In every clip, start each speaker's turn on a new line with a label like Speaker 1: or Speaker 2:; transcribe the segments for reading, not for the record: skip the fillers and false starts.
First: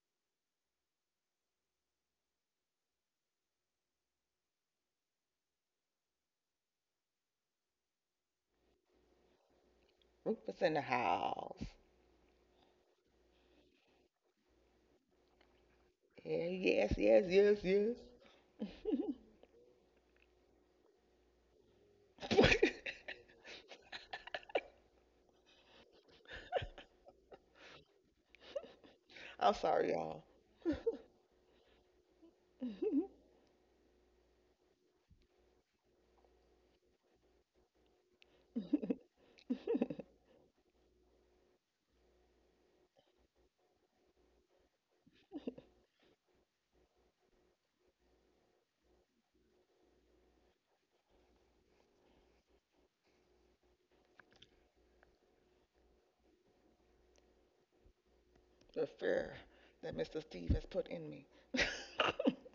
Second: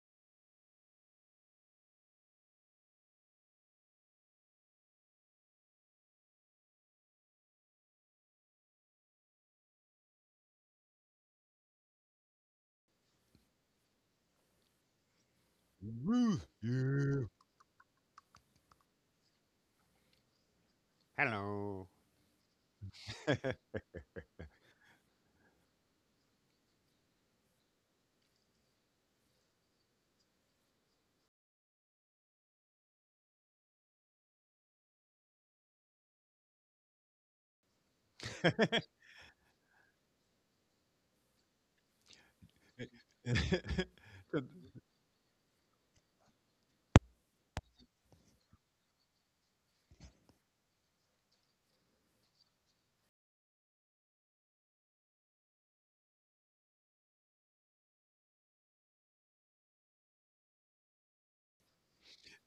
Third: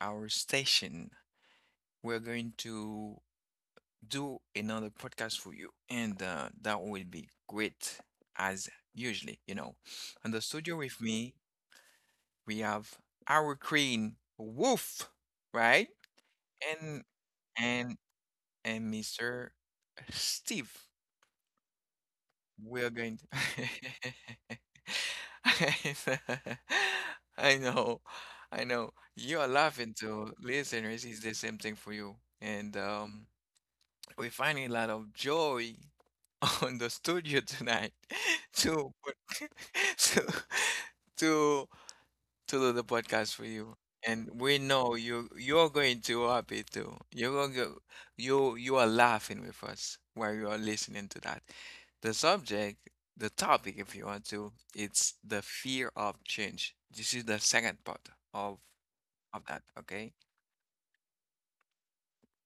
Speaker 1: our station. We're going to do another podcast for you, and that will be great as usually, you know. In the
Speaker 2: Rufus in
Speaker 1: studio
Speaker 2: the
Speaker 1: with me,
Speaker 2: house.
Speaker 1: we have our queen, Wolf, right?
Speaker 3: Ruth,
Speaker 2: Yeah, yes,
Speaker 1: And
Speaker 3: yeah.
Speaker 2: yes, yes, yes.
Speaker 1: and and Mr. Steve.
Speaker 3: Hello.
Speaker 1: We're going to I know, I know. You are
Speaker 2: I'm sorry,
Speaker 1: laughing
Speaker 2: y'all.
Speaker 1: too. Listeners, it's the same thing for you. And we're finding a lot of joy on the studio tonight to, to, to to do the podcast for you. And
Speaker 3: To-
Speaker 1: we know you're going to happy too. You're going to, you are laughing with us while you are listening to that. The subject, the topic, if you want to, it's the fear of change. This is the second part of
Speaker 2: The fear
Speaker 1: of that,
Speaker 2: that Mr.
Speaker 1: okay?
Speaker 2: Steve has put in me.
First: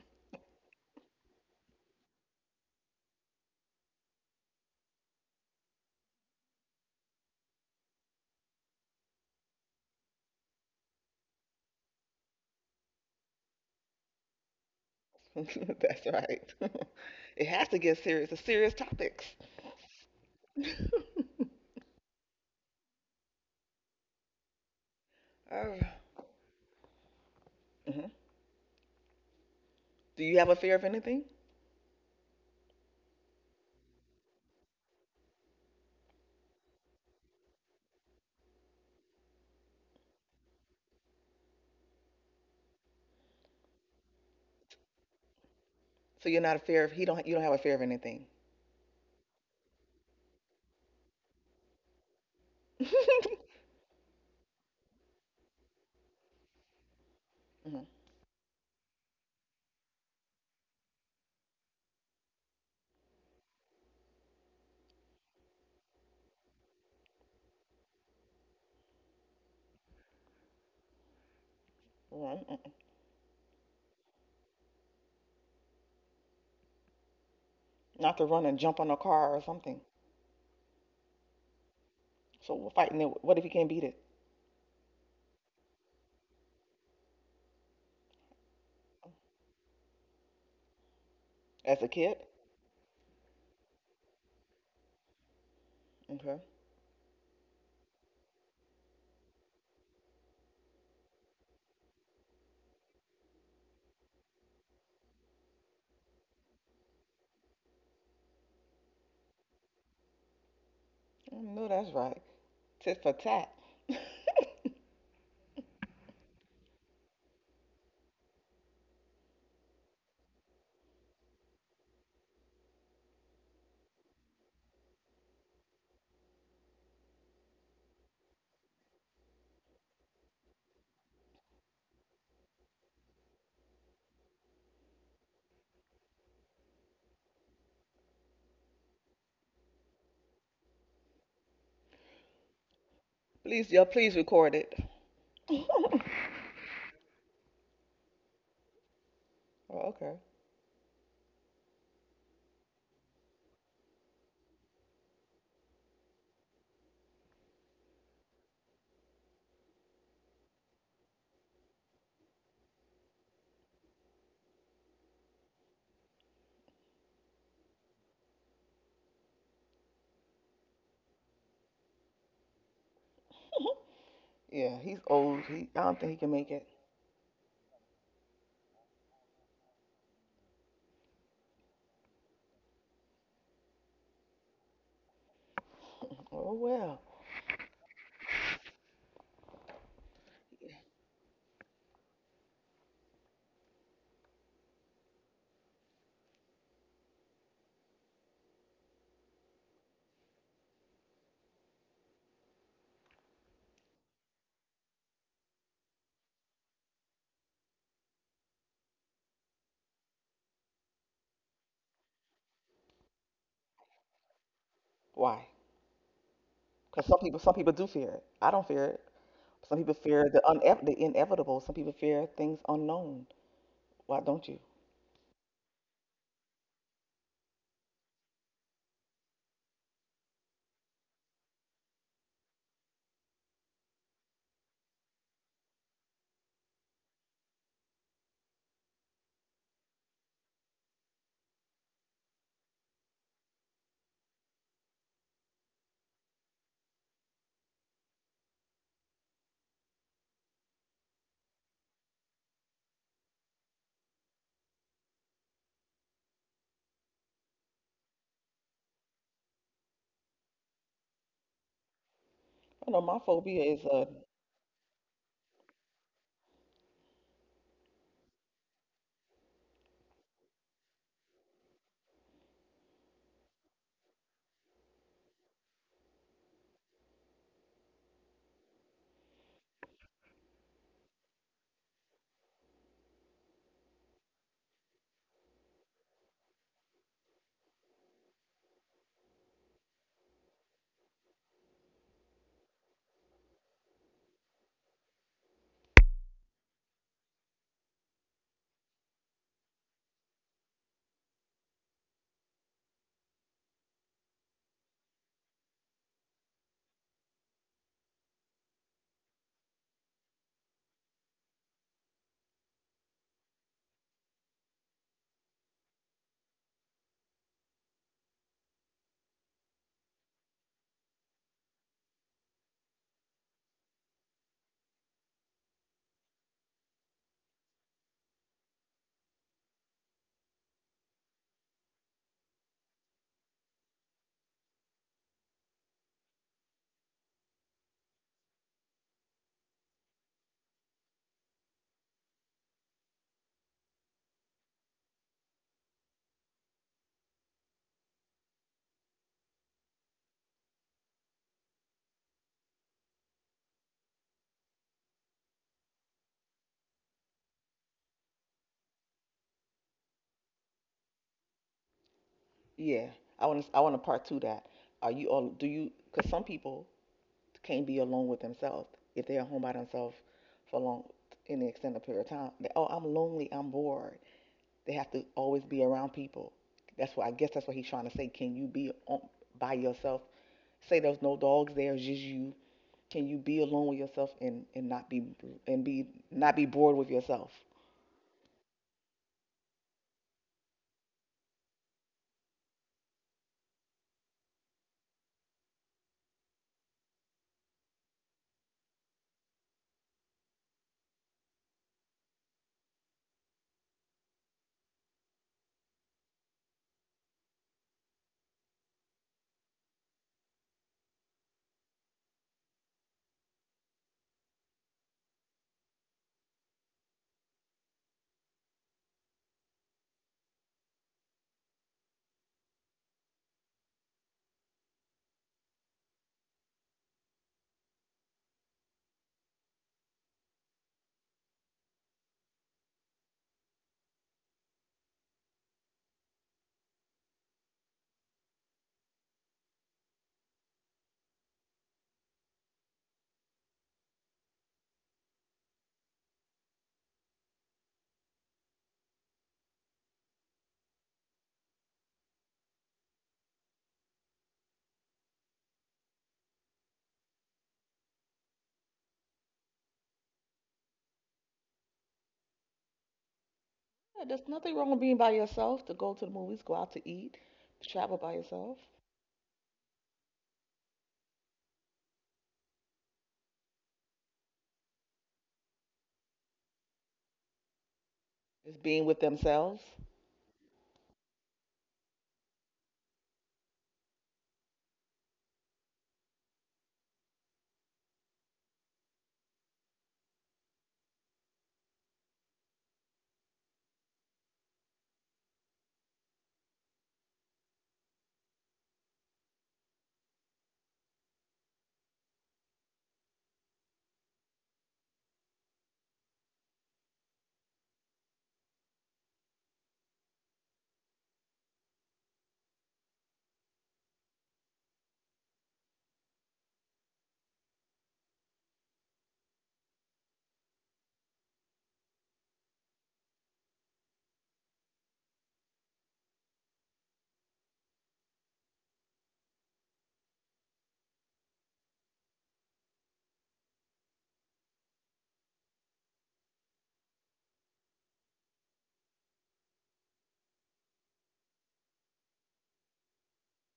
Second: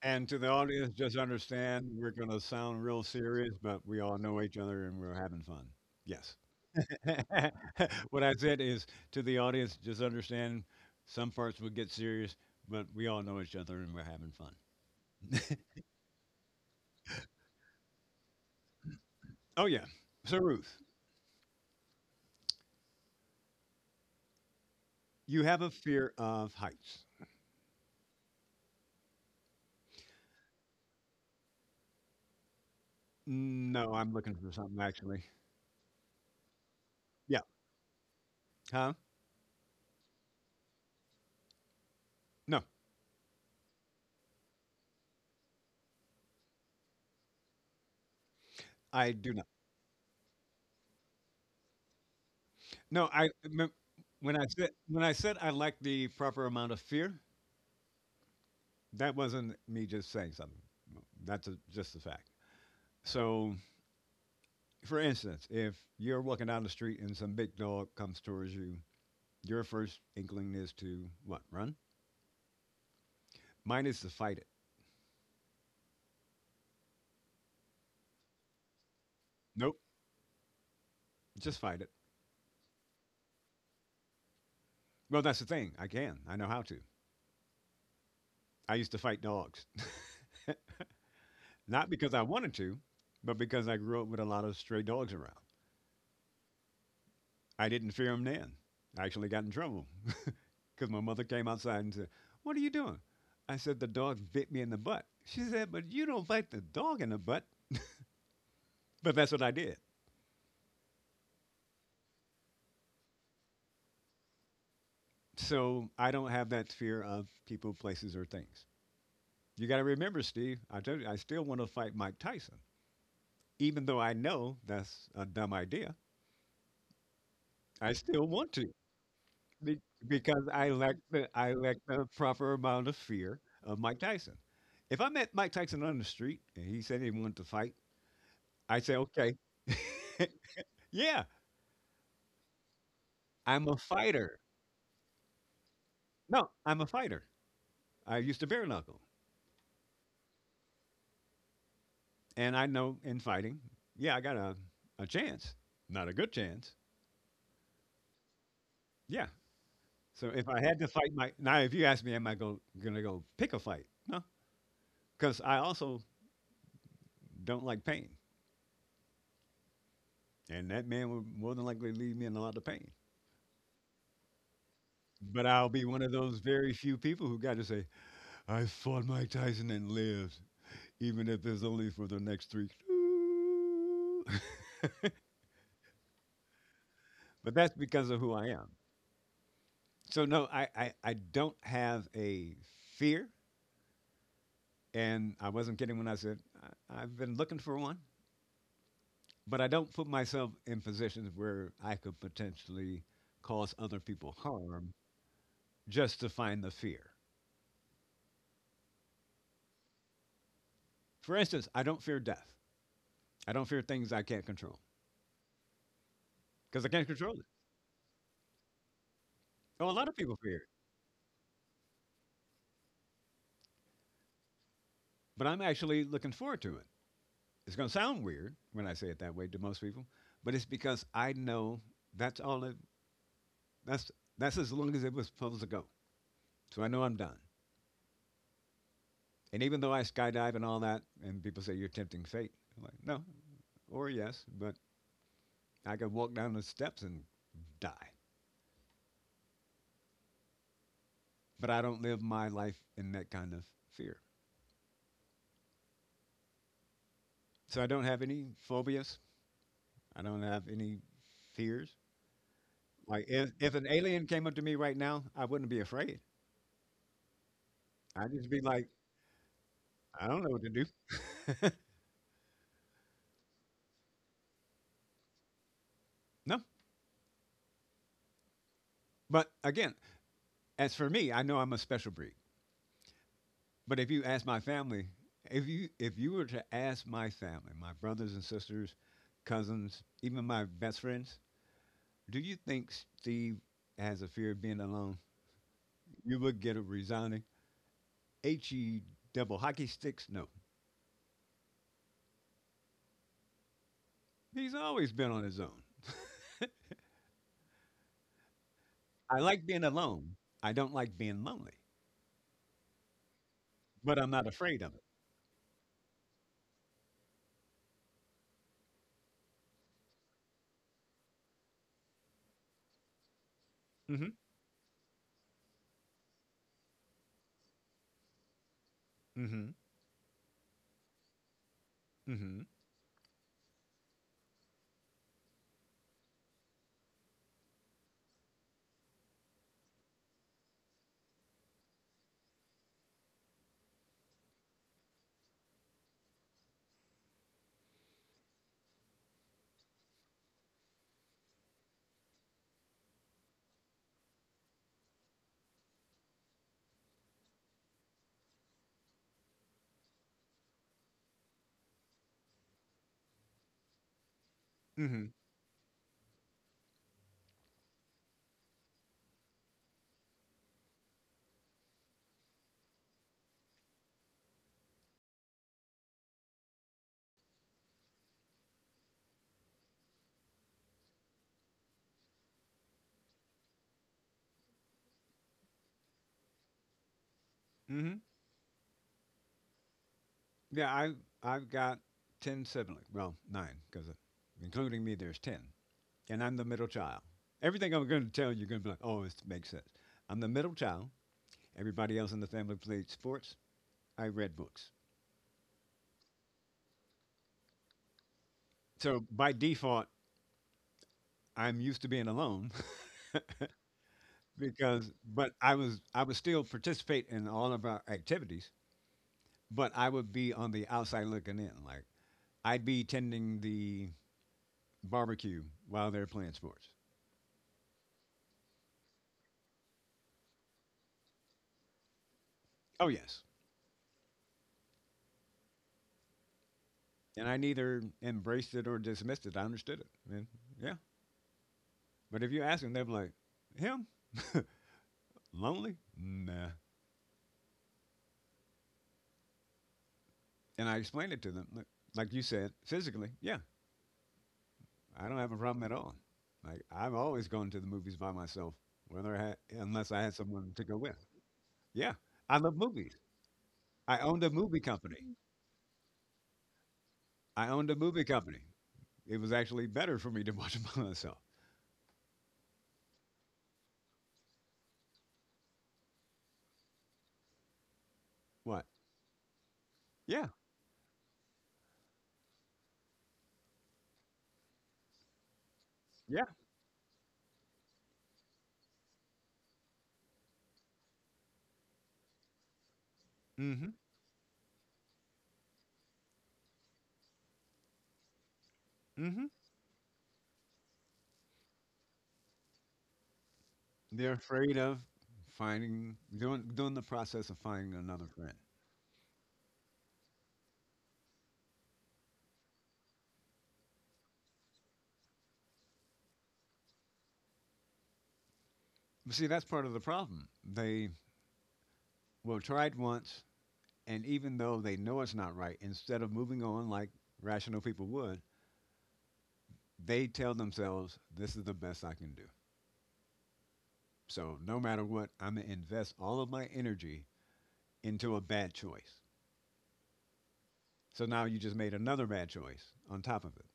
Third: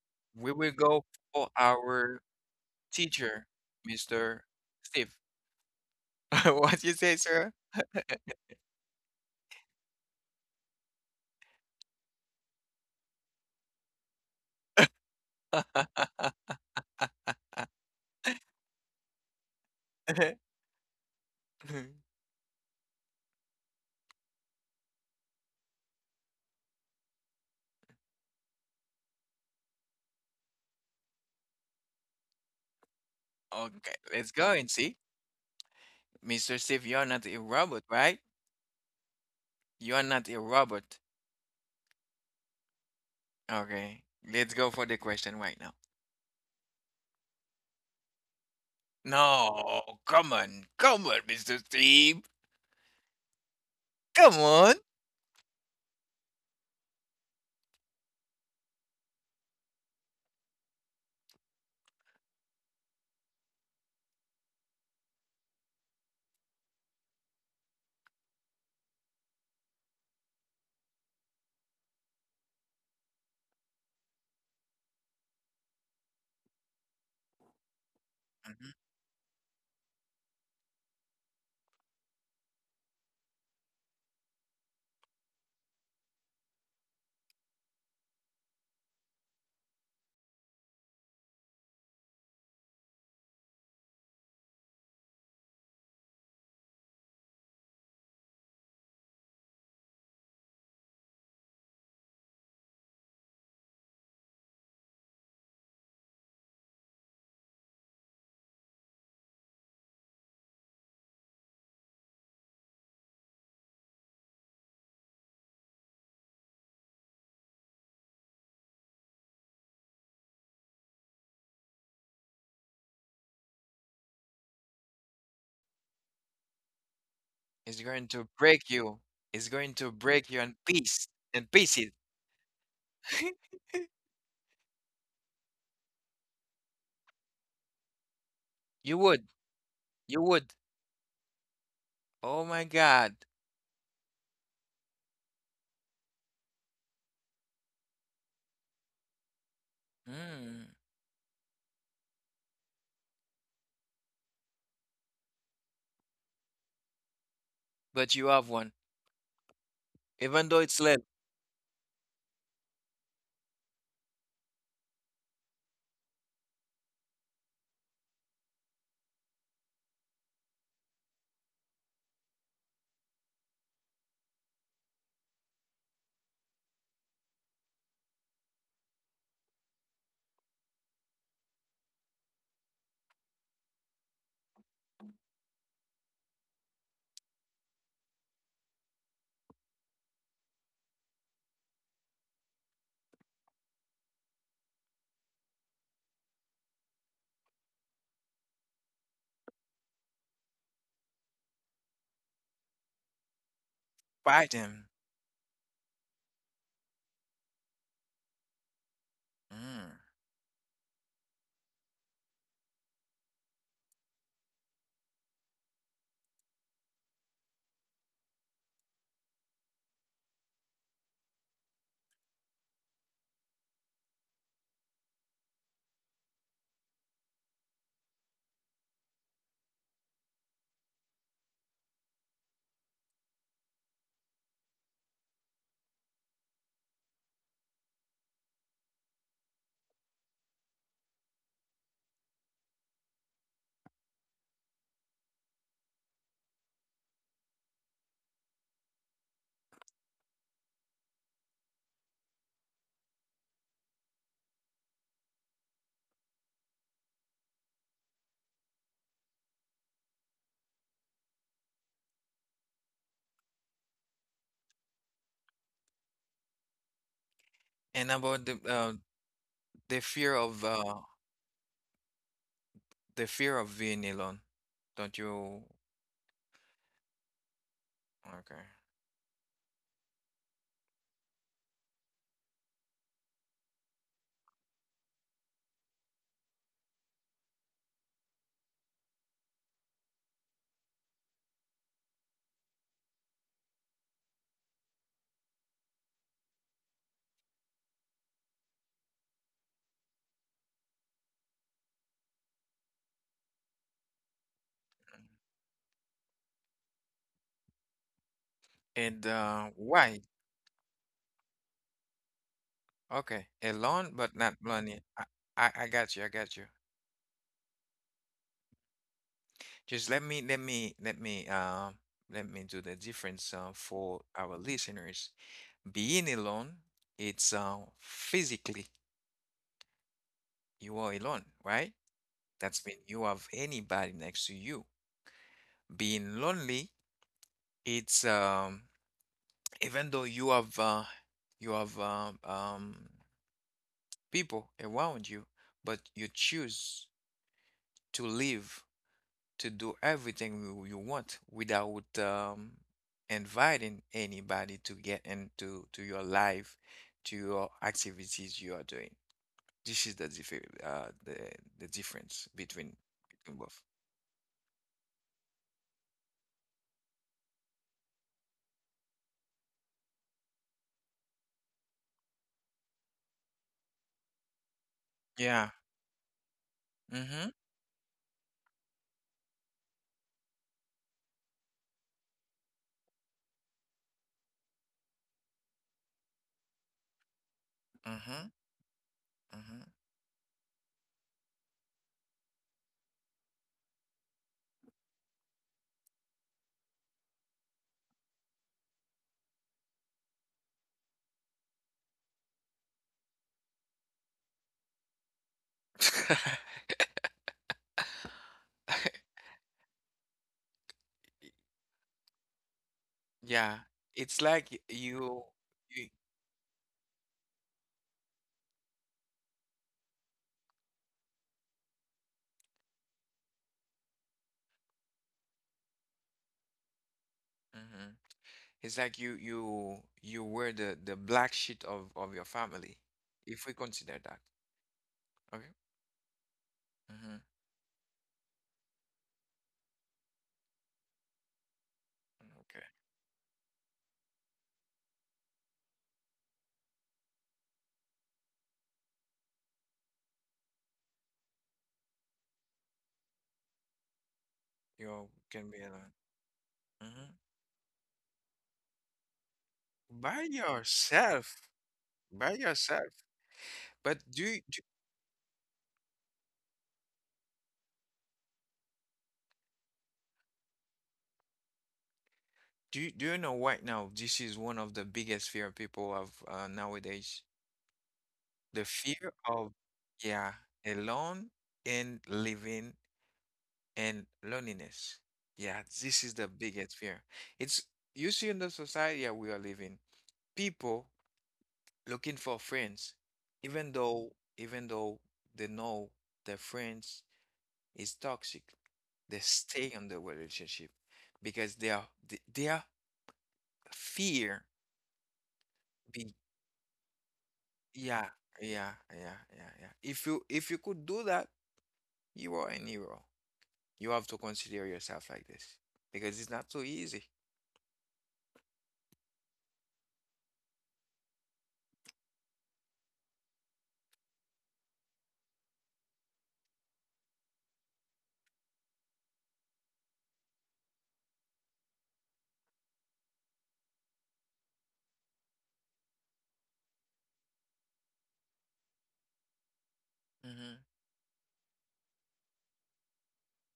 Speaker 3: and to the
Speaker 1: We will
Speaker 3: audience,
Speaker 1: go
Speaker 3: just
Speaker 1: for
Speaker 3: understand we're
Speaker 1: our
Speaker 3: going to sound real
Speaker 1: teacher,
Speaker 3: serious, but we all know
Speaker 1: Mr.
Speaker 3: each other and we're
Speaker 1: Steve.
Speaker 3: having fun. Yes.
Speaker 1: What you say, sir?
Speaker 3: What I said is to the audience, just understand some parts would get serious, but we all know each other and we're having fun.
Speaker 2: That's right. It has to get serious. It's serious topics.
Speaker 3: Oh, yeah. So, Ruth, you have a
Speaker 2: Oh.
Speaker 3: fear of heights.
Speaker 2: Mhm. Do you have a fear of anything?
Speaker 3: No,
Speaker 1: Okay,
Speaker 3: I'm
Speaker 1: let's
Speaker 3: looking for
Speaker 1: go and
Speaker 3: something
Speaker 1: see.
Speaker 3: actually.
Speaker 1: Mr. Steve, you're not a
Speaker 3: Yeah.
Speaker 1: robot, right?
Speaker 3: Huh?
Speaker 1: You are not a robot.
Speaker 3: No,
Speaker 1: Okay, let's go for the question right now.
Speaker 2: So you're not a fear of he don't you don't have a fear of anything.
Speaker 3: I do.
Speaker 1: No, come on, come on, Mr. Steve.
Speaker 3: No, I me-
Speaker 1: Come
Speaker 3: when I said
Speaker 1: on.
Speaker 3: when I said I lacked the proper amount of fear,
Speaker 2: Mhm.
Speaker 3: that wasn't me just saying something. No, that's a, just a fact. So, for instance, if you're walking down the street and some big dog comes towards you, your first inkling is to what? Run?
Speaker 2: Well, mm-mm.
Speaker 3: Mine is to fight it.
Speaker 2: Not to run and
Speaker 1: Mhm.
Speaker 2: jump on a car or
Speaker 3: Nope,
Speaker 2: something.
Speaker 3: just fight it.
Speaker 2: So we're fighting it. What if he can't beat it?
Speaker 3: Well, that's the thing. I can. I know how to. I used to fight dogs.
Speaker 2: As a
Speaker 3: Not because
Speaker 2: kid?
Speaker 3: I wanted to, but because I grew up with a lot of stray dogs around.
Speaker 2: Okay.
Speaker 3: I didn't fear them then. I actually got in trouble because my mother came outside and said, "What are you doing?" I said, "The dog bit me in the butt." She said, "But you don't bite the dog in the butt." But that's what I did.
Speaker 2: I know that's right. Tit for tat.
Speaker 3: So I don't have that fear of people, places, or things. You got to remember, Steve, I told you, I still want to fight Mike Tyson. Even though I know that's a dumb idea,
Speaker 1: It's
Speaker 3: I
Speaker 1: going
Speaker 3: still
Speaker 1: to
Speaker 3: want
Speaker 1: break
Speaker 3: to
Speaker 1: you. It's going
Speaker 3: be-
Speaker 1: to break you
Speaker 3: because
Speaker 1: in
Speaker 3: I lack the, I lack
Speaker 1: pieces.
Speaker 3: the proper amount of fear of Mike Tyson. If I met Mike Tyson on the street and he said he wanted to fight, I'd
Speaker 1: You
Speaker 3: say,
Speaker 1: would.
Speaker 3: okay.
Speaker 1: You would.
Speaker 3: Yeah,
Speaker 1: Oh my God.
Speaker 3: I'm
Speaker 2: Please,
Speaker 3: a
Speaker 2: y'all, please
Speaker 3: fighter.
Speaker 2: record it.
Speaker 3: No, I'm a fighter. I used to bare knuckle,
Speaker 2: Oh, okay.
Speaker 1: Mm.
Speaker 3: and I know in fighting, yeah, I got a chance, not a good chance.
Speaker 1: But you have one.
Speaker 3: Yeah. So
Speaker 1: Even
Speaker 3: if
Speaker 1: though
Speaker 3: I
Speaker 1: it's
Speaker 3: had to
Speaker 1: led
Speaker 3: fight my now, if you ask me, am I gonna go pick a fight? No, because I also don't like pain, and that man will more than likely leave me in a lot of pain.
Speaker 2: Yeah, he's old.
Speaker 3: But I'll
Speaker 2: I
Speaker 3: be
Speaker 2: don't
Speaker 3: one
Speaker 2: think
Speaker 3: of
Speaker 2: he can
Speaker 3: those
Speaker 2: make it.
Speaker 3: very few people who got to say, I fought Mike Tyson and lived, even if it's only for the next three.
Speaker 2: Oh well.
Speaker 3: But that's because of who I am. So no, I don't have a fear, and I wasn't kidding when I said I've been looking for one, but I don't put myself in positions where I could potentially cause other people
Speaker 1: by them.
Speaker 3: harm just to find the fear.
Speaker 1: Mm.
Speaker 3: For instance, I don't fear death. I don't fear things I can't control
Speaker 2: Why?
Speaker 3: because I
Speaker 2: Because
Speaker 3: can't control it.
Speaker 2: some people do fear it. I don't fear it. Some people
Speaker 3: Oh, a lot of
Speaker 2: fear
Speaker 3: people
Speaker 2: the
Speaker 3: fear it,
Speaker 2: the inevitable. Some people fear things unknown. Why don't you?
Speaker 3: but I'm actually looking forward to it. It's going to sound weird when I say it that way to most people, but it's because I know that's all it, that's as long as it was supposed to go. So I know I'm done. And even though I skydive and all that, and people say you're tempting fate, I'm like, no, or yes, but I could walk down the steps and die. But I don't live my life in that kind of fear. So I don't have any phobias. I don't have any fears.
Speaker 2: I know my
Speaker 3: Like
Speaker 2: phobia
Speaker 3: if
Speaker 2: is
Speaker 3: an alien came up to me right now, I wouldn't be afraid.
Speaker 1: And
Speaker 3: I'd
Speaker 1: about
Speaker 3: just be
Speaker 1: the
Speaker 3: like,
Speaker 1: the
Speaker 3: I
Speaker 1: fear
Speaker 3: don't know what
Speaker 1: of
Speaker 3: to do.
Speaker 1: uh, the fear of being alone. Don't you?
Speaker 3: No.
Speaker 1: Okay.
Speaker 3: But again, as for me, I know I'm a special breed. But if you ask my family, if you were to ask my family, my brothers and sisters, cousins, even my best friends, do you think Steve has a fear of being alone? You would get a resounding H E double hockey sticks. No, he's always been on his own.
Speaker 1: And
Speaker 3: I like being
Speaker 1: why?
Speaker 3: alone. I don't like being lonely,
Speaker 1: Okay, a loan,
Speaker 3: but I'm
Speaker 1: but
Speaker 3: not
Speaker 1: not
Speaker 3: afraid
Speaker 1: blown
Speaker 3: of
Speaker 1: yet. I got you. I got you. Just let me do the difference
Speaker 3: it.
Speaker 1: for
Speaker 3: Mm-hmm.
Speaker 1: our listeners. Being alone, it's physically
Speaker 3: Mm-hmm.
Speaker 1: you are alone, right?
Speaker 3: Mm-hmm.
Speaker 1: That's mean you have anybody next to you. Being lonely, it's even though you have people around you, but you choose to live to do everything you want without inviting anybody to get into to your life, to your activities you are doing. This is the differ the difference between
Speaker 2: yeah. I
Speaker 1: both.
Speaker 2: want to part two that. Are
Speaker 3: Mm-hmm.
Speaker 2: you all do you? Because some people can't be alone with themselves if they're at home by themselves for long any extended period of time. They, oh, I'm lonely. I'm bored. They have to always
Speaker 1: Yeah.
Speaker 2: be around people. That's what, I
Speaker 1: Mm-hmm.
Speaker 2: guess that's what he's trying to say. Can you be on, by yourself? Say there's no dogs there, it's just you. Can you be alone with yourself and, not be and be not be bored with yourself?
Speaker 3: Mm-hmm.
Speaker 1: Mm-hmm.
Speaker 3: Yeah, I've got 10 siblings. Well, nine because including me, there's 10. And I'm the middle child. Everything I'm going to tell you, you're going to be like, oh, this makes sense. I'm the middle child. Everybody else in the family played sports. I read books.
Speaker 1: Mm-hmm.
Speaker 3: So by default, I'm used to being alone
Speaker 1: Yeah. It's like y- you,
Speaker 3: but I was,
Speaker 1: you
Speaker 3: I would still participate in all of our activities, but I would be on the outside looking in. Like I'd be tending the barbecue while they're playing sports.
Speaker 1: Mhm. It's like you were the black sheep of your family,
Speaker 3: Oh, yes.
Speaker 1: if we consider that. Okay. Mm-hmm.
Speaker 3: And I neither embraced it or dismissed it. I understood it. And yeah. But if you ask
Speaker 1: Okay.
Speaker 3: them, they're like, him? Lonely? Nah. And I explained it to them, like you said, physically, yeah, I
Speaker 1: You
Speaker 3: don't have a
Speaker 1: can be
Speaker 3: problem at
Speaker 1: alone.
Speaker 3: all. Like I've
Speaker 1: Hmm.
Speaker 3: always gone to the movies by myself, whether I had, unless I had
Speaker 1: By
Speaker 3: someone to go with.
Speaker 1: yourself.
Speaker 3: Yeah,
Speaker 1: By
Speaker 3: I love
Speaker 1: yourself.
Speaker 3: movies.
Speaker 1: But
Speaker 3: I
Speaker 2: Yeah,
Speaker 3: owned
Speaker 2: there's
Speaker 3: a
Speaker 2: nothing
Speaker 3: movie
Speaker 2: wrong with being
Speaker 3: company.
Speaker 2: by yourself. To go to the movies, go out to eat,
Speaker 3: I
Speaker 2: to
Speaker 3: owned a
Speaker 2: travel
Speaker 3: movie
Speaker 2: by
Speaker 3: company.
Speaker 2: yourself.
Speaker 3: It was actually better for me to watch it by myself.
Speaker 1: do you know right now this is one of the biggest fear people have nowadays?
Speaker 2: It's
Speaker 1: The
Speaker 3: What?
Speaker 2: being with
Speaker 1: fear of,
Speaker 2: themselves.
Speaker 3: Yeah,
Speaker 1: yeah, alone and living and loneliness. Yeah, this is
Speaker 3: yeah.
Speaker 1: the biggest fear. It's you see in the society that we are living, people looking for friends,
Speaker 3: Mm-hmm.
Speaker 1: even though even though they know their friends is toxic. They
Speaker 3: Mm-hmm.
Speaker 1: stay on the relationship because they are they are
Speaker 3: They're
Speaker 1: fear.
Speaker 3: afraid of finding
Speaker 1: Be-
Speaker 3: doing the process of finding another
Speaker 1: yeah,
Speaker 3: friend.
Speaker 1: yeah. If you could do that, you are an hero. You have to consider yourself like this because it's not so easy.
Speaker 3: But see, that's part of the problem. They will try it once, and even though they know it's not right, instead of moving on like rational people would, they tell themselves, this is the best I can do. So no matter what, I'm going to invest all of my energy into a bad choice.
Speaker 1: Hmm.
Speaker 3: So now you just made another bad choice on top of it.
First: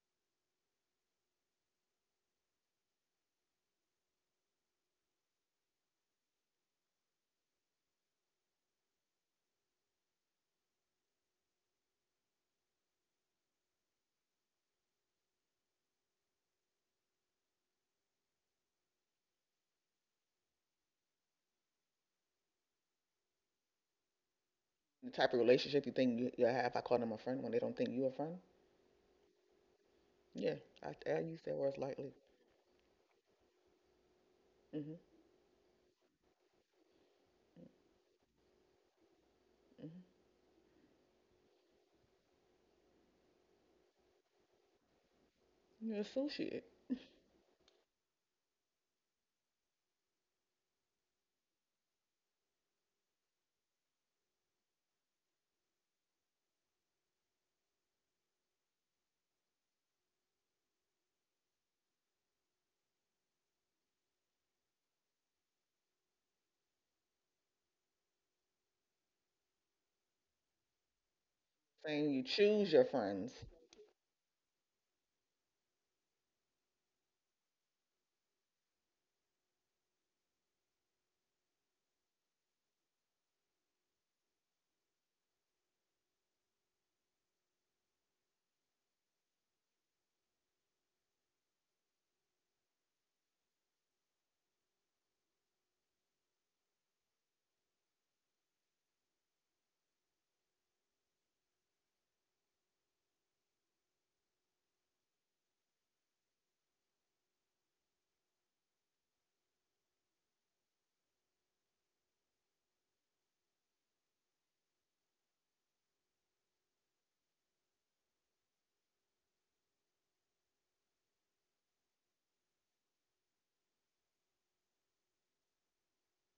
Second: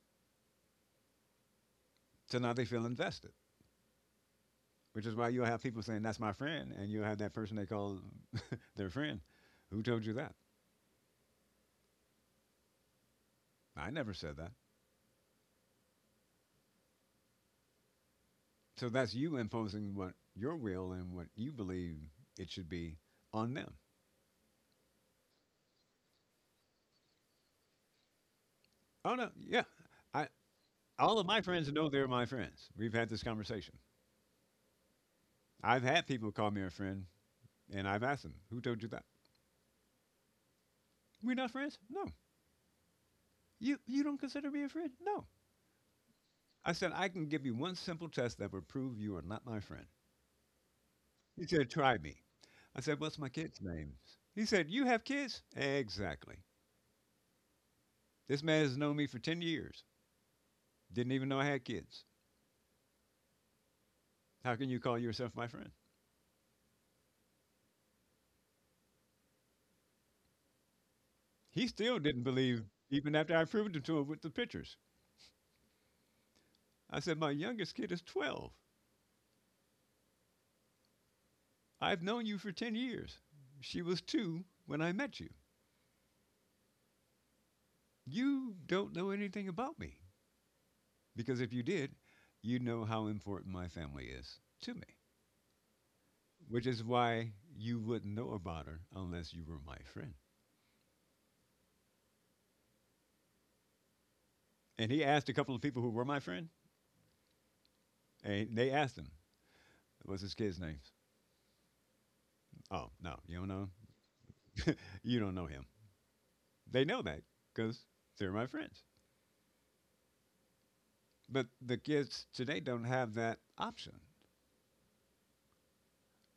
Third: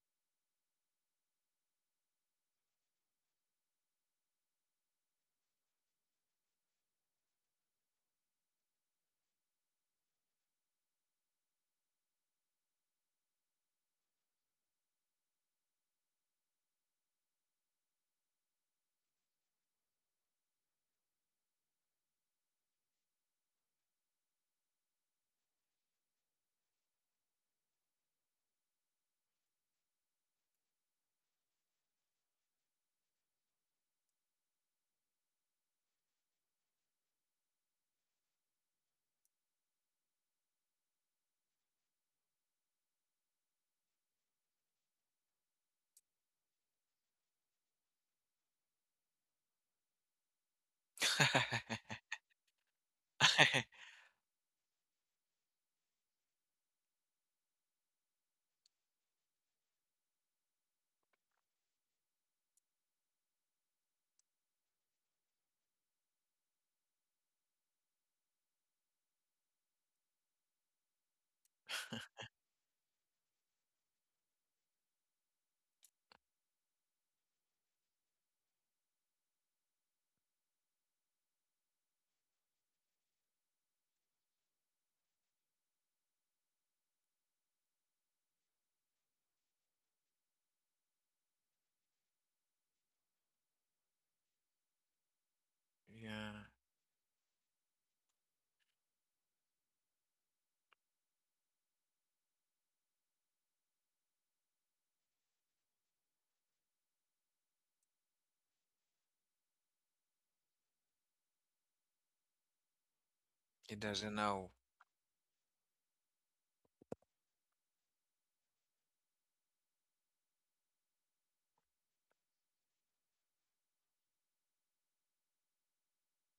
Speaker 3: So now they feel invested, which is why you'll have people saying, that's my friend. And you'll have that person they call their friend. Who told you that? I never said that. So that's you imposing what your will and what you believe it should be on them.
Speaker 2: The type of relationship you think you, you have. I call them a friend when they don't think you a friend.
Speaker 3: Oh, no. Yeah. I,
Speaker 2: Yeah, I
Speaker 3: all of
Speaker 2: use
Speaker 3: my
Speaker 2: that
Speaker 3: friends
Speaker 2: word
Speaker 3: know they're
Speaker 2: lightly.
Speaker 3: my friends. We've had this conversation.
Speaker 2: Hmm.
Speaker 3: I've had people call me a friend, and I've asked them, "Who told you that?
Speaker 2: Hmm.
Speaker 3: We're not friends? No. You don't consider me a friend? No."
Speaker 2: You associate
Speaker 3: I said, "I can give you one simple test that will prove you are not my friend." He said, "Try me." I said, "What's my kids' names?" He said, "You have kids?" Exactly. This man has known me for 10 years. Didn't even know I had kids. How can you call yourself my friend? He still
Speaker 2: saying
Speaker 3: didn't
Speaker 2: you
Speaker 3: believe,
Speaker 2: choose your
Speaker 3: even
Speaker 2: friends.
Speaker 3: after I proved it to him with the pictures. I said, "My youngest kid is 12. I've known you for 10 years. She was two when I met you. You don't know anything about me because if you did, you'd know how important my family is to me,
Speaker 1: Yeah,
Speaker 3: which is why you wouldn't know about her unless you were my friend." And he asked a couple of people who were my friend, and they asked him, "What's his kid's name? Oh, no, you don't know?
Speaker 1: he doesn't know.
Speaker 3: You don't know him." They know that because they're my friends. But the kids today don't have that option.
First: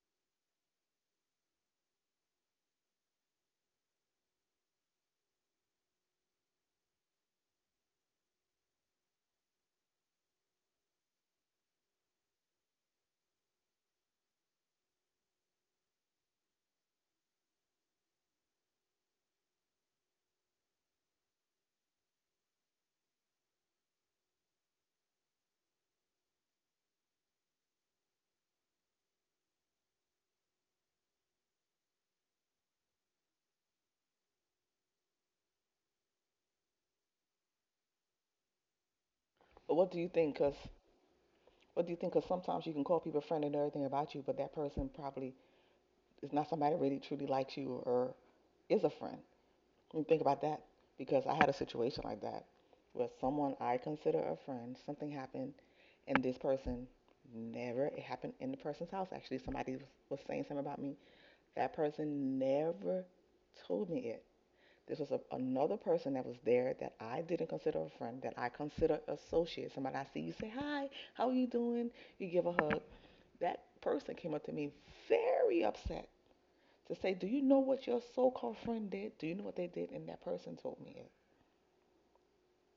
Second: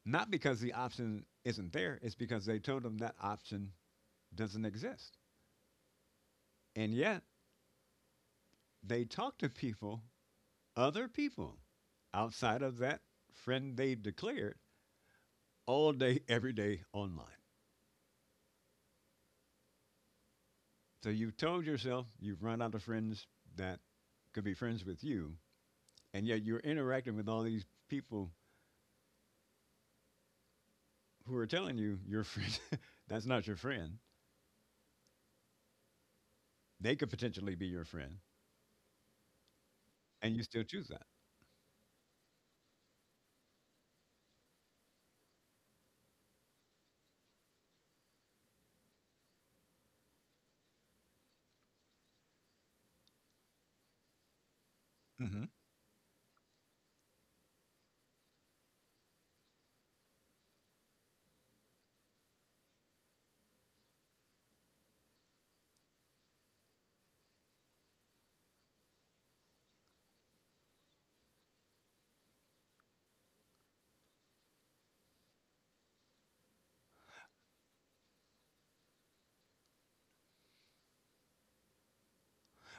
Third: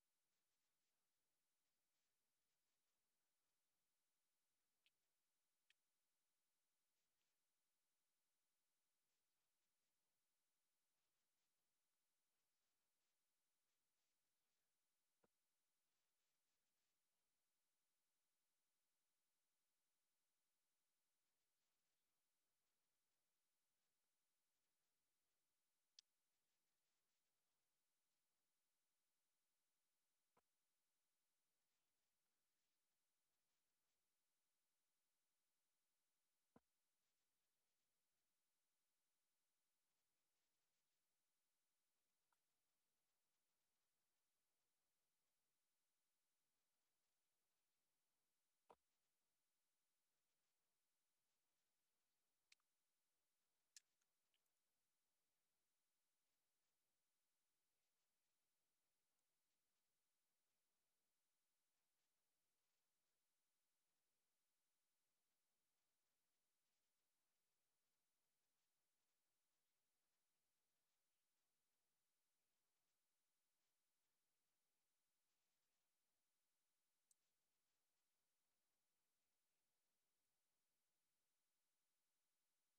Speaker 3: Not because the option isn't there, it's because they told them that option doesn't exist. And yet they talk to people, other people, outside of that friend they declared all day, every day online. So you've told yourself you've run out of friends that could be friends with you, and yet you're interacting with all these people who are telling you your friend that's not your friend. They could potentially be your friend,
Speaker 2: What do you
Speaker 3: and
Speaker 2: think?
Speaker 3: you
Speaker 2: Cause
Speaker 3: still choose that.
Speaker 2: what do you think? Cause sometimes you can call people friend and everything about you, but that person probably is not somebody that really truly likes you or is a friend. You think about that because I had a situation like that where someone I consider a friend, something
Speaker 3: Hmm.
Speaker 2: happened, and this person never. It happened in the person's house. Actually, was saying something about me. That person never told me it. This was another person that was there that I didn't consider a friend, that I consider associate. Somebody I see, you say, "Hi, how are you doing?" You give a hug. That person came up to me very upset to say, "Do you know what your so called friend did? Do you know what they did?" And that person told me it.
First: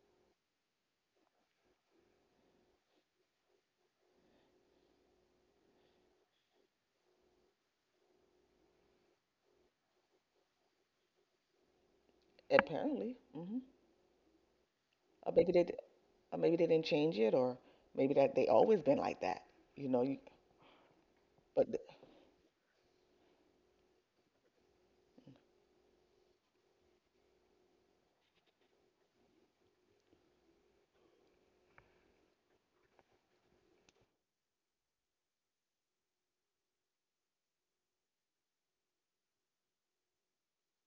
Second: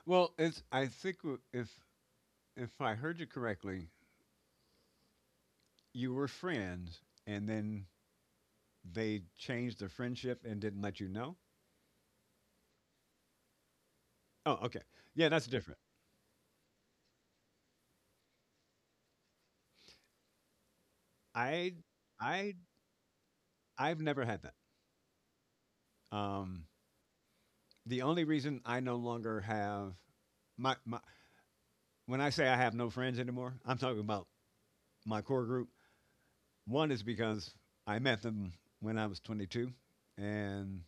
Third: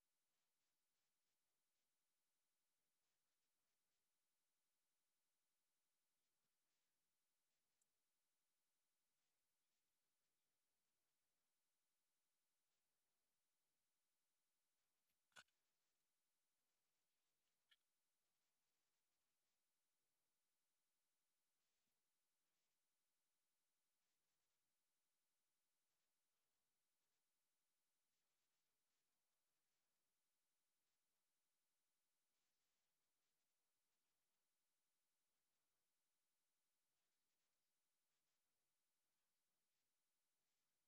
Speaker 3: Well, it's I think if I heard you correctly, you were friends, and then they changed the friendship and didn't let you know.
Speaker 2: Apparently. Hmm.
Speaker 3: Oh, okay. Yeah,
Speaker 2: Or
Speaker 3: that's
Speaker 2: maybe they,
Speaker 3: different.
Speaker 2: or maybe they didn't change it, or maybe that they always been like that. You know, you, but
Speaker 3: I, I, I've never had that. Um, the only reason I no longer have my my when I say I have no friends anymore, I'm talking about my core group. One is because I met them when I was 22, and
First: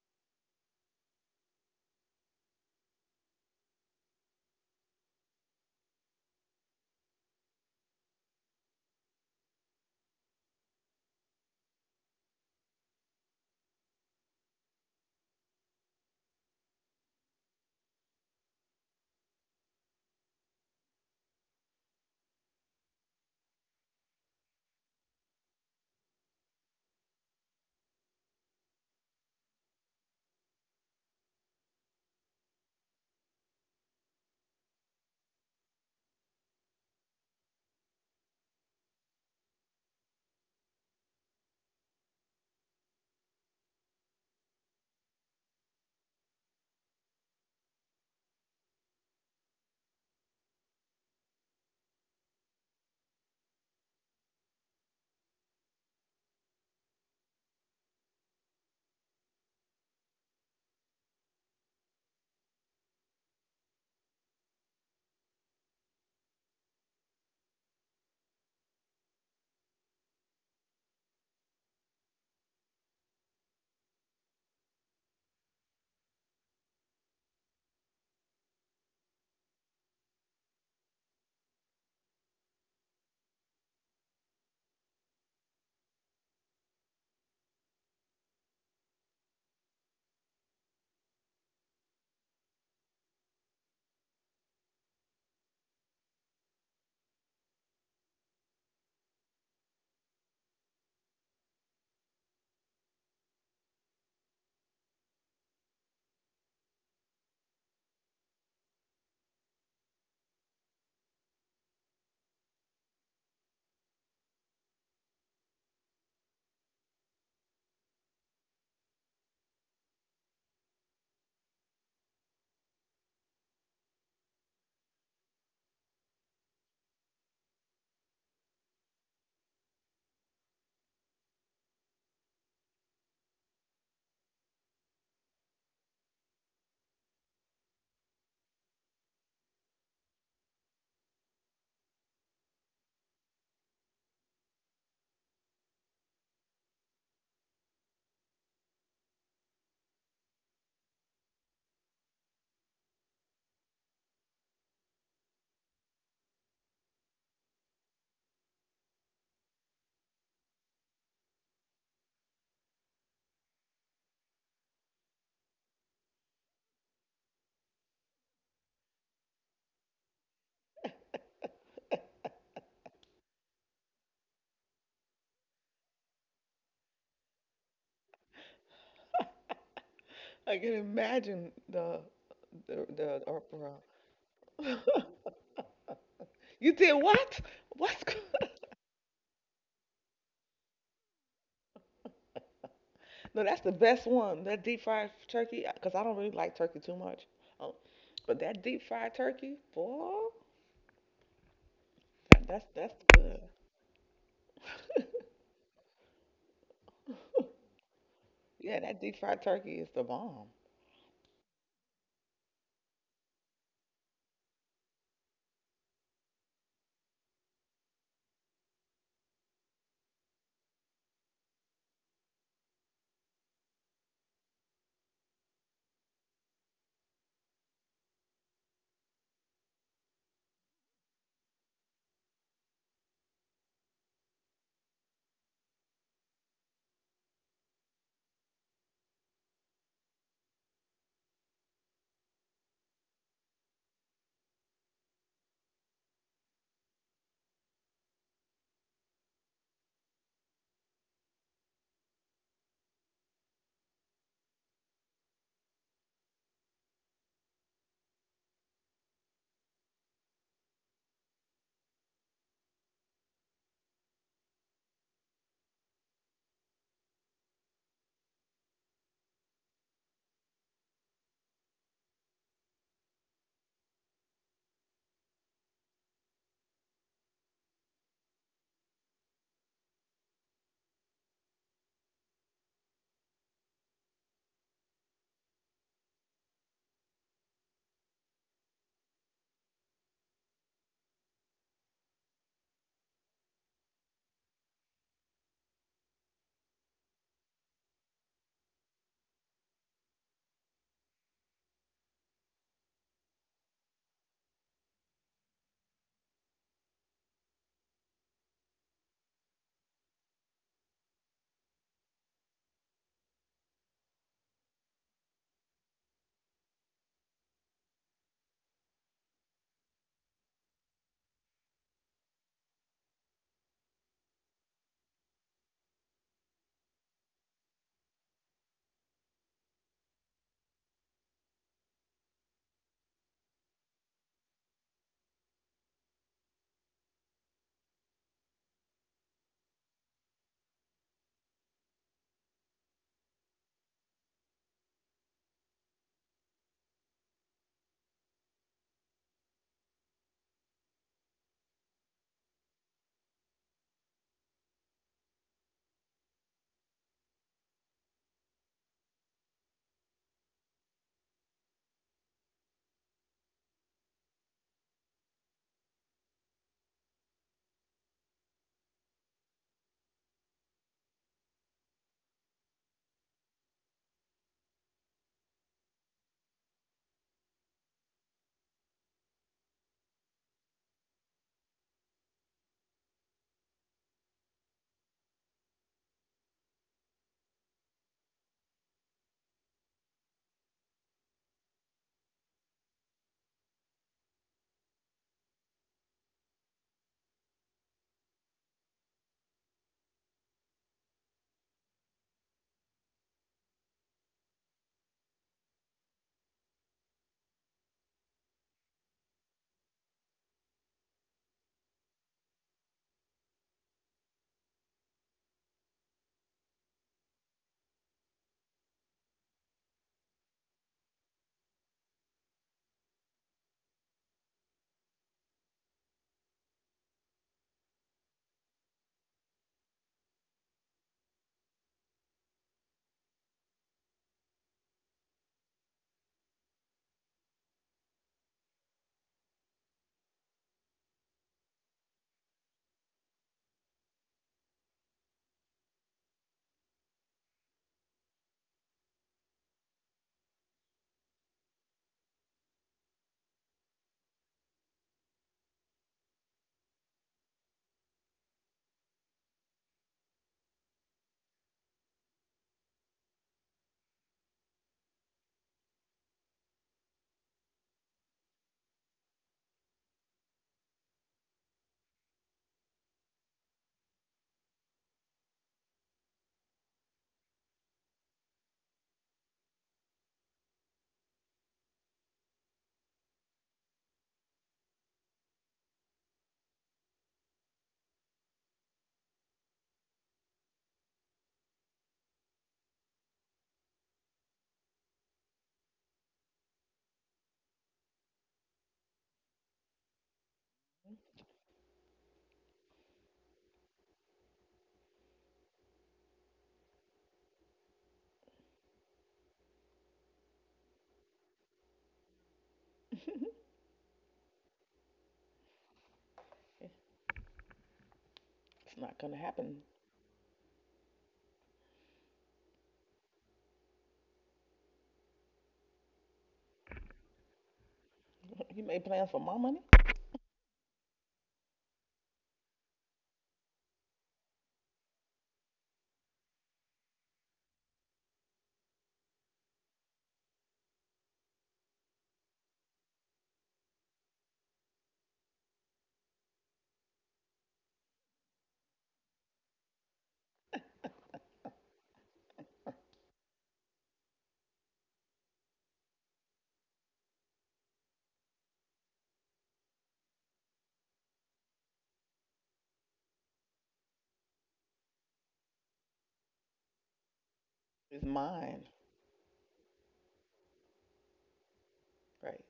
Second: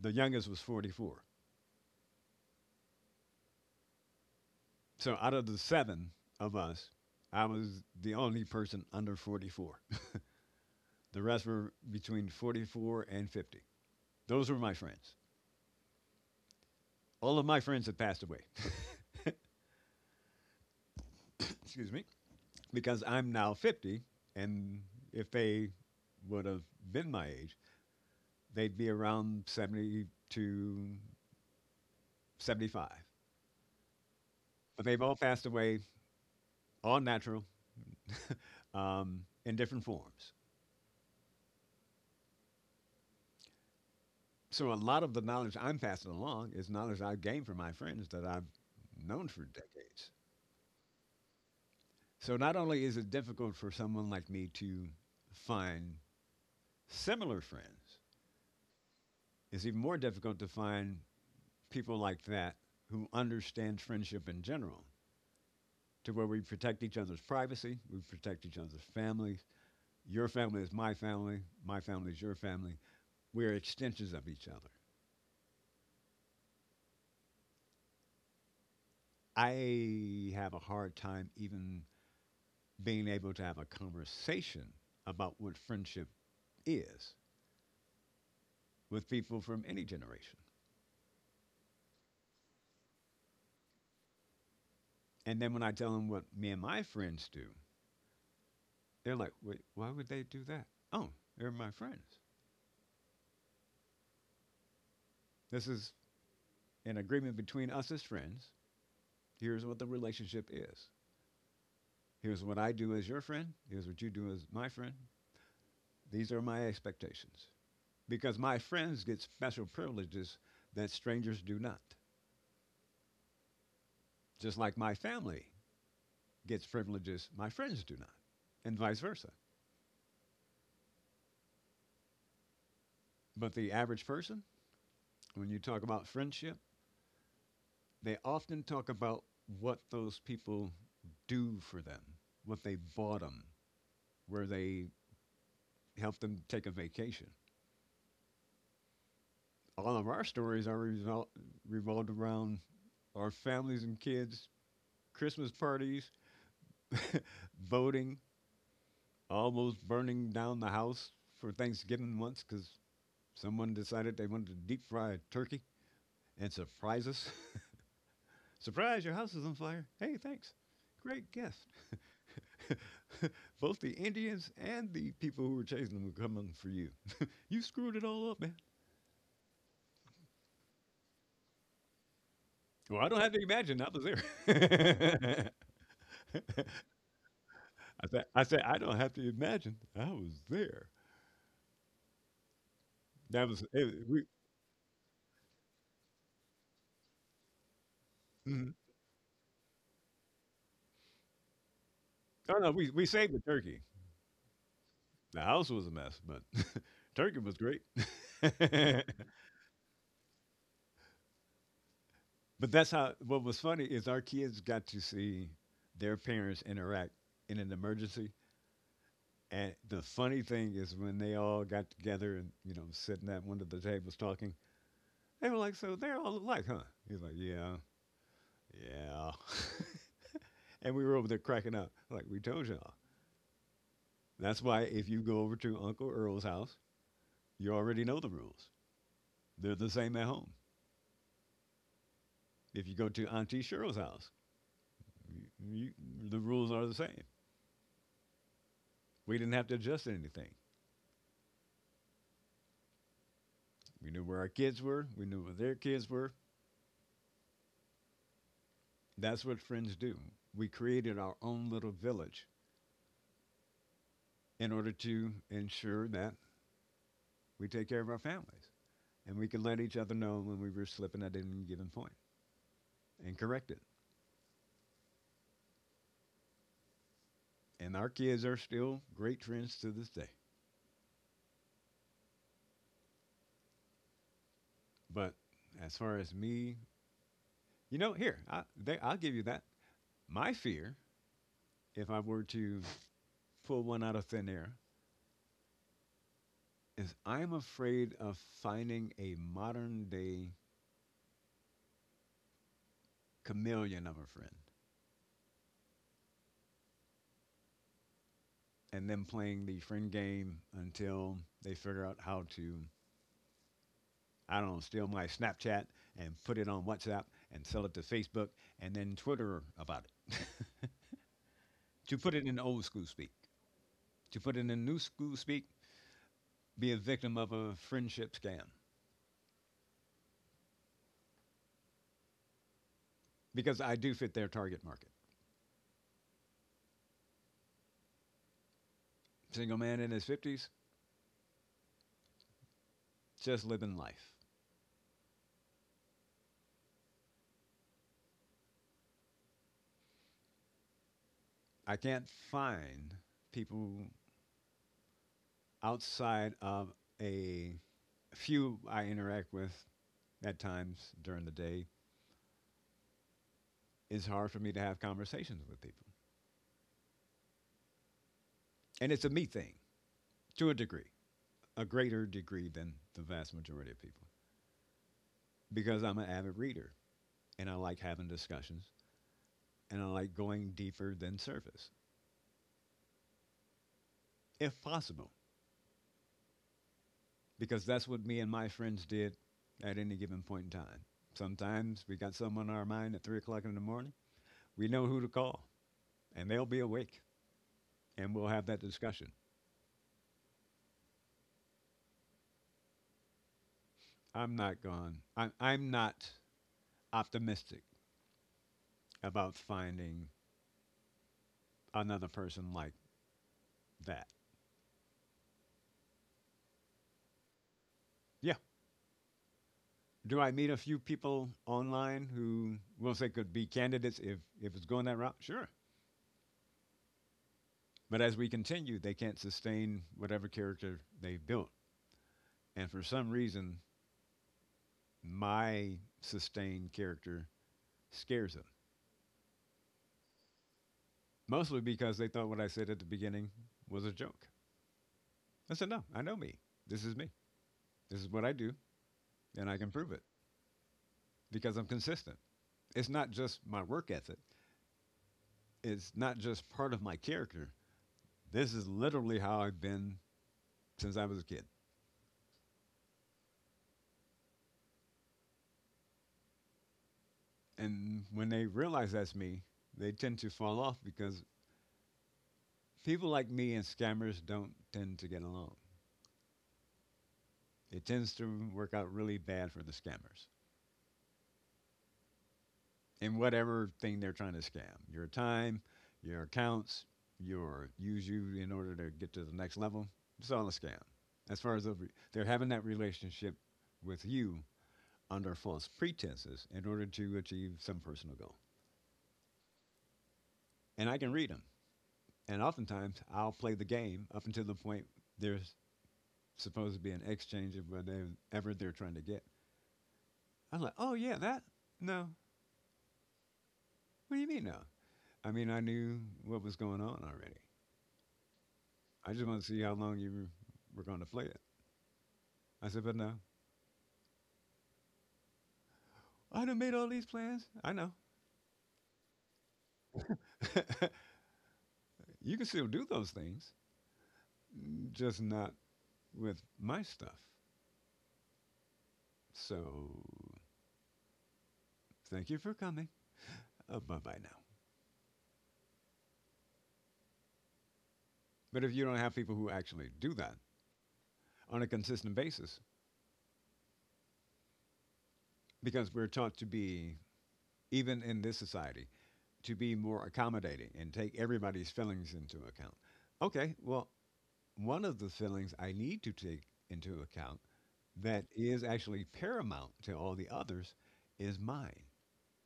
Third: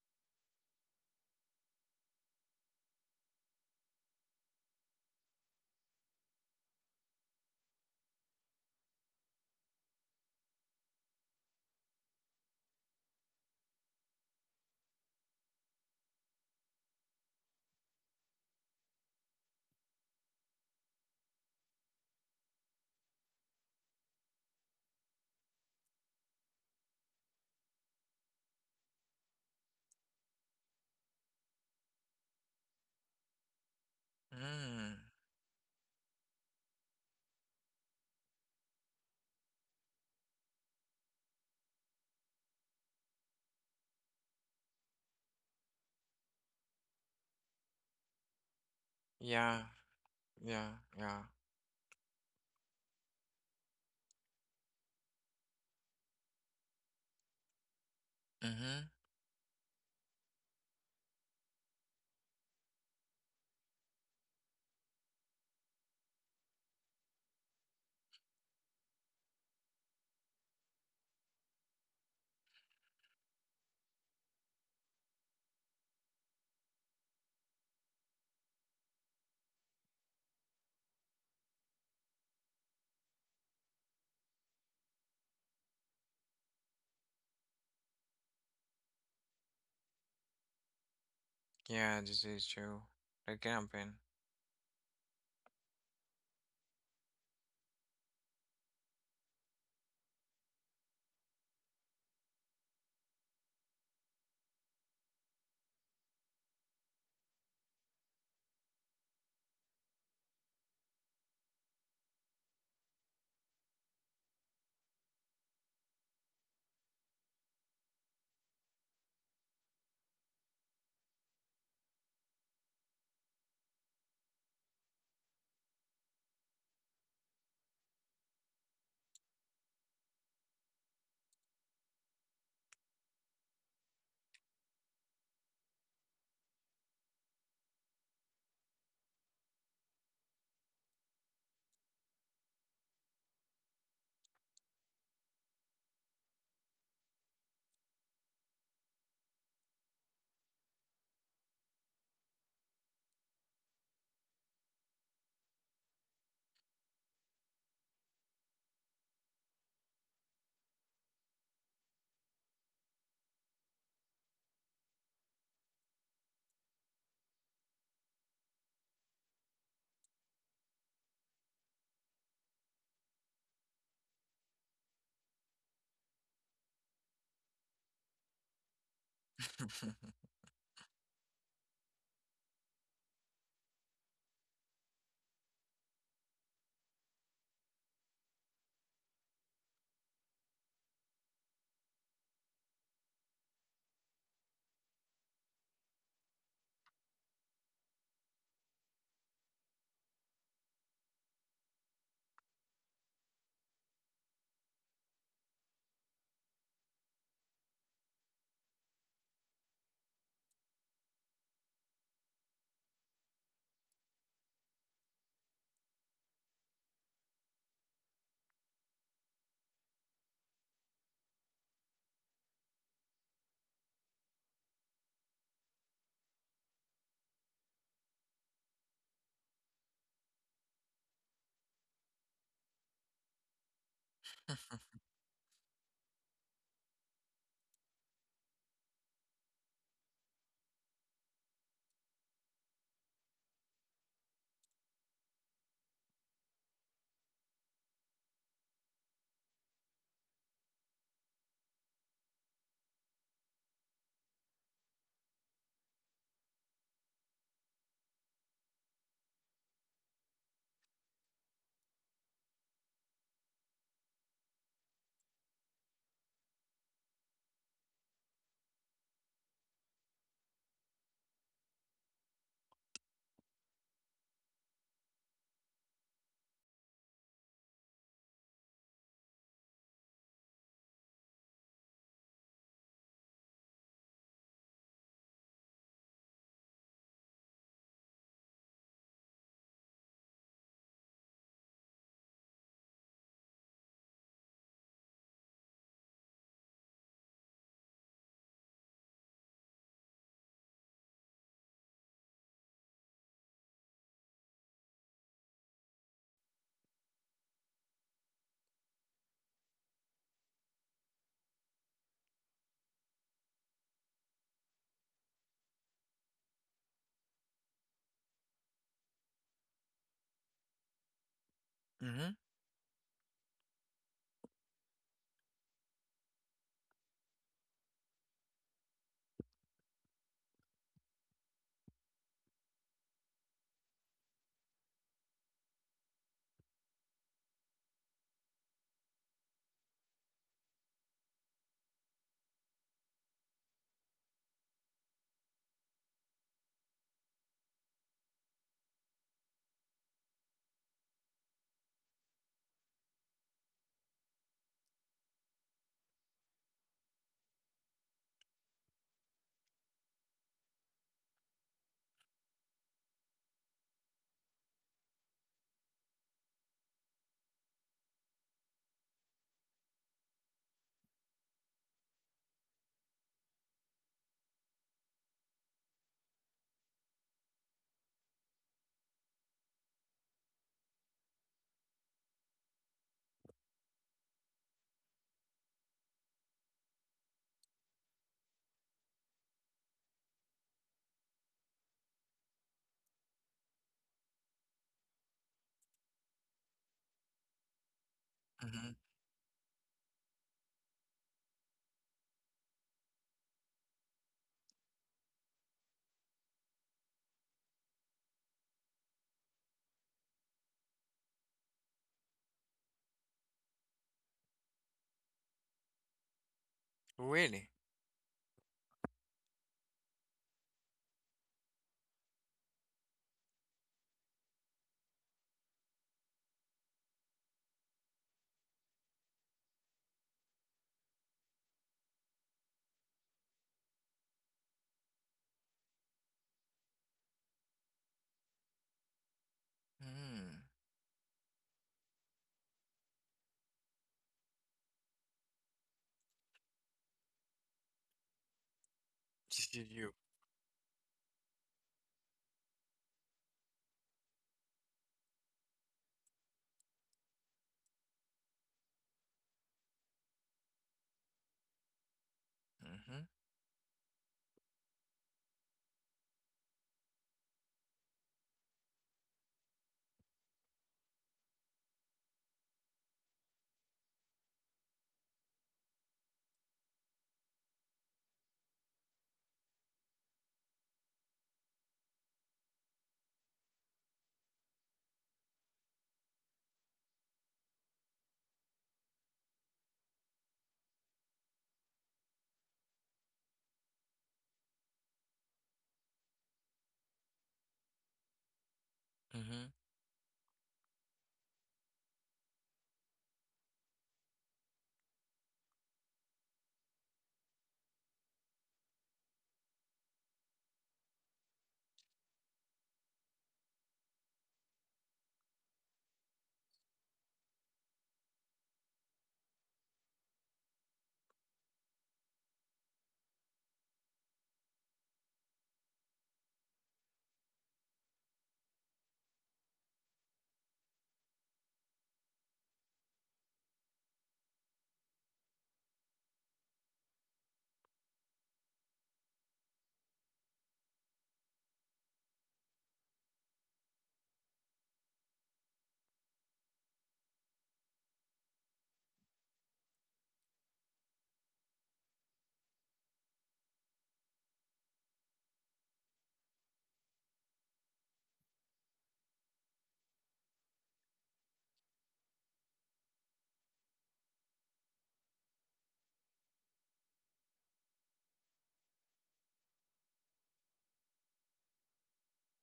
Speaker 3: the youngest was 44. So out of the seven of us, I was the only person under 44. The rest were between 44 and 50. Those were my friends. All of my friends have passed away, excuse me, because I'm now 50. And if they would have been my age, they'd be around 70 to 75. But they've
Speaker 1: Mm,
Speaker 3: all passed away, all natural, um, in different forms. So a lot of the knowledge I'm passing along is knowledge I've gained from my friends that I've known for
Speaker 1: yeah,
Speaker 3: decades.
Speaker 1: yeah, yeah.
Speaker 3: So not only is it difficult for someone like me to find similar friends,
Speaker 1: Mm-hmm.
Speaker 3: is even more difficult to find people like that who understand friendship in general, to where we protect each other's privacy, we protect each other's families. Your family is my family is your family. We're extensions of each other. I have a hard time even being able to have a conversation about what friendship is with people from any generation.
Speaker 1: Yeah, this is true. The campaign.
Speaker 3: And then when I tell them what me and my friends do, they're like, "Wait, why would they do that? Oh, they're my friends. This is an agreement between us as friends. Here's what the relationship is. Here's what I do as your friend. Here's what you do as my friend. These are my expectations." Because my friends get special privileges that strangers do not. Just like my family gets privileges my friends do not, and vice versa. But the average person, when you talk about friendship, they often talk about what those people do for them, what they bought them, where they helped them take a vacation. All of our stories are revolved around our families and kids, Christmas parties, voting, almost burning down the house for Thanksgiving once because someone decided they wanted to deep fry a turkey and surprise us. Surprise, your house is on fire. Hey, thanks. Great gift. Both the Indians and the people who were chasing them were coming for you. You screwed it all up, man.
Speaker 2: I can imagine
Speaker 3: Well, I
Speaker 2: the
Speaker 3: don't have to
Speaker 2: opera.
Speaker 3: imagine. I was there.
Speaker 2: You did what? What's
Speaker 3: I said, I don't have to imagine. I was there.
Speaker 2: No,
Speaker 3: That
Speaker 2: that's
Speaker 3: was
Speaker 2: the
Speaker 3: it,
Speaker 2: best
Speaker 3: we.
Speaker 2: one. That deep fried turkey, because I don't really like turkey too much. Oh, but that
Speaker 3: Mhm.
Speaker 2: deep fried turkey, boy,
Speaker 3: No, no, we
Speaker 2: that's
Speaker 3: saved the
Speaker 2: good.
Speaker 3: turkey. The house was a mess, but turkey was great.
Speaker 2: Yeah, that
Speaker 3: But
Speaker 2: deep fried turkey is the bomb.
Speaker 3: that's how. What was funny is our kids got to see their parents interact in an emergency. And the funny thing is when they all got together and you know sitting at one of the tables talking, they were like, "So they're all alike, huh?" He's like, "Yeah, yeah." And we were over there cracking up, like we told you, that's why if you go over to Uncle Earl's house, you already know the rules. They're the same at home. If you go to Auntie Cheryl's house, you, you, the rules are the same. We didn't have to adjust anything. We knew where our kids were, we knew where their kids were. That's what friends do. We created our own little village in order to ensure that we take care of our families and we can let each other know when we were slipping at any given point and correct it. And our kids are still great friends to this day. But as far as me, you know, here, I'll give you that. My fear, if I were to pull one out of thin air, is I'm afraid of finding a modern day chameleon of a friend and then playing the friend game until they figure out how to, I don't know, steal my Snapchat and put it on WhatsApp and sell it to Facebook and then Twitter about it. To put
Speaker 1: Mm-hmm.
Speaker 3: it in old school speak, to put it in new school speak, be a victim of a friendship scam because I do fit their target market. Single man in his 50s, just living life. I can't find people outside of a few I interact with at times during the day. It's hard for me to have conversations with people. And it's a me thing to a degree, a greater degree than the vast majority of people, because I'm an avid reader and I like having discussions and I like going deeper than surface, if possible. Because that's what me and my friends did at any given point in time. Sometimes we got someone on our mind at 3 o'clock in the morning. We know who to call, and they'll be awake, and we'll have that
Speaker 1: Mm-hmm.
Speaker 3: discussion. I'm not gone. I'm not optimistic about finding another person like that.
Speaker 1: Really?
Speaker 3: Yeah. Do I meet a few people online who we'll say could be candidates if it's going that route? Sure. But as we continue, they can't sustain whatever character they've built, and for some reason, my sustained character scares them.
Speaker 1: Mm.
Speaker 3: Mostly because they thought what I said at the beginning was a joke. I said, no, I know me. This is me. This is what I do, and
Speaker 1: Just
Speaker 3: I
Speaker 1: do
Speaker 3: can prove
Speaker 1: you.
Speaker 3: it because I'm consistent. It's not just my work ethic, it's not just part of my character. This is literally how I've been since I was a kid.
Speaker 1: Mhm,
Speaker 3: And when they realize that's me, they tend to fall off because people like me and scammers don't tend to get along. It tends to work out really bad for the scammers in whatever thing they're trying to scam: your time, your accounts, your use you in order to get to the next level. It's all a scam. As far as they're having that relationship with you under false pretenses in order to achieve some personal goal.
Speaker 1: mhm,
Speaker 3: And I can read them. And oftentimes I'll play the game up until the point there's supposed to be an exchange of whatever they're trying to get. I'm like, "Oh, yeah, that? No." "What do you mean, no?" I mean, I knew what was going on already.
Speaker 2: It's not gonna
Speaker 3: I just want to
Speaker 2: happen.
Speaker 3: see how long you were going to play it. I said, "But no, I done made all these plans. I know."
Speaker 2: You made plans for my money?
Speaker 3: You can still do those things, just not with my stuff. So thank you for coming. Bye bye now. But if you don't have people who actually do that on a consistent basis, because we're taught to be, even in this society, to be more accommodating and take everybody's feelings into account. Okay, well, one of the feelings I need to take into account
Speaker 2: It's
Speaker 3: that
Speaker 2: mine,
Speaker 3: is actually paramount to all the others is mine.
Speaker 2: right?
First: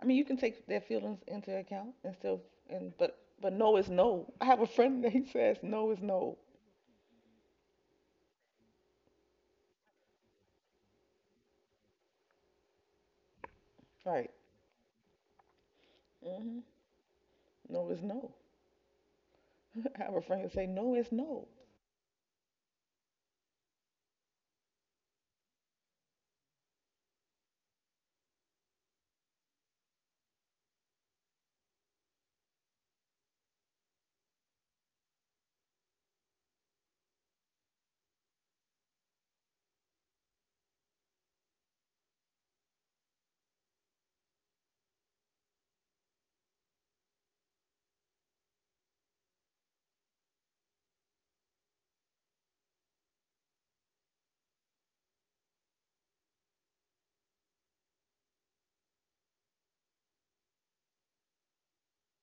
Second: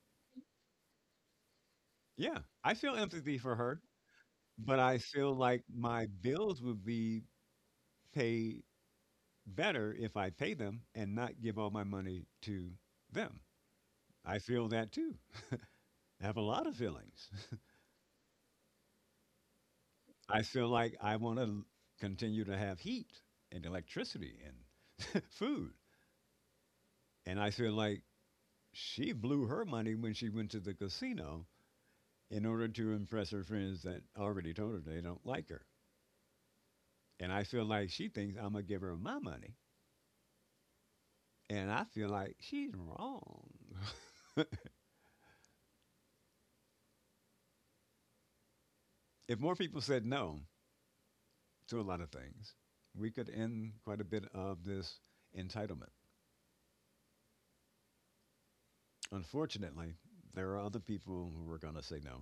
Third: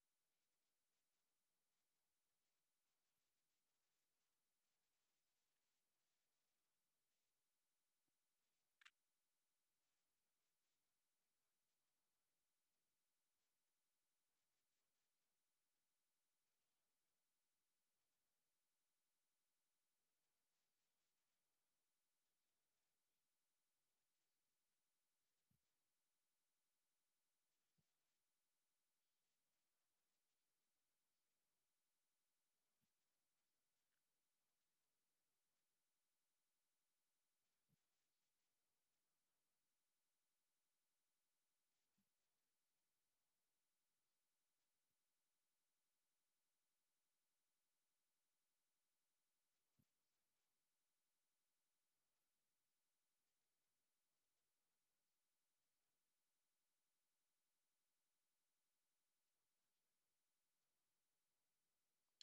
Speaker 2: I mean, you can take their feelings into account and
Speaker 3: Yeah,
Speaker 2: still,
Speaker 3: I feel
Speaker 2: and
Speaker 3: empathy
Speaker 2: but
Speaker 3: for
Speaker 2: no
Speaker 3: her,
Speaker 2: is no. I have a
Speaker 3: but I
Speaker 2: friend that he
Speaker 3: feel
Speaker 2: says
Speaker 3: like
Speaker 2: no is
Speaker 3: my
Speaker 2: no,
Speaker 3: bills would be paid better if I pay them and not give all my money to them.
Speaker 2: right?
Speaker 3: I feel that too. I have a
Speaker 2: Hmm.
Speaker 3: lot of feelings.
Speaker 2: No is no. I have a
Speaker 3: I
Speaker 2: friend who say
Speaker 3: feel
Speaker 2: no
Speaker 3: like
Speaker 2: is
Speaker 3: I want
Speaker 2: no.
Speaker 3: to continue to have heat and electricity and food. And I feel like she blew her money when she went to the casino in order to impress her friends that already told her they don't like her. And I feel like she thinks I'm going to give her my money. And I feel like she's wrong. If more people said no to a lot of things, we could end quite a bit of this entitlement. Unfortunately, there are other people who are going to say no,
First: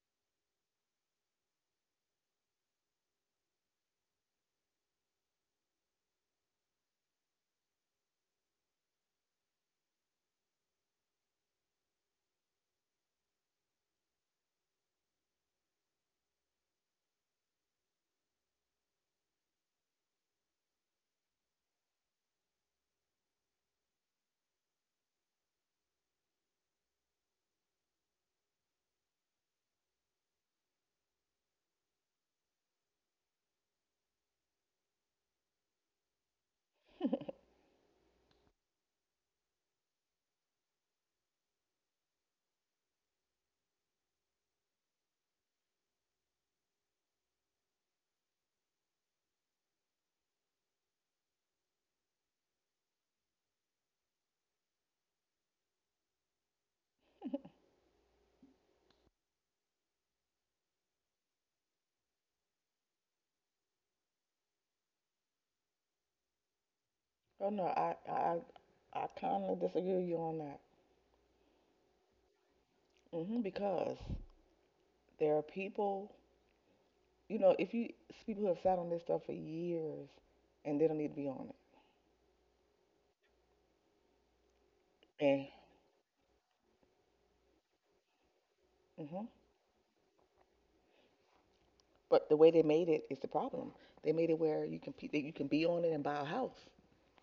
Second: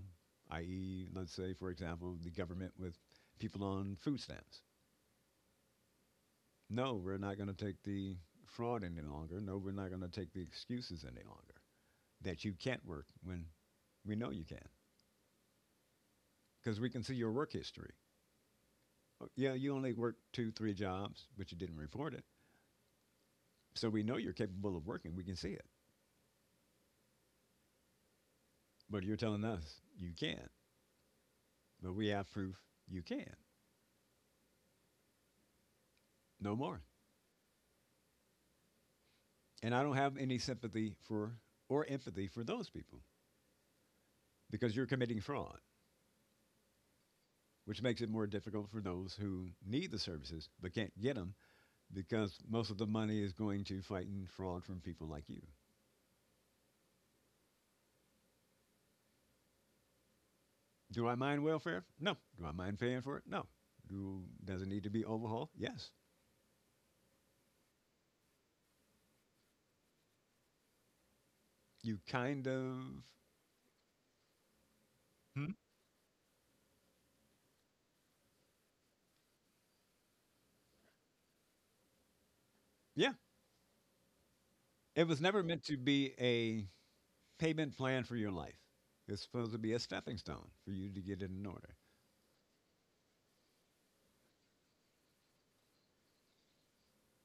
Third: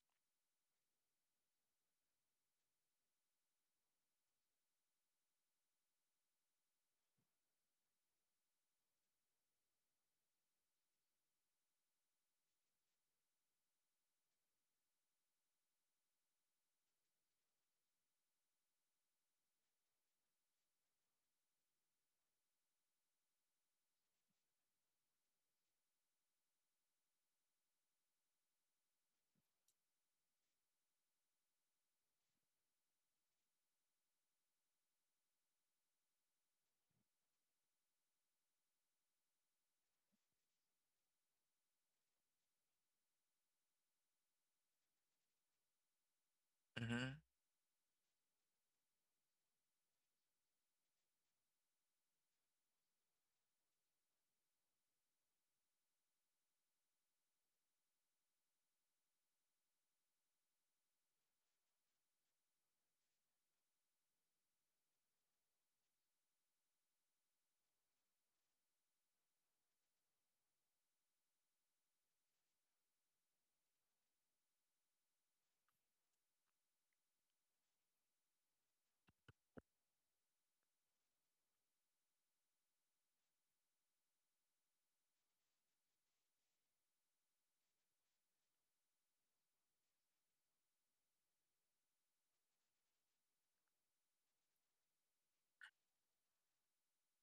Speaker 3: i.e., let's say, for example, the government with people on food stamps. No, we're not going to take the fraud any longer. No, we're not going to take the excuses any longer that you can't work when we know you can because we can see your work history. Yeah, you only worked two, three jobs, but you didn't report it. So we know you're capable of working. We can see it. But you're telling us you can't. But we have proof you can. No more. And I don't have any sympathy for or empathy for those people because you're committing fraud,
Speaker 1: mhm,
Speaker 3: which makes it more difficult for those who need the services but can't get them because most of the money is going to fighting fraud from people like you. Do I mind welfare? No. Do I mind paying for it? No. Do, does it need to be overhauled? Yes.
Speaker 2: Oh no, I I kind of disagree with you on that.
Speaker 3: You kind of
Speaker 2: Hmm. Because there are
Speaker 3: Hmm?
Speaker 2: people, you know, if you it's people who have sat on this stuff for years and they don't need to be on
Speaker 3: Yeah. It was never
Speaker 2: it.
Speaker 3: meant to be a payment plan for your life.
Speaker 2: And
Speaker 3: It's
Speaker 2: hmm
Speaker 3: supposed to be a stepping stone for you to get it in order.
Speaker 2: but the way they made it is the problem. They made it where you can that you can be on it and buy a house.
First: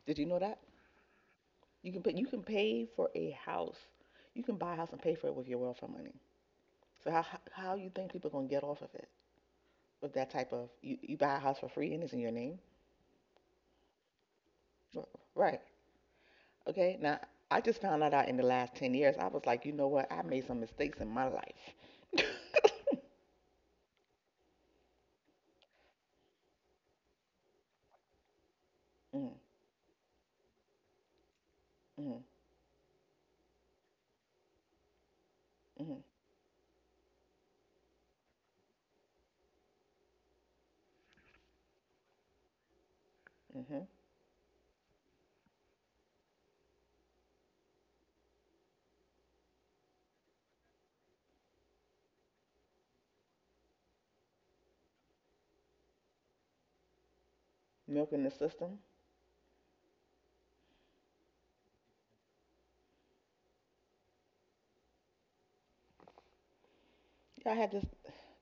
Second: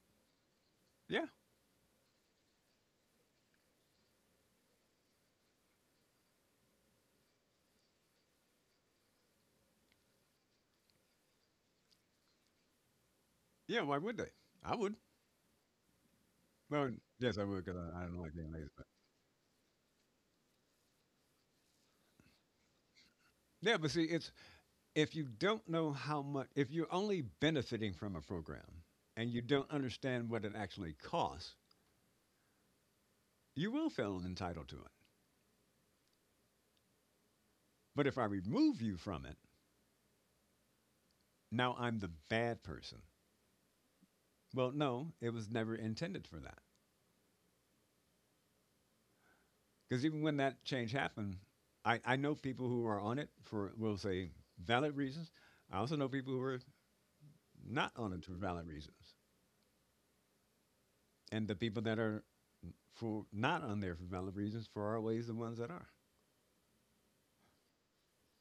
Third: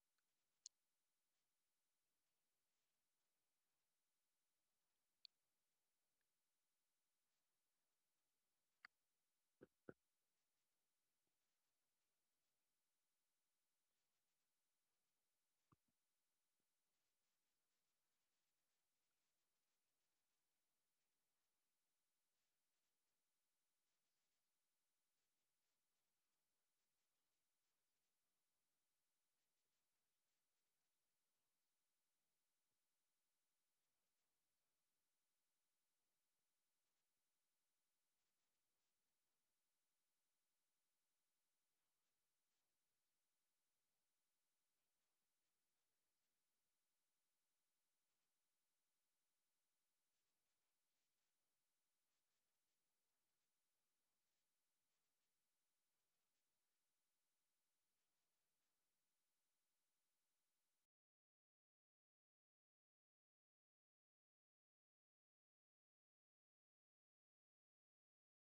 Speaker 2: Did you know that?
Speaker 3: Yeah.
Speaker 2: You can pay for a house. You can buy a house and pay for it with your welfare money. So how you think people gonna get off of it with that type of you buy a house for free and it's in your name?
Speaker 3: Yeah. Why would they? I would.
Speaker 2: R- Right.
Speaker 3: Well,
Speaker 2: Okay, now
Speaker 3: yes, I
Speaker 2: I
Speaker 3: would because
Speaker 2: just
Speaker 3: I,
Speaker 2: found
Speaker 3: I
Speaker 2: that
Speaker 3: don't
Speaker 2: out
Speaker 3: like
Speaker 2: in the
Speaker 3: being lazy.
Speaker 2: last
Speaker 3: But
Speaker 2: 10 years. I was like, you know what? I made some mistakes in my life.
Speaker 3: yeah, but see, it's if you don't know how much, if you're only benefiting from a program and
Speaker 2: Mm,
Speaker 3: you don't understand what it actually costs,
Speaker 2: mm,
Speaker 3: you will feel entitled to it.
Speaker 2: mm,
Speaker 3: But if I remove you from it, now I'm the bad person.
Speaker 2: mm-hmm.
Speaker 3: Well, no, it was never intended for that. Because even when that change happened, I know people who are on it for, we'll say, valid reasons. I also know people who are not on
Speaker 2: Milking
Speaker 3: it
Speaker 2: the
Speaker 3: for valid
Speaker 2: system.
Speaker 3: reasons. And the people that are for not on there for valid reasons, for our ways, the ones that are.
Speaker 2: Yeah, I had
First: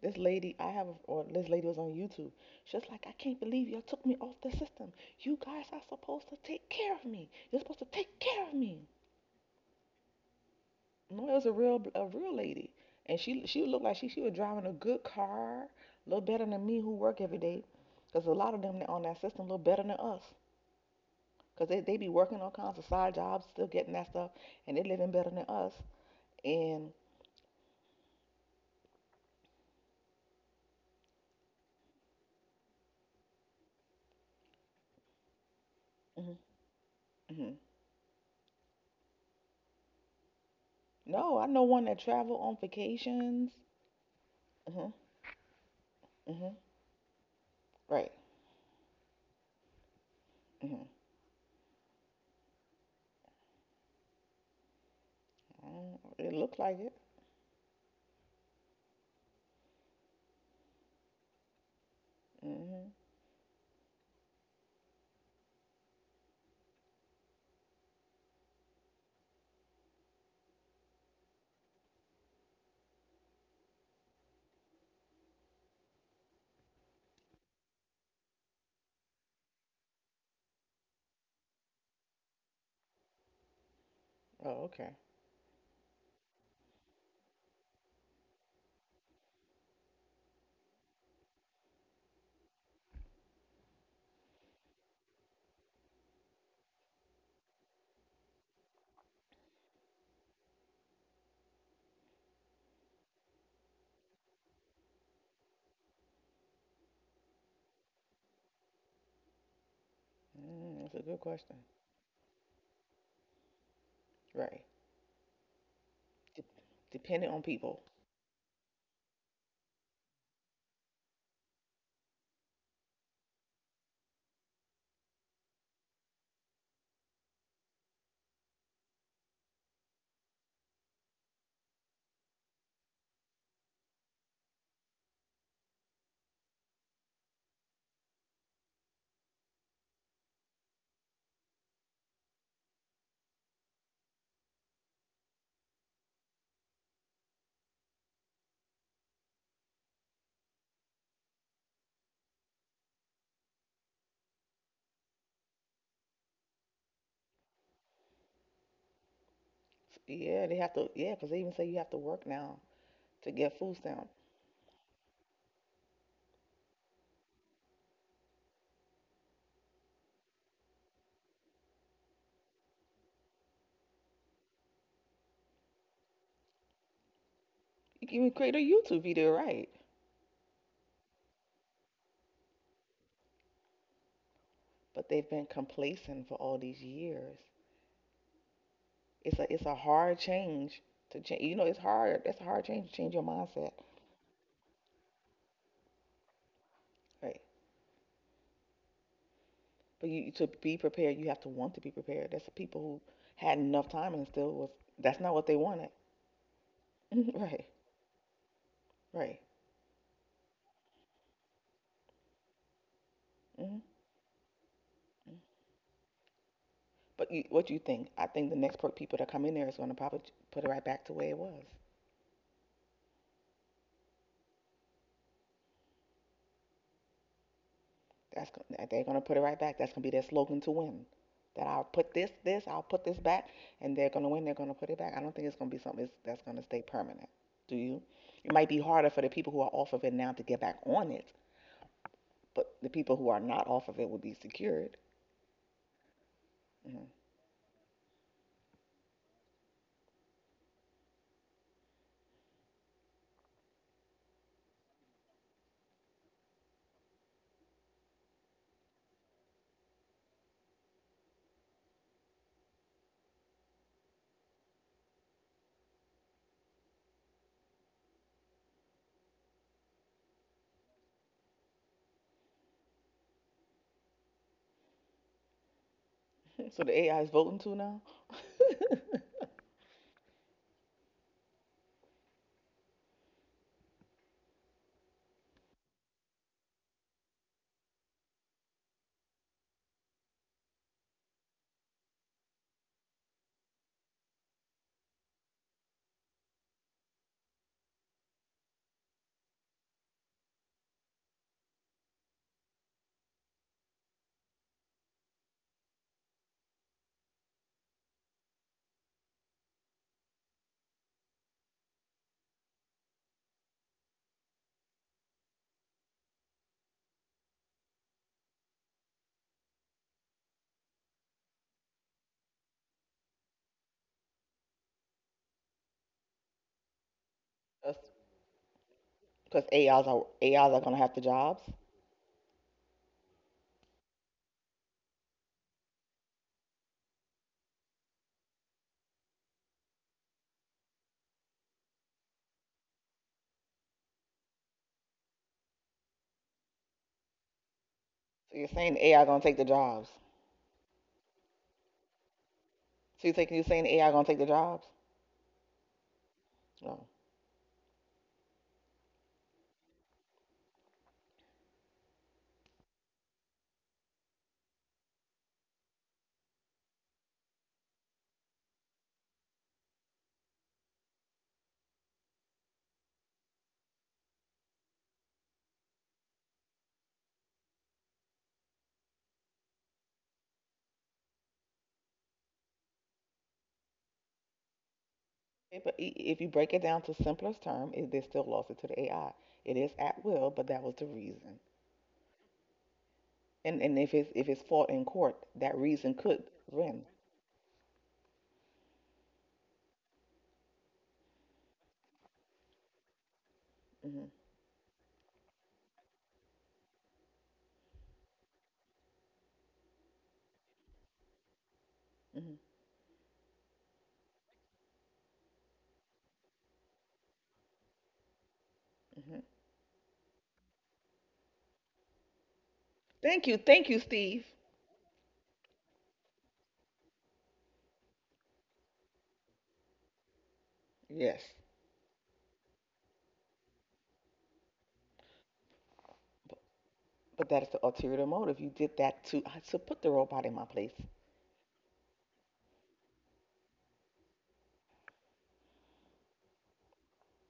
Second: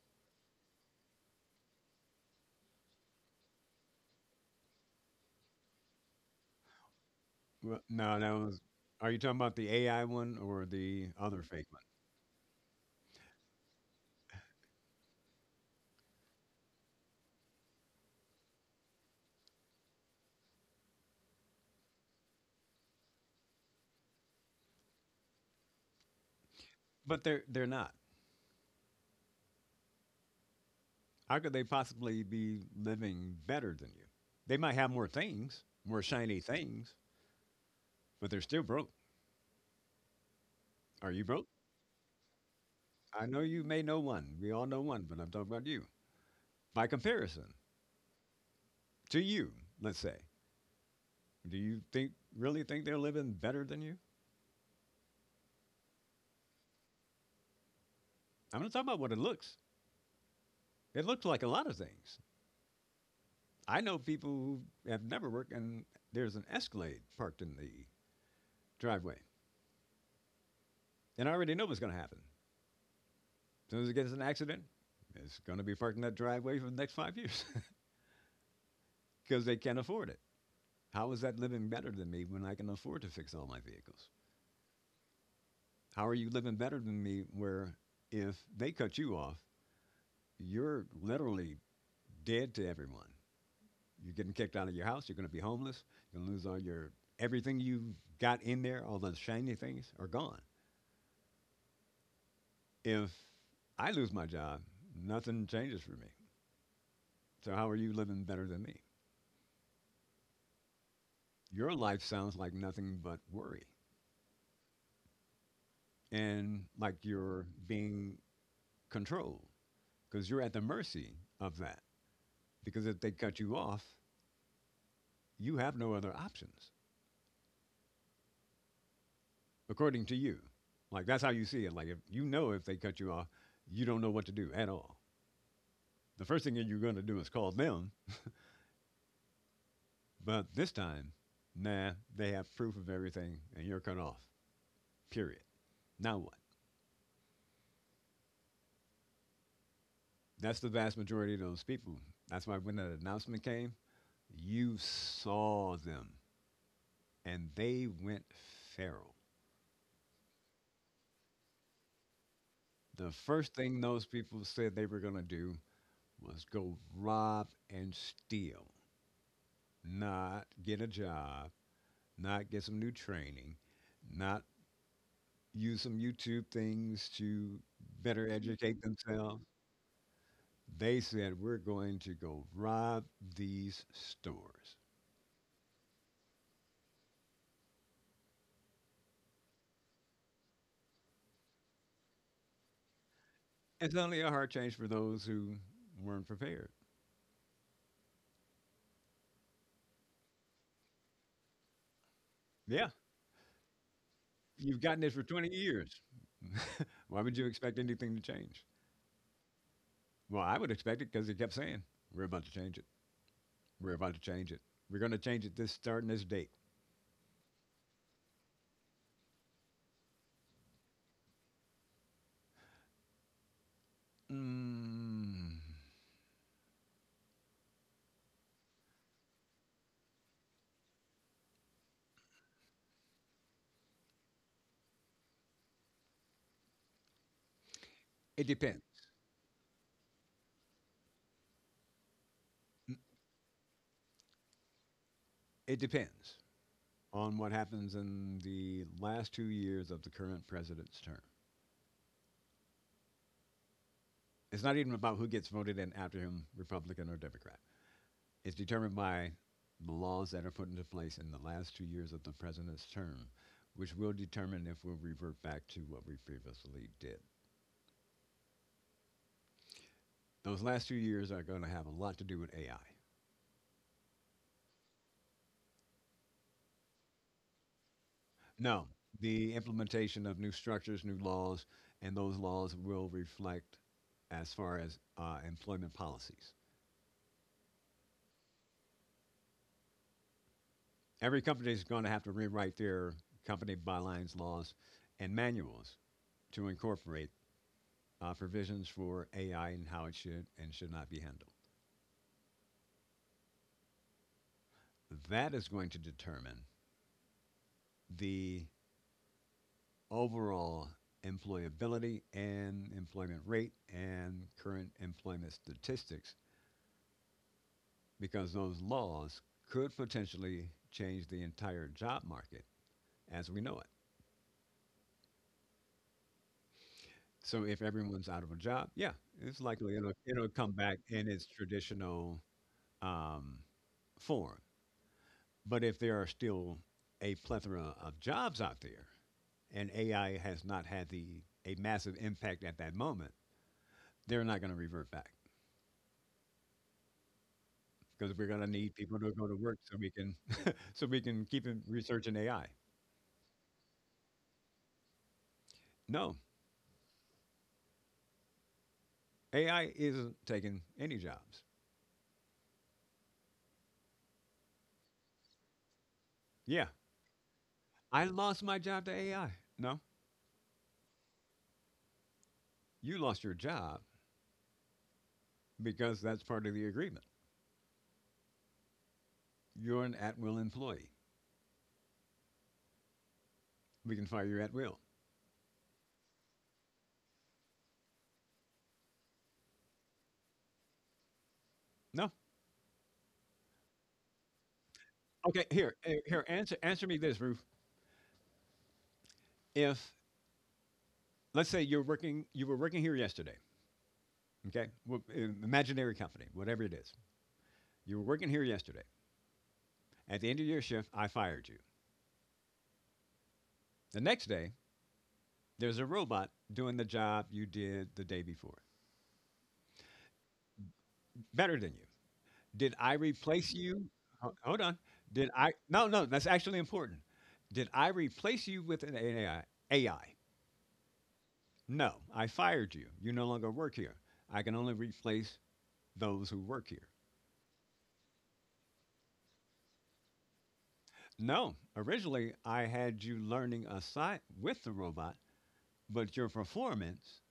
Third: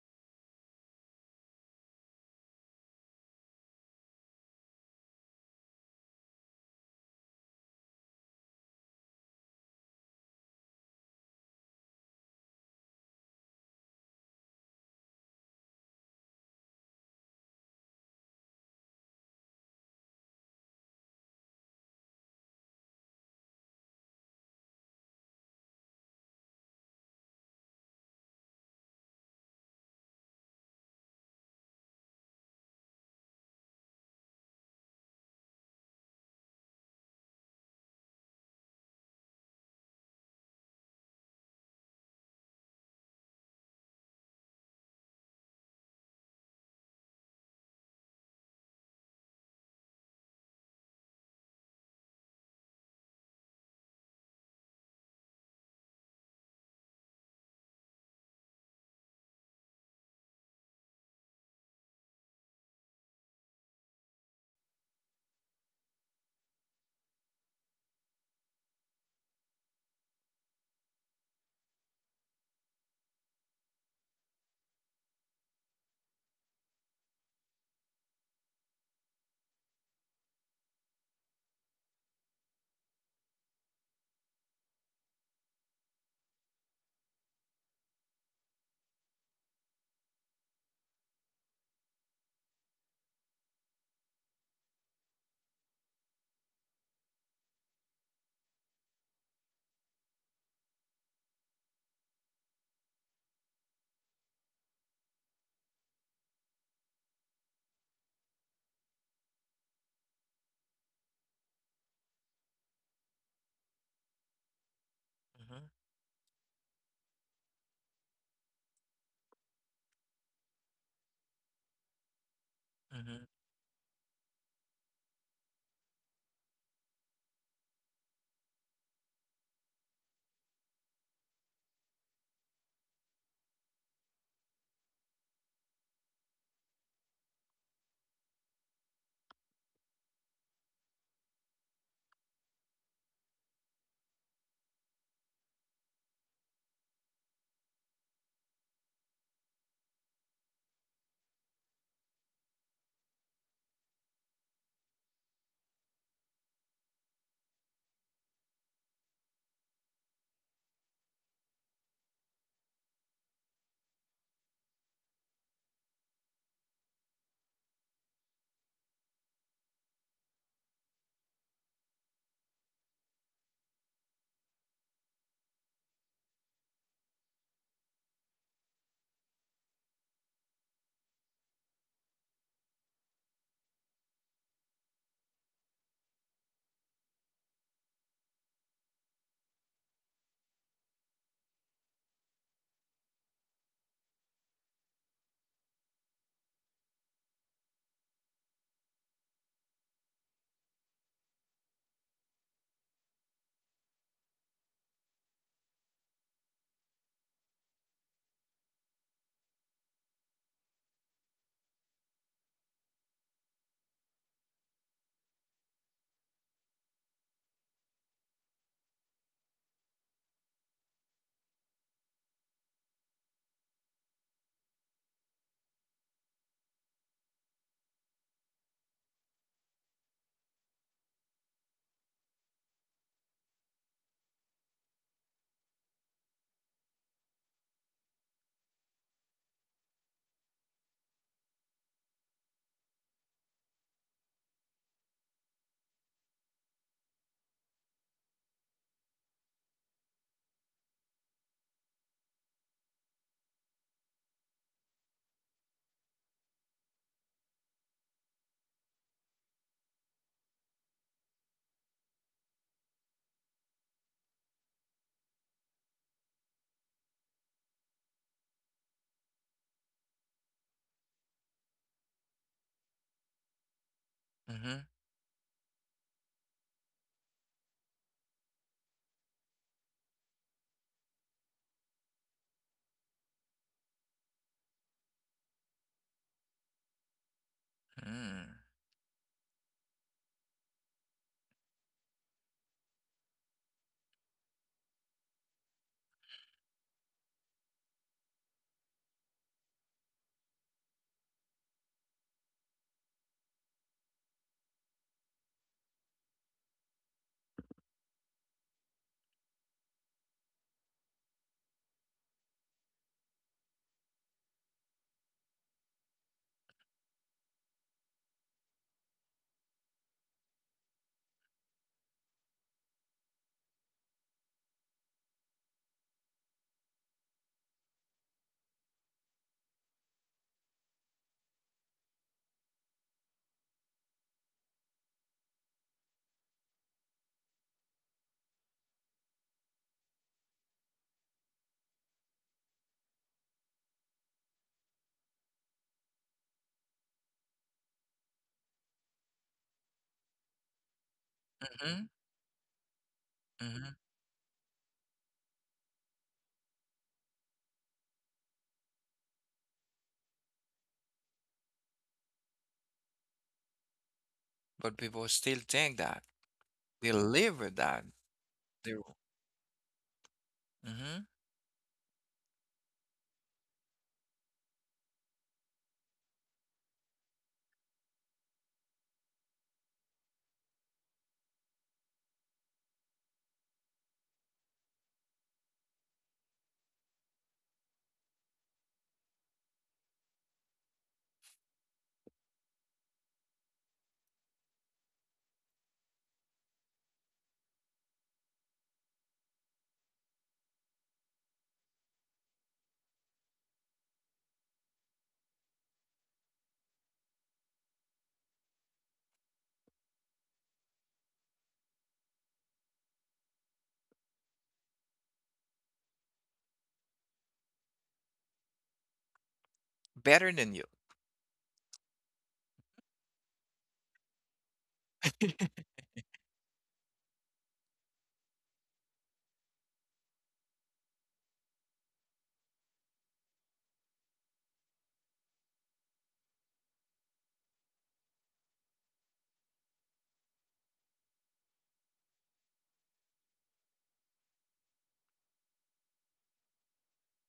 Speaker 2: this lady, I have, or this lady was on YouTube. She was like, "I can't believe y'all took me off the system. You guys are supposed to take care of me. You're supposed
Speaker 3: Well,
Speaker 2: to
Speaker 3: no,
Speaker 2: take
Speaker 3: that
Speaker 2: care of
Speaker 3: was.
Speaker 2: me."
Speaker 3: Are you talking about the AI one or the
Speaker 2: No, it
Speaker 3: other
Speaker 2: was
Speaker 3: fake one?
Speaker 2: a real lady, and she looked like she was driving a good car, a little better than me who work every day, because a lot of them that on that system look better than us. Because they be working all kinds of side jobs, still getting that stuff, and they living better than us. And
Speaker 3: But they're not. How could they possibly be living better than you? They might have more things, more
Speaker 2: mhm,
Speaker 3: shiny things,
Speaker 2: mhm.
Speaker 3: but they're still broke. Are you
Speaker 2: No,
Speaker 3: broke?
Speaker 2: I know one that travel on
Speaker 3: I know
Speaker 2: vacations.
Speaker 3: you may know one. We all know
Speaker 2: Hmm.
Speaker 3: one, but I'm talking about you.
Speaker 2: Hmm.
Speaker 3: By comparison
Speaker 2: Right.
Speaker 3: to you, let's say,
Speaker 2: Hmm.
Speaker 3: do you think really think they're living better than you?
Speaker 2: Mm, it looks like it.
Speaker 3: I'm not talking about what it looks. It looks like a lot of things.
Speaker 2: Hmm.
Speaker 3: I know people who have never worked, and there's an Escalade parked in the driveway, and I already know what's going to happen. As soon as it gets an accident, it's going to be parked in that driveway for the next 5 years because they can't afford it. How is that living better than me when I can afford to fix all my vehicles?
Speaker 2: Oh, okay.
Speaker 3: How are you living better than me where if they cut you off, you're literally dead to everyone. You're getting kicked out of your house. You're going to be homeless. You're going to lose all your everything you got in there. All the shiny things are gone. If I lose my job, nothing changes for me. So how are you living better than me?
Speaker 2: Mm, that's a good question.
Speaker 3: Your life sounds like nothing but worry,
Speaker 2: Right.
Speaker 1: mhm,
Speaker 2: De-
Speaker 3: and like
Speaker 2: Dependent on
Speaker 3: you're
Speaker 2: people.
Speaker 3: being controlled because you're at the mercy of that. Because if they
Speaker 1: mhm,
Speaker 3: cut you off, you have no other options, according to you. Like that's how you see it. Like if you know if they cut you off, you don't know what to do at all. The first thing that you're going to do is call them, but this time, nah, they have proof of everything and you're cut off. Period. Now what? That's the vast majority of those people. That's why when that announcement came, you saw them and they went feral.
Speaker 2: Yeah, they have to. Yeah, because they even say you have to work now
Speaker 3: The
Speaker 2: to
Speaker 3: first
Speaker 2: get food
Speaker 3: thing those
Speaker 2: stamps.
Speaker 3: people said they were going to do was go rob and steal, not get a job, not get some new training, not use some YouTube things to
Speaker 2: You can
Speaker 3: better
Speaker 2: even create a
Speaker 3: educate
Speaker 2: YouTube video,
Speaker 3: themselves.
Speaker 2: right?
Speaker 3: They said, "We're going to go rob these stores."
Speaker 2: But they've been complacent for all these years. It's a hard change to change. You know, it's hard. That's a hard change to change your mindset.
Speaker 3: It's only a hard change for those who weren't prepared.
Speaker 2: Right. But you to be prepared, you have to want to be prepared. That's the people
Speaker 3: Yeah,
Speaker 2: who had enough time and still was.
Speaker 3: you've gotten this
Speaker 2: That's
Speaker 3: for
Speaker 2: not what
Speaker 3: 20
Speaker 2: they wanted.
Speaker 3: years. Why would you
Speaker 2: Right.
Speaker 3: expect anything to change?
Speaker 2: Right.
Speaker 3: Well, I would expect it because he kept saying, "We're about to change it.
Speaker 2: Hmm.
Speaker 3: We're about to change it. We're going to change it this starting this date."
Speaker 2: But you, what do you think? I think the next people that come in there is going to probably put it right back to where it was.
Speaker 3: Mm,
Speaker 2: That's they're gonna put it right back. That's gonna be their slogan to win. That I'll put I'll put this back, and they're gonna win. They're gonna put it back. I don't think it's gonna be something that's gonna stay permanent. Do you?
Speaker 3: it
Speaker 2: It might be
Speaker 3: depends.
Speaker 2: harder for the people who are off of it now to get back on it, but the
Speaker 3: Mm,
Speaker 2: people who are not off of it will be secured.
Speaker 3: it depends
Speaker 2: Mhm.
Speaker 3: on what happens in the last 2 years of the current president's term. It's not even about who gets voted in after him, Republican or Democrat. It's determined by the laws that are put into place in the last 2 years of the president's term, which will determine if we'll revert back to what we previously did. Those last 2 years are going to have a lot to do with AI.
Speaker 1: mhm,
Speaker 2: So the AI is voting too now,
Speaker 3: No, the implementation of new structures, new laws, and those laws will reflect as far as employment policies.
Speaker 1: mhm,
Speaker 3: Every company is going to have to rewrite their company bylines, laws, and manuals to incorporate provisions for AI and how it should and should not be handled. That is going to determine the overall employability and employment rate and current employment statistics because those laws could potentially change the entire job market as we know it. So if
Speaker 2: because
Speaker 3: everyone's out of a job, yeah, it's
Speaker 2: AIs
Speaker 3: likely it'll,
Speaker 2: are
Speaker 3: it'll
Speaker 2: AIs
Speaker 3: come
Speaker 2: are
Speaker 3: back
Speaker 2: gonna have the
Speaker 3: in its
Speaker 2: jobs. So
Speaker 3: traditional um, form. But if there are still a plethora of jobs out there, and AI has not had the a massive impact at that moment, they're not going to revert back because we're going to
Speaker 2: you're
Speaker 3: need
Speaker 2: saying
Speaker 3: people
Speaker 2: AI
Speaker 3: to
Speaker 2: gonna
Speaker 3: go to
Speaker 2: take the
Speaker 3: work so we
Speaker 2: jobs?
Speaker 3: can so we can keep
Speaker 1: mhm,
Speaker 3: researching AI.
Speaker 2: So you're saying
Speaker 1: mhm.
Speaker 2: AI gonna take the jobs?
Speaker 3: No,
Speaker 2: No.
Speaker 3: AI isn't taking any jobs.
Speaker 1: But people still think that
Speaker 3: Yeah,
Speaker 1: they live with that.
Speaker 3: I lost my
Speaker 1: They're,
Speaker 3: job to AI. No,
Speaker 1: hmm,
Speaker 3: you lost your job because that's part of the agreement. You're an at will employee. We can fire you at will.
Speaker 2: Okay, but if you break it down to simplest term, it, they still lost it to the AI. It is at will, but that was the reason.
Speaker 3: No.
Speaker 2: And if it's fought in court,
Speaker 3: Okay,
Speaker 2: that
Speaker 3: here,
Speaker 2: reason
Speaker 3: here,
Speaker 2: could
Speaker 3: answer
Speaker 2: win.
Speaker 3: me this, Roof. If let's say you're working, you were working here yesterday,
Speaker 2: Hmm.
Speaker 3: okay. Well, imaginary company, whatever it is, you were working here yesterday. At the end of your shift, I fired you.
Speaker 2: Hmm.
Speaker 3: The next day, there's a robot doing the job you did the day before,
Speaker 2: Hmm.
Speaker 1: better than you.
Speaker 3: better than you. Did I replace
Speaker 2: Thank you,
Speaker 3: you?
Speaker 2: Steve.
Speaker 3: Hold on. Did I? No, no, that's actually important. Did I replace you with an AI? AI.
Speaker 2: Yes,
Speaker 3: No, I fired you. You no longer work here. I can only replace those
Speaker 2: but,
Speaker 3: who work here.
Speaker 2: but that is the ulterior motive. You did that to put the robot in my place.
Speaker 3: No, originally I had you learning a side with the robot, but your performance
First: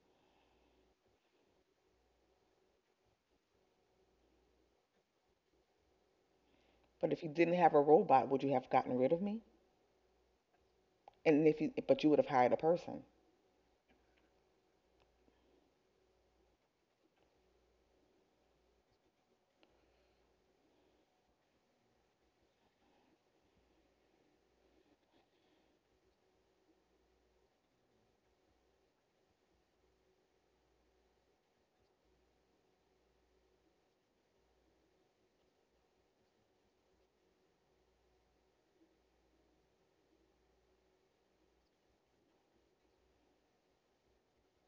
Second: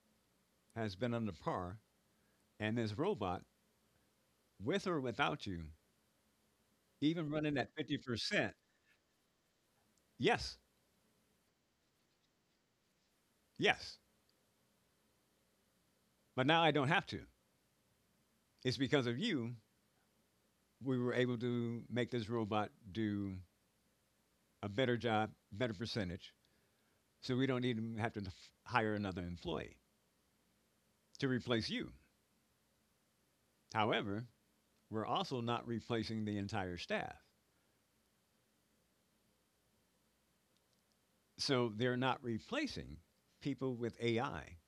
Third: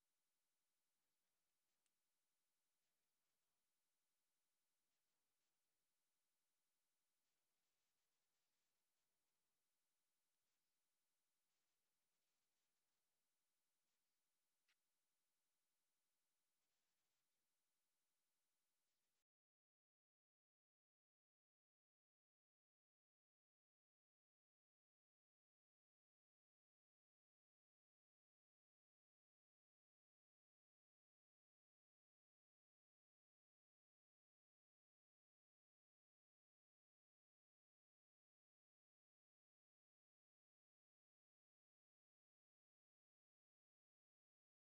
Speaker 3: has been under par, and this robot, with or without you,
Speaker 2: But if
Speaker 3: even
Speaker 2: you didn't
Speaker 3: running at
Speaker 2: have a robot, would you
Speaker 3: 50%,
Speaker 2: have gotten rid of me?
Speaker 3: yes,
Speaker 2: And if you but you would have hired a person.
Speaker 3: yes. But now I don't have to. It's because of you, we were able to make this robot do a better job, better percentage, so we don't even have to hire another employee to replace you. However, we're also not replacing the entire staff. So they're not replacing people with AI.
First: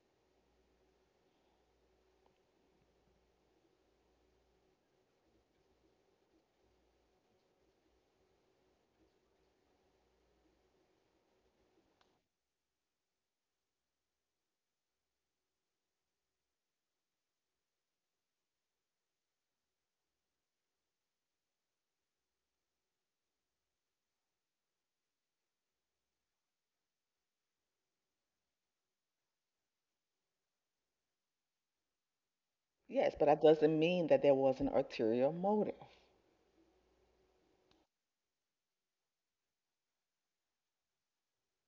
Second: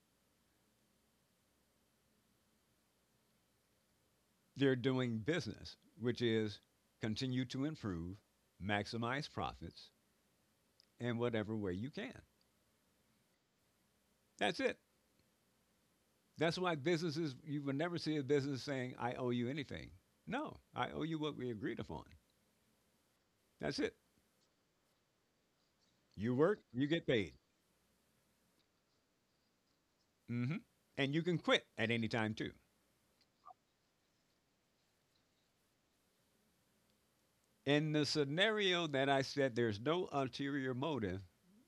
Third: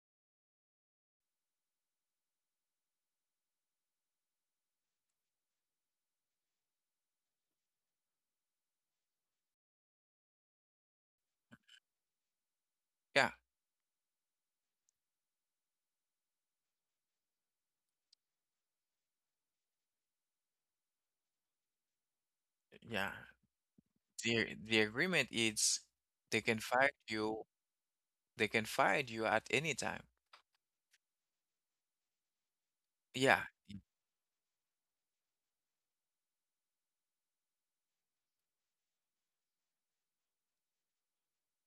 Speaker 3: They're doing business, which is continue to improve, maximize profits in whatever way you can.
Speaker 1: Yeah,
Speaker 3: That's it. That's why businesses, you will never see a business saying, I owe you anything. No, I owe you what we agreed upon.
Speaker 1: yeah.
Speaker 3: That's it.
Speaker 1: The agreement is
Speaker 3: You
Speaker 1: they can
Speaker 3: work, you
Speaker 1: find
Speaker 3: get paid.
Speaker 1: you. They can find you at any time.
Speaker 3: Hmm. And you can quit at any time, too.
Speaker 2: Yes, but
Speaker 1: Yeah.
Speaker 2: that doesn't mean that there was an ulterior motive.
Speaker 3: In the scenario that I said there's no ulterior motive,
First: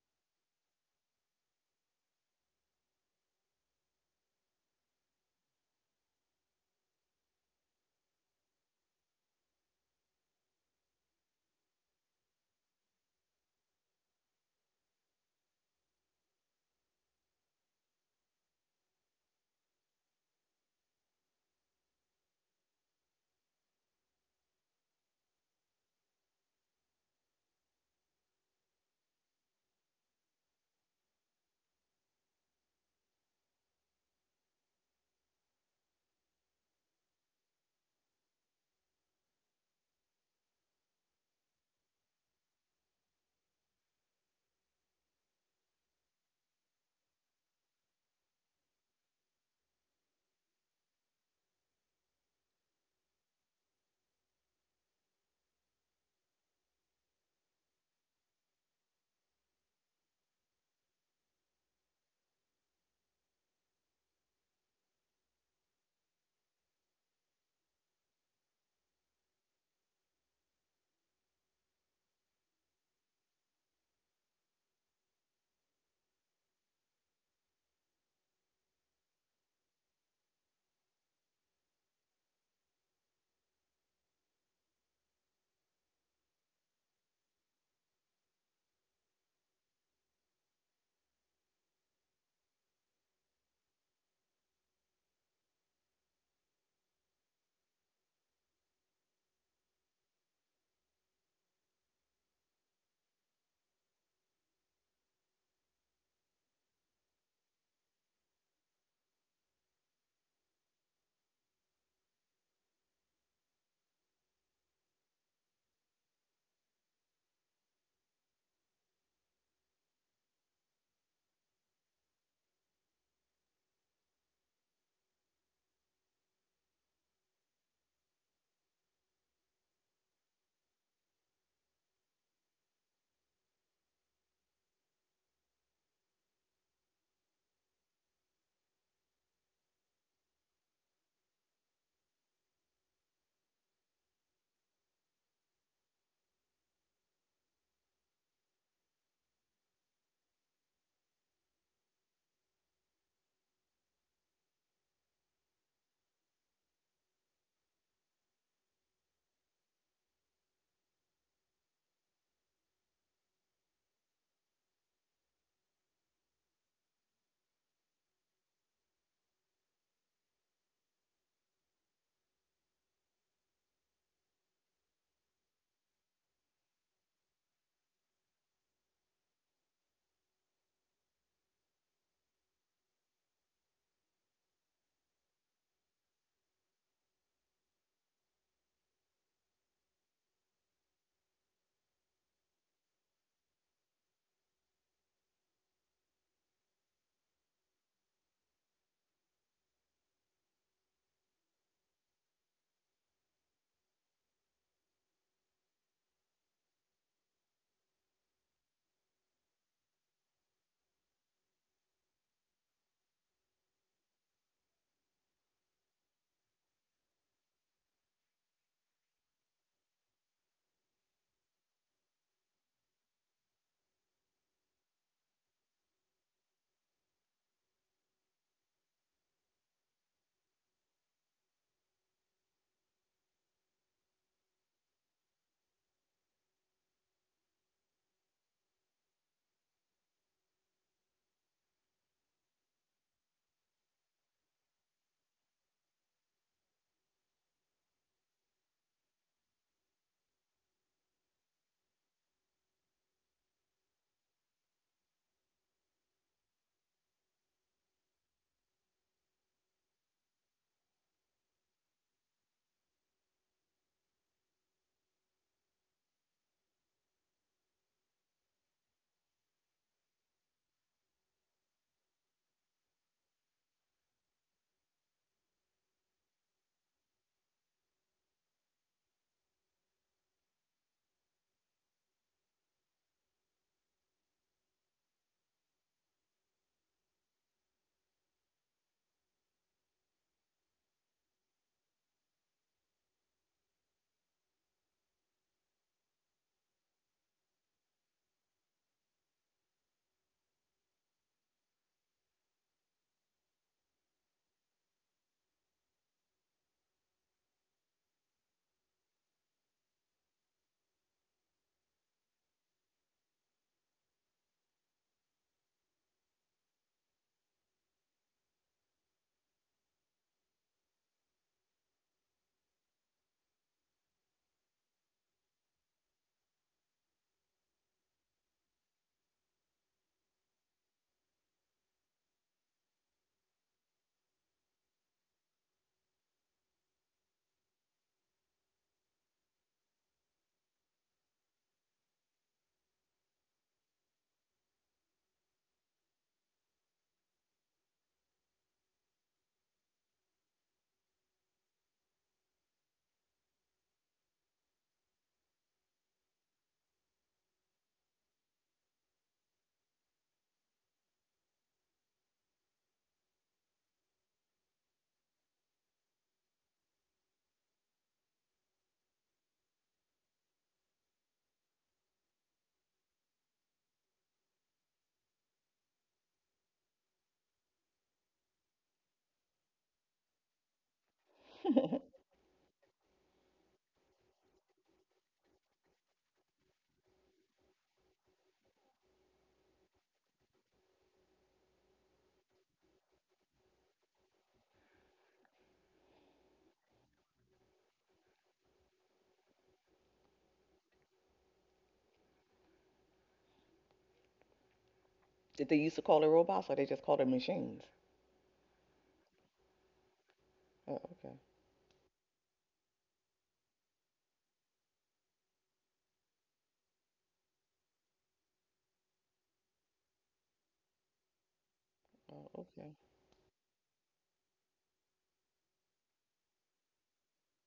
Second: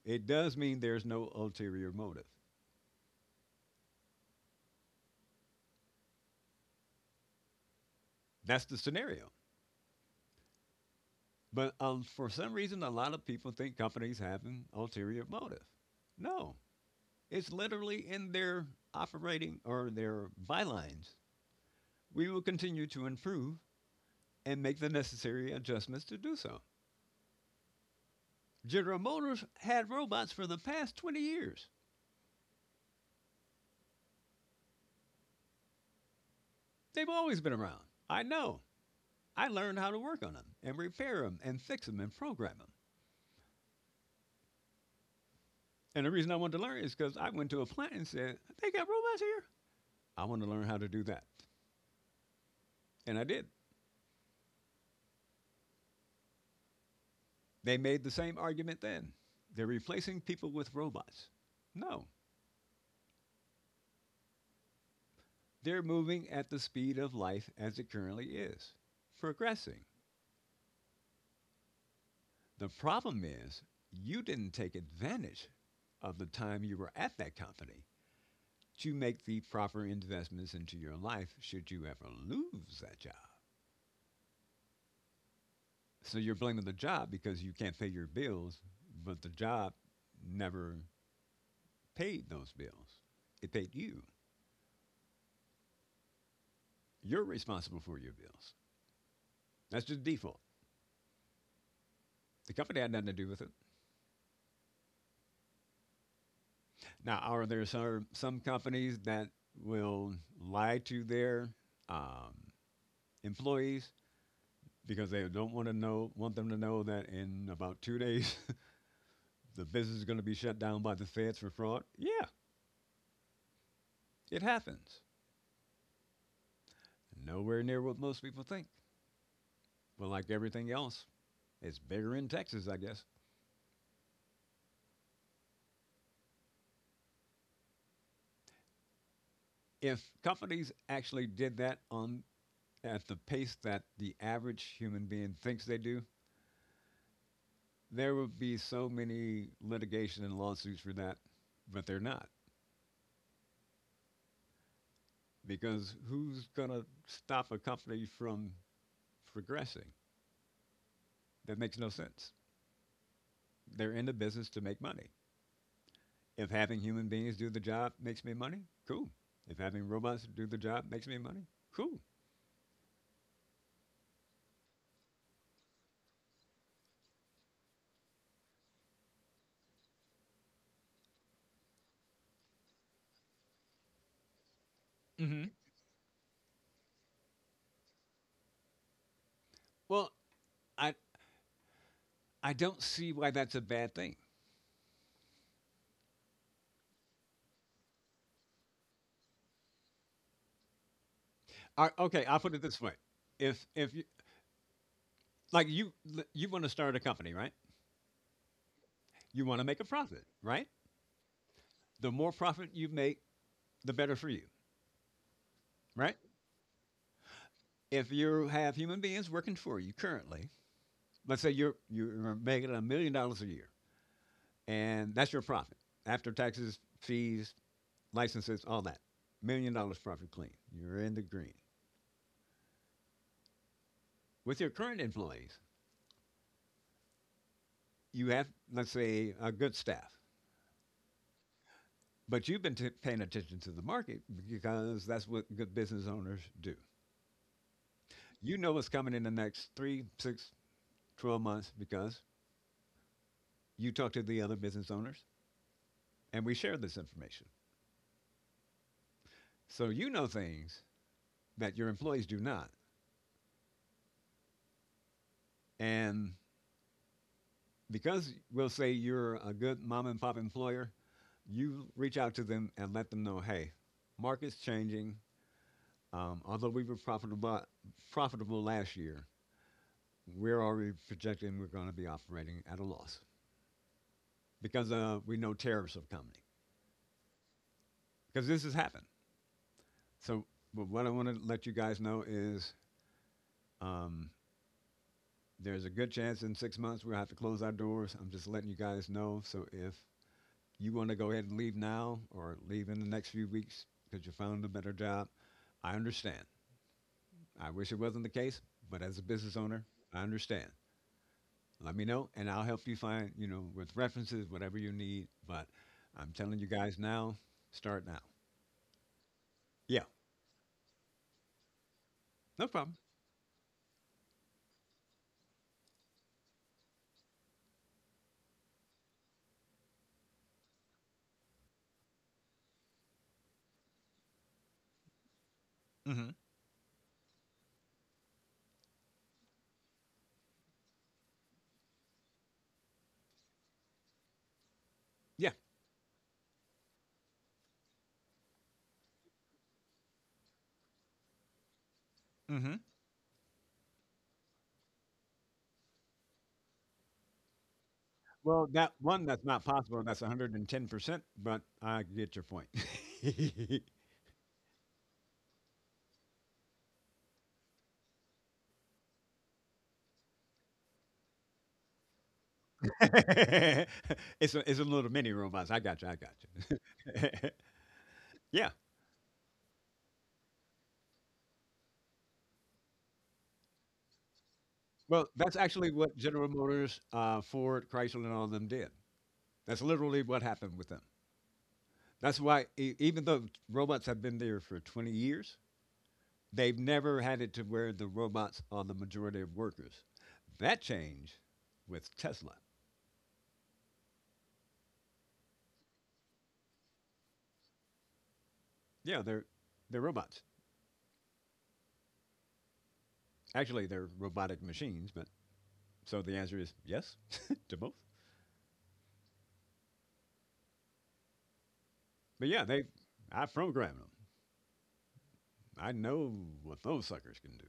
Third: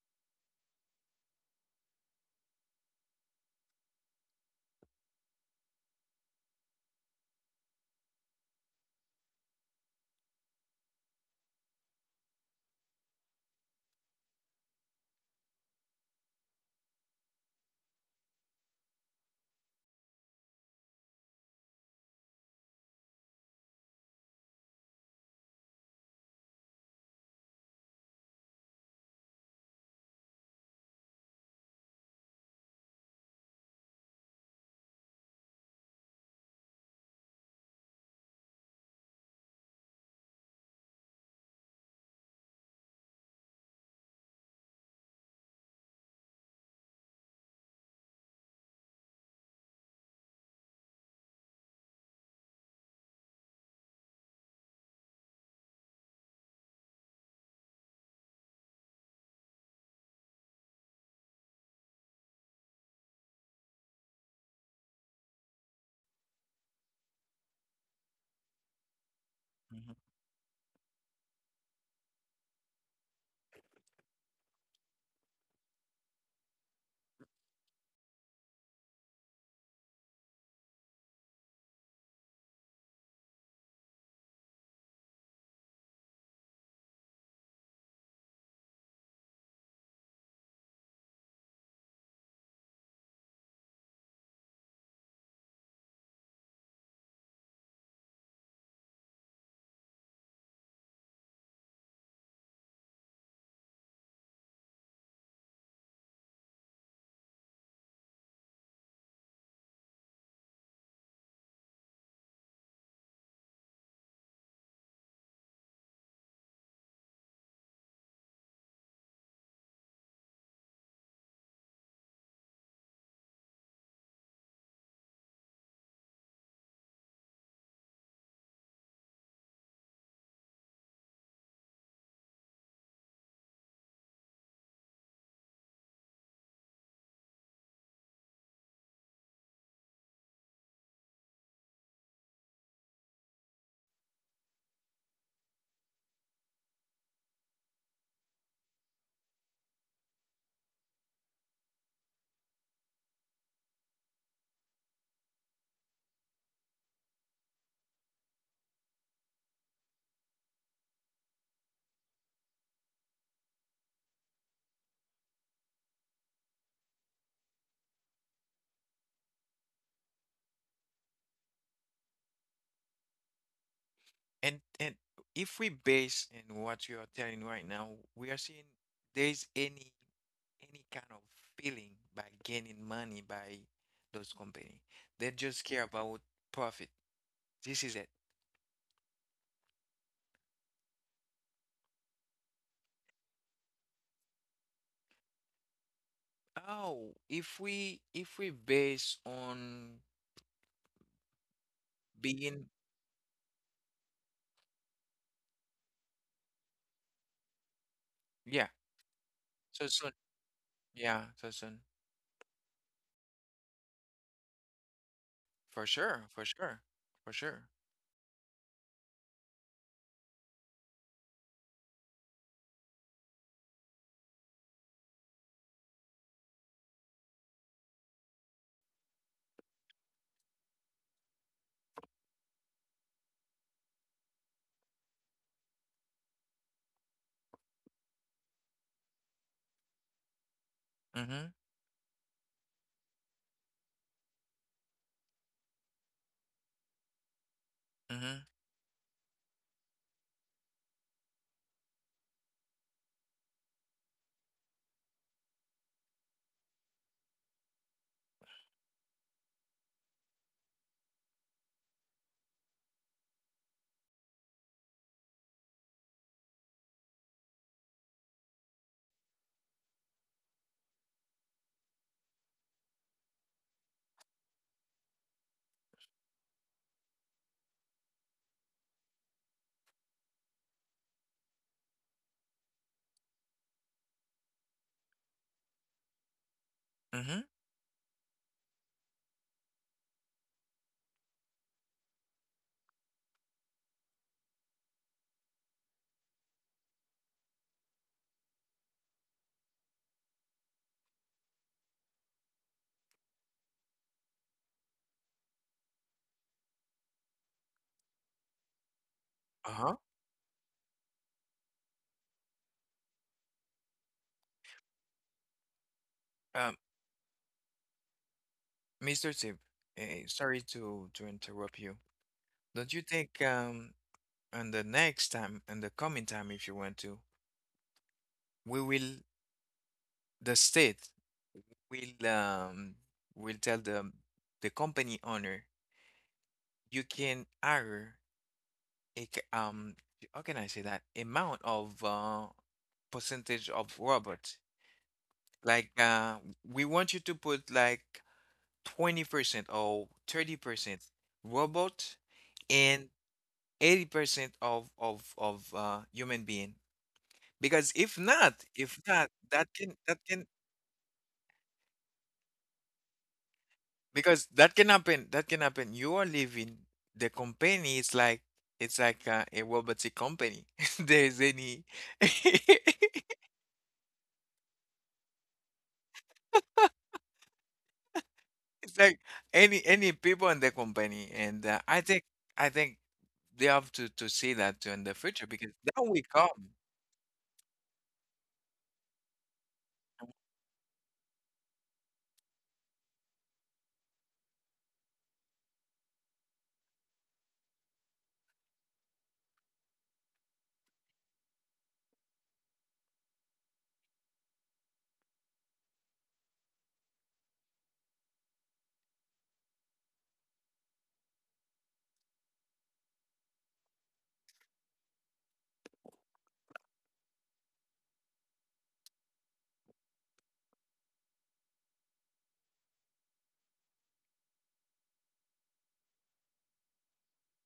Speaker 3: it does mean there's no ulterior motive. That's the scenario. But for some reason, a lot of people think companies have an ulterior motive. No, it's literally in their operating or their bylines. We will continue to improve and make the necessary adjustments to do so. General Motors had robots for the past 20 years. They've always been around. I know. I learned how to work on them and repair them and fix them and program them. And the reason I wanted to learn is because I went to a plant and said, they got robots here. I want to learn how to do that. And I did. They made the same argument then. They're replacing people with robots. No, they're moving at the speed of life as it currently is, progressing.
Speaker 1: Mhm.
Speaker 3: The problem is you didn't take advantage of the time you were at that company to make the proper investments into your life should you ever lose that job. So you're blaming the job because you can't pay your bills, but the job never paid those bills. It paid you. You're responsible for your bills. That's just default. The company had nothing to do with it. Now, are there some companies that will lie to their um, employees because they don't want to know, want them to know that in about 2 days the business is going to be shut down by the feds for fraud? Yeah, it happens. Nowhere near what most people think. Well, like everything else, it's bigger in Texas, I guess. If companies actually did that on at the pace that the average human being thinks they do, there would be so many litigation and lawsuits for that, but they're not because who's going to stop a company from progressing? That makes no sense. They're in the business to make money. If having human beings do the job makes me money, cool. If having robots do the job makes me money, cool.
Speaker 1: And if we base in what you are telling right now, we are seeing there's any kind of feeling by gaining money by those company. They
Speaker 3: Hmm.
Speaker 1: just care about profit. This is it.
Speaker 3: Well, I I don't see why that's a bad thing.
Speaker 1: Oh, if we base on
Speaker 3: I, okay, I'll put it
Speaker 1: being,
Speaker 3: this way: if you, like you want to start a company, right?
Speaker 1: yeah,
Speaker 3: You want to make a
Speaker 1: so soon.
Speaker 3: profit, right?
Speaker 1: Yeah, so soon.
Speaker 3: The more profit you make, the better for you,
Speaker 1: For
Speaker 3: right?
Speaker 1: sure, for sure, for sure.
Speaker 3: If you have human beings working for you currently, let's say you're making $1 million a year, and that's your profit after taxes, fees, licenses, all that. $1 million profit clean. You're in the green. With your current employees, you have, let's say, a good staff,
Speaker 1: Mm-hmm.
Speaker 3: but you've been paying attention to the market because that's what good business owners do.
Speaker 1: Mm-hmm.
Speaker 3: You know what's coming in the next three, six, 12 months because you talk to the other business owners and we share this information. So you know things that your employees do not. And because we'll say you're a good mom and pop employer, you reach out to them and let them know, hey, market's changing. Although we were profitable last year, we're already projecting we're going to be operating at a loss because we know tariffs are coming.
Speaker 1: Mm-hmm.
Speaker 3: Because this has happened. So but what I want to let you guys know is um, there's a good chance in 6 months we'll have to close our doors. I'm just letting you guys know. So if you want to go ahead and leave now or leave in the next few weeks because you found a better job, I understand. I wish it wasn't the case, but as a business owner,
Speaker 1: Uh-huh.
Speaker 3: I understand. Let me know, and I'll help you find, you know, with references, whatever you need. But I'm telling you
Speaker 1: Um,
Speaker 3: guys now, start now.
Speaker 1: Mr. Tip,
Speaker 3: Yeah,
Speaker 1: eh, sorry to interrupt you.
Speaker 3: no
Speaker 1: Don't
Speaker 3: problem.
Speaker 1: you think and the next time and the coming time if you want to, we will the state will um will tell the company owner
Speaker 3: Hmm.
Speaker 1: you can hire a c- how can I say that amount of percentage of robots
Speaker 3: Yeah.
Speaker 1: like we want you to put like 20% or 30% robot
Speaker 3: Mm-hmm.
Speaker 1: and 80% of human being because
Speaker 3: Well, that
Speaker 1: if
Speaker 3: one
Speaker 1: not
Speaker 3: that's not possible.
Speaker 1: that
Speaker 3: That's
Speaker 1: can
Speaker 3: 110%, but I get your point. it's
Speaker 1: because that can happen you are leaving the company it's like a robotic company there's any it's
Speaker 3: a, it's a little mini robots. I got you. I got you. yeah.
Speaker 1: like any people in the company and I think they have to see that too in the
Speaker 3: Well,
Speaker 1: future
Speaker 3: that's
Speaker 1: because
Speaker 3: actually
Speaker 1: that
Speaker 3: what
Speaker 1: will
Speaker 3: General
Speaker 1: come.
Speaker 3: Motors, Ford, Chrysler, and all of them did. That's literally what happened with them. That's why, even though robots have been there for 20 years, they've never had it to where the robots are the majority of workers. That changed with Tesla.
Speaker 2: Did they used to call it robots or they just called it machines?
Speaker 3: Yeah, they're robots.
Speaker 2: Oh, okay.
Speaker 3: Actually, they're robotic machines. But so the answer is yes to both. But
Speaker 2: Oh,
Speaker 3: yeah, they
Speaker 2: okay.
Speaker 3: I programmed them. I know what those suckers can do.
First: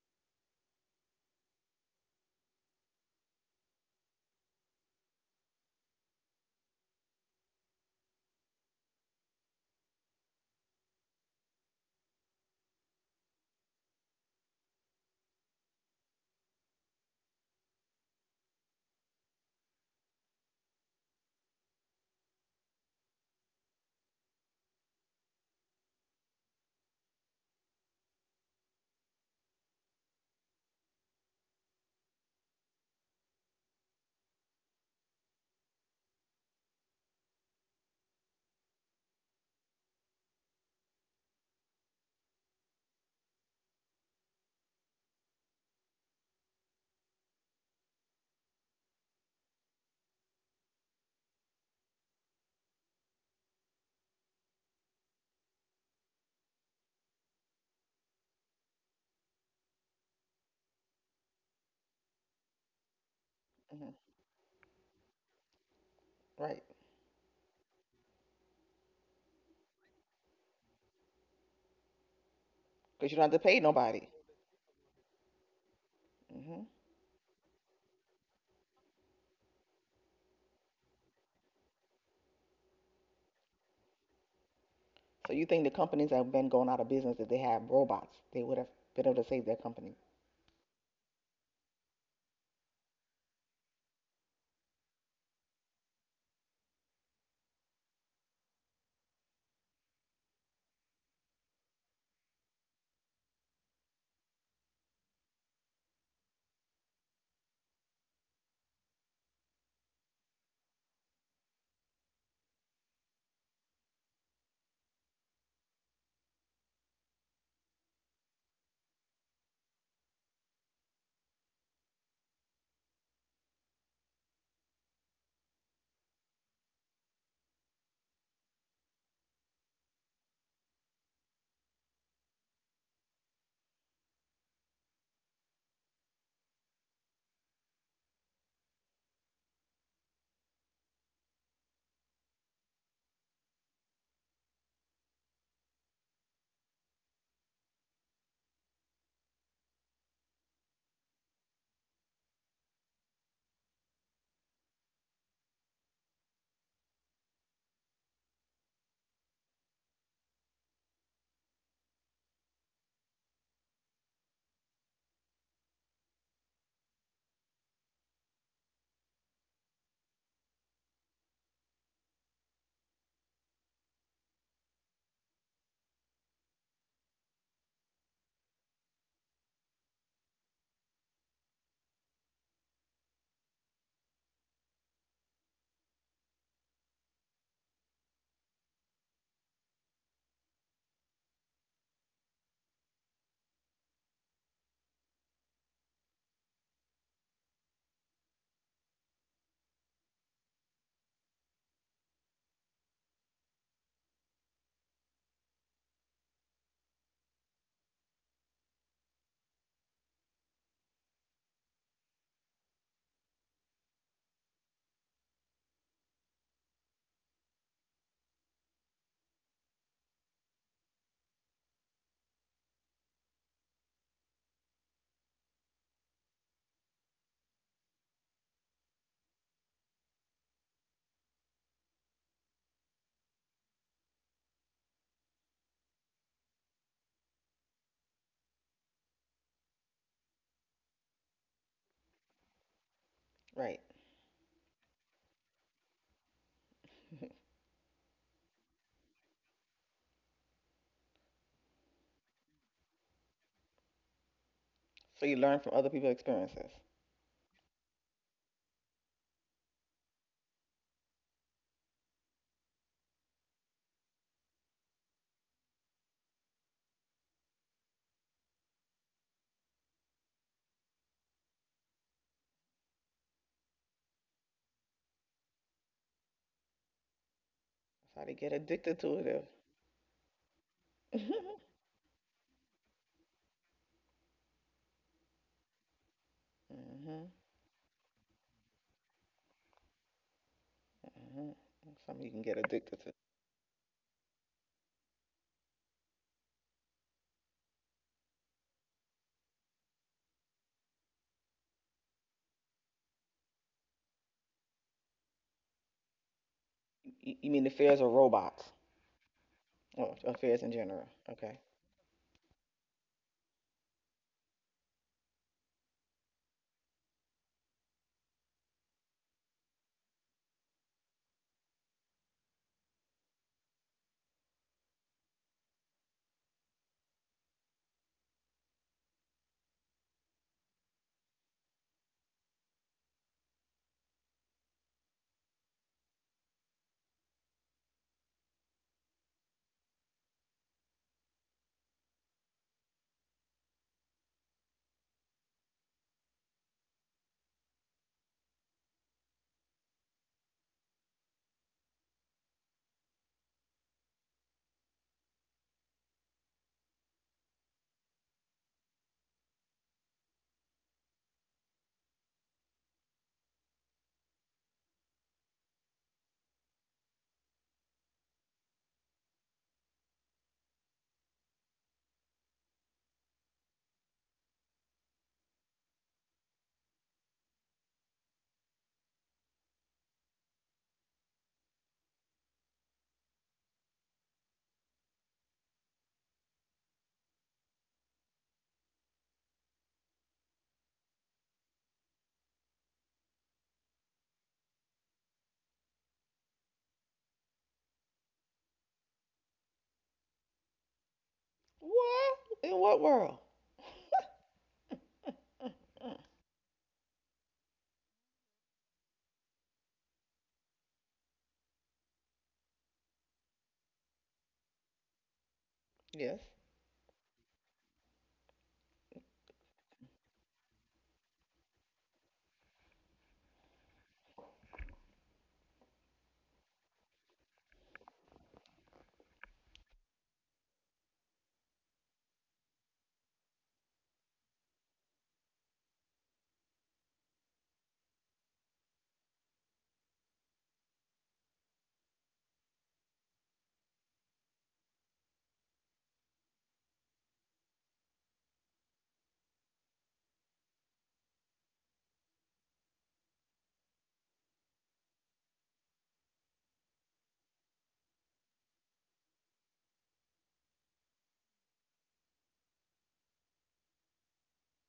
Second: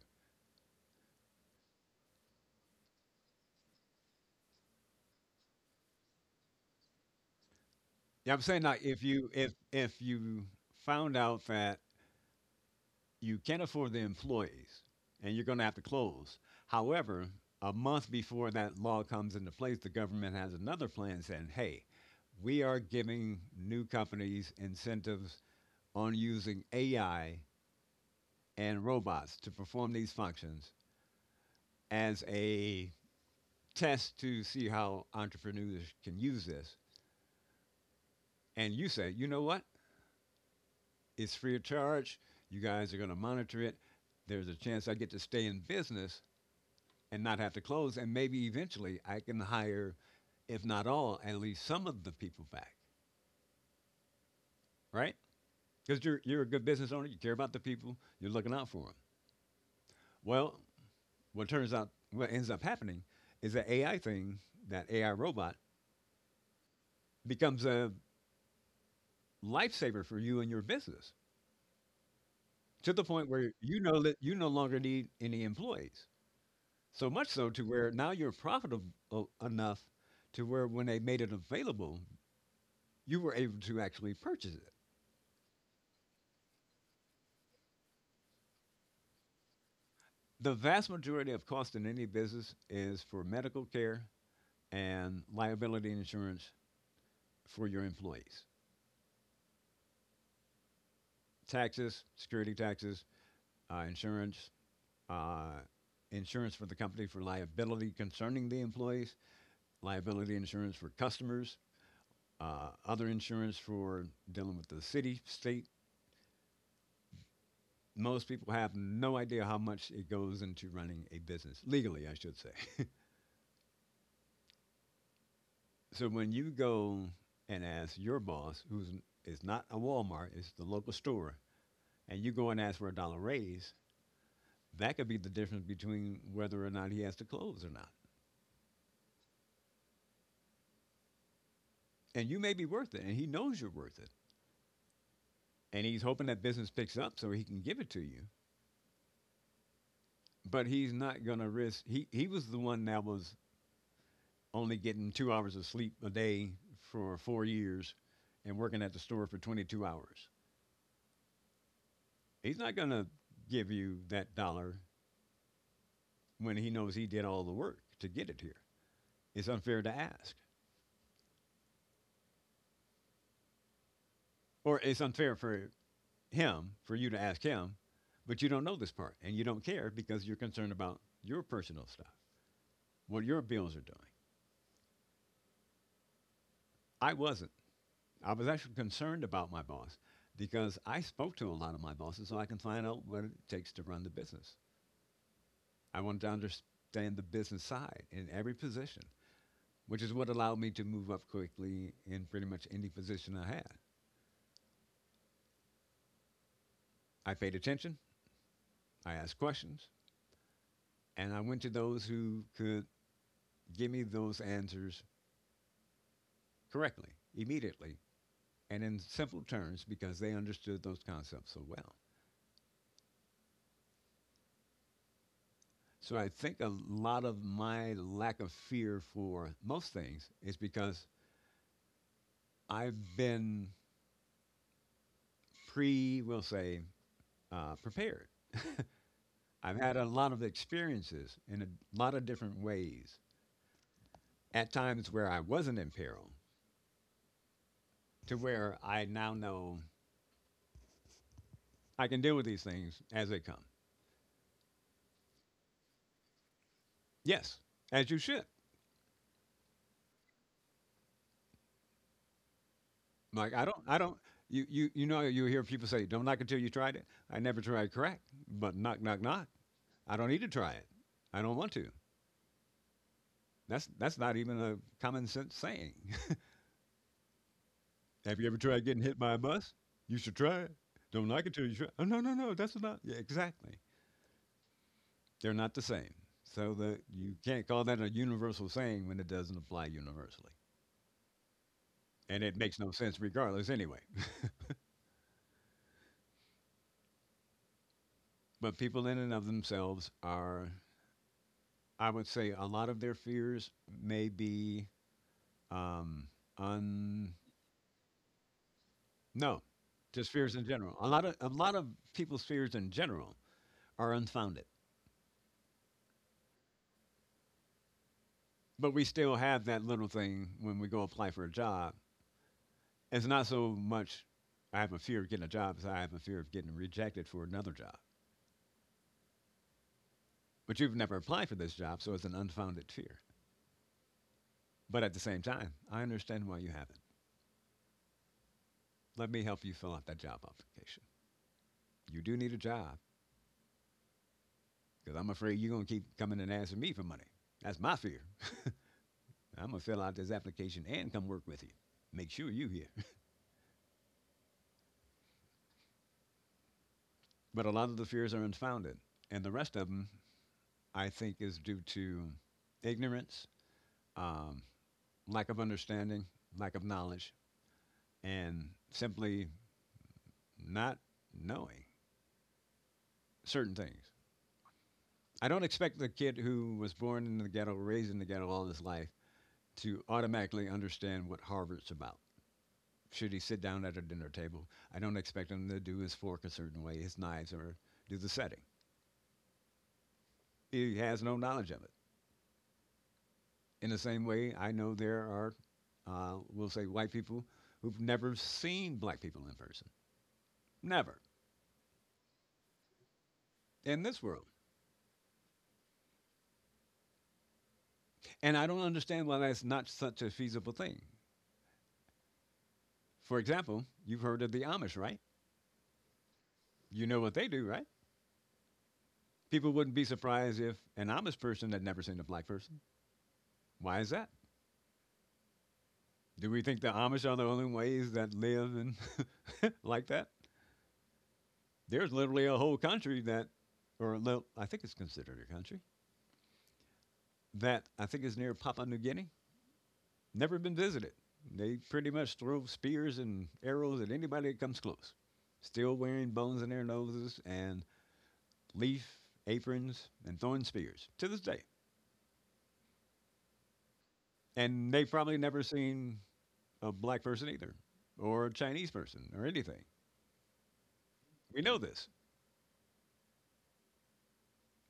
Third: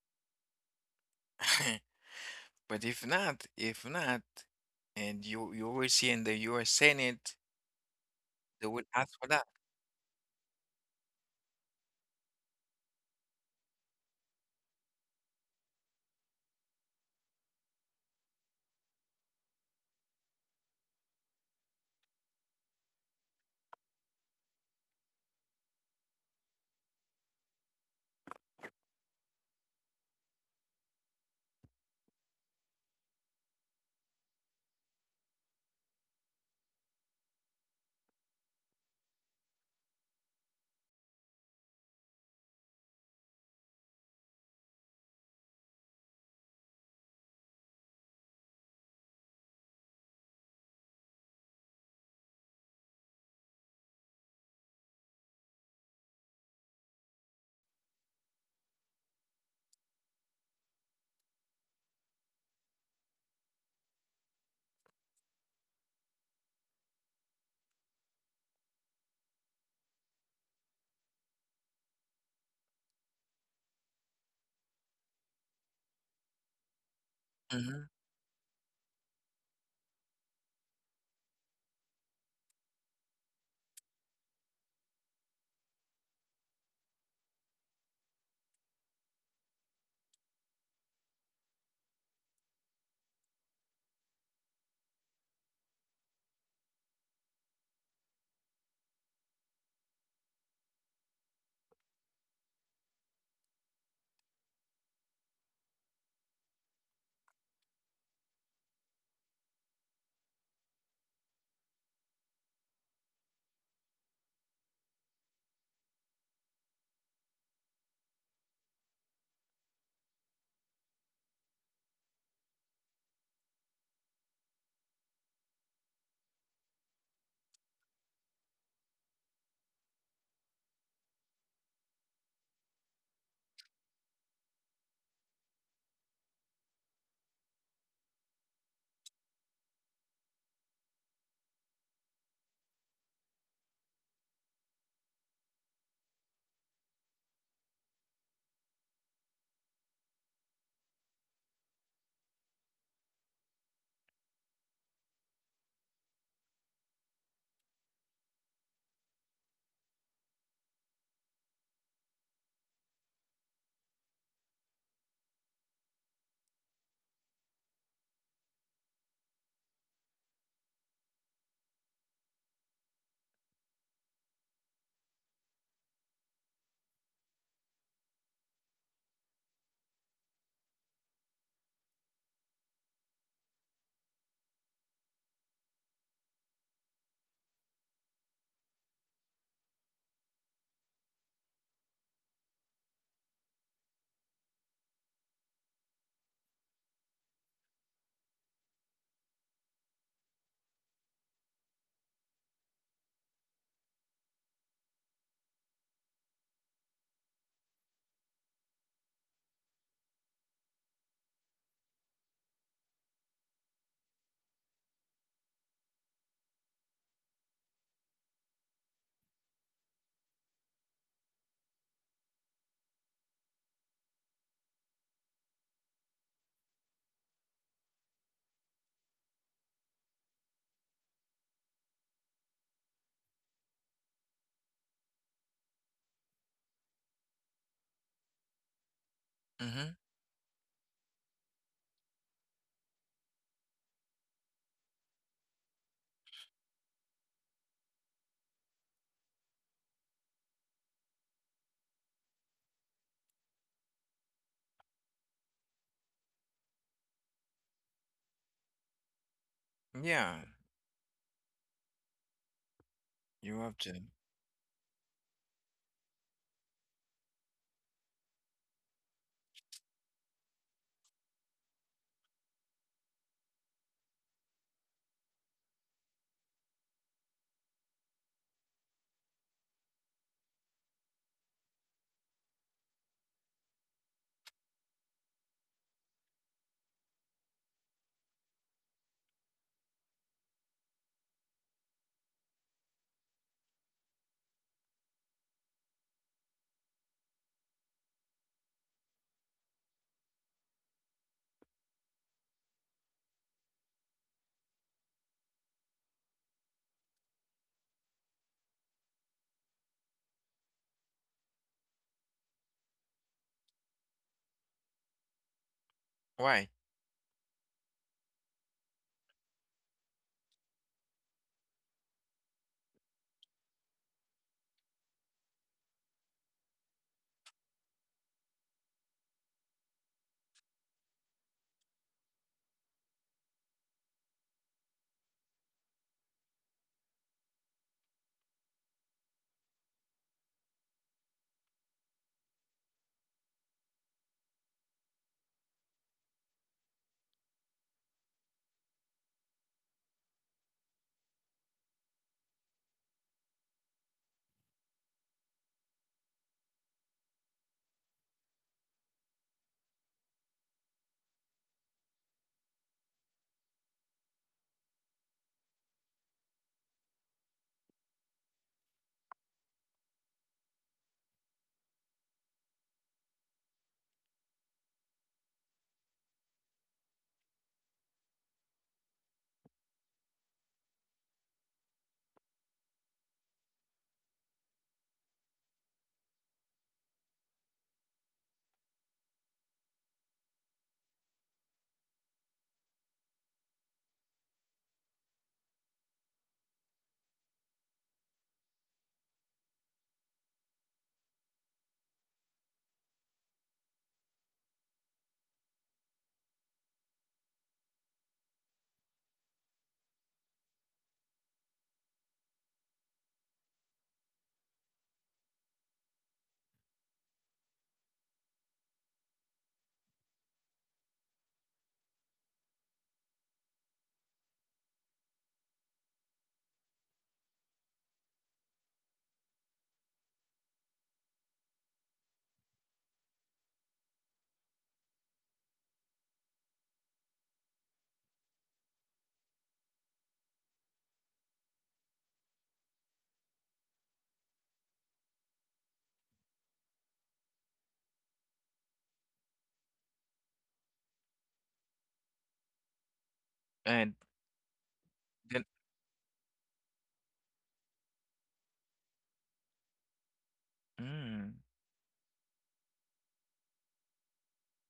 Speaker 1: But if not and you will see in the US Senate
Speaker 3: Yeah, I'm saying,
Speaker 1: they
Speaker 3: like,
Speaker 1: will
Speaker 3: if
Speaker 1: ask for
Speaker 3: you
Speaker 1: that.
Speaker 3: if if you found out that you can't afford the employees and you're going to have to close. However, a month before that law comes into place, the government has another plan saying, hey, we are giving new companies incentives on using AI and robots to perform these functions as a test to see how entrepreneurs can use this. And you say, you know what? It's free of charge. You guys are going to monitor it. There's a chance I get to stay in business and not have to close. And maybe eventually I can hire, if not all, at least some of the people back, right? Because you're a good business owner, you care about the people, you're looking out for them. Well, what turns out, what ends up happening is that
Speaker 2: Hmm.
Speaker 3: AI thing, that AI robot,
Speaker 2: Right.
Speaker 3: becomes a lifesaver for you and your business to the
Speaker 2: Because you don't
Speaker 3: point
Speaker 2: have to
Speaker 3: where
Speaker 2: pay
Speaker 3: you know
Speaker 2: nobody.
Speaker 3: that you no longer need any employees.
Speaker 2: Hmm.
Speaker 3: So much so to
Speaker 1: Hmm.
Speaker 3: where now you're profitable enough to where when they made it available, you were able to actually purchase it.
Speaker 2: So you think the companies that have been going out of business, if they had robots, they would have been able to save their company.
Speaker 3: The vast majority of cost in any business is for medical care and liability insurance for your employees. Taxes, security taxes, insurance, uh, insurance for the company for liability concerning the employees, liability insurance for customers, other insurance for dealing with the city, state. Most people have no idea how much it goes into running a business, legally, I should say. So when you go and ask your boss, who's is not a Walmart, it's the local store, and you go and ask for a dollar raise, that could be the difference between whether or not he has to close or not. And you may be worth it, and he knows you're worth it, and he's hoping that business picks up so he can give it to you. But he's not going to risk. He was the one that was only getting 2 hours of sleep a day for 4 years, and working at the store for 22 hours. He's not going to give you that dollar when he knows he did all the work to get it here? It's unfair to ask, or it's unfair for him for you to ask him, but you don't know this part and you don't care because you're concerned about your personal stuff, what your bills are doing. I wasn't. I was actually concerned about my boss because I spoke to a lot of my bosses so I can find out what it takes to run the business. I wanted to understand the business side in every position, which is what allowed me to move up quickly in pretty much any position I had. I paid attention, I asked questions, and I went to those who could give me those answers correctly, immediately, and in simple terms because they understood those concepts so well. So I think a lot of my lack of fear for most things is because I've been we'll say, prepared. I've
Speaker 1: Hmm.
Speaker 3: had a lot of experiences in a lot of different ways,
Speaker 2: Right.
Speaker 3: at times where I wasn't in peril, to where I now know I can deal with these things as they come.
Speaker 2: So you learn from other people's experiences. That's
Speaker 3: Yes, as you should.
Speaker 1: Yeah,
Speaker 3: Like
Speaker 1: you have to.
Speaker 3: I don't. You you hear people say, "Don't knock until you tried it." I never tried crack, but knock, knock, knock. I don't need to try it. I don't want to. That's not even a common sense saying.
Speaker 2: how they
Speaker 3: Have you
Speaker 2: get
Speaker 3: ever tried
Speaker 2: addicted
Speaker 3: getting
Speaker 2: to
Speaker 3: hit by a
Speaker 2: it.
Speaker 3: bus? You should try it. Don't knock
Speaker 2: Hmm.
Speaker 3: until you try. Oh no, no, no. That's not, yeah, exactly. They're not the same. So that you can't call that a universal saying when it doesn't apply universally,
Speaker 2: Hmm. Something you can
Speaker 3: and it
Speaker 2: get
Speaker 3: makes no
Speaker 2: addicted to.
Speaker 3: sense regardless anyway. But people in and of themselves are, I would say, a lot of their fears may be, um, un
Speaker 2: You mean the fears of robots?
Speaker 3: no, just
Speaker 2: Or
Speaker 3: fears
Speaker 2: fears
Speaker 3: in
Speaker 2: in
Speaker 3: general. A
Speaker 2: general.
Speaker 3: lot of a
Speaker 2: Okay.
Speaker 3: lot of people's fears in general are unfounded.
Speaker 1: Why?
Speaker 3: But we still have that little thing when we go apply for a job. It's not so much I have a fear of getting a job as I have a fear of getting rejected for another job. But you've never applied for this job, so it's an unfounded fear. But at the same time, I understand why you haven't. Let me help you fill out that job application. You do need a job. Because I'm afraid you're going to keep coming and asking me for money. That's my fear. I'm going to fill out this application and come work with you. Make sure you are here. But a lot of the fears are unfounded. And the rest of them, I think, is due to ignorance, um, lack of understanding, lack of knowledge, and simply not knowing certain things. I don't expect the kid who was born in the ghetto, raised in the ghetto all his life, to automatically understand what Harvard's about. Should he sit down at a dinner table, I don't expect him to do his fork a certain way, his knives, or do the setting. He has no knowledge of it. In the same way, I know there are, we'll say, white people who've never seen black people in person. Never.
Speaker 2: What? In what world?
Speaker 3: In this world. And I don't understand why that's not such a feasible thing. For example, you've heard of the Amish, right?
Speaker 2: Yes.
Speaker 3: You know what they do, right? People wouldn't be surprised if an Amish person had never seen a black person. Why is that? Do we think the Amish are the only ways that live and like that? There's literally a whole country that, or no, I think it's considered a country that I think is near Papua New Guinea. Never been visited. They pretty much throw spears and arrows at anybody that comes close. Still wearing bones in their noses and leaf aprons and throwing spears to this day.
Speaker 1: And
Speaker 3: And they've probably never
Speaker 1: then
Speaker 3: seen a black person either, or a Chinese person, or anything.
Speaker 1: mm.
Speaker 3: We know this.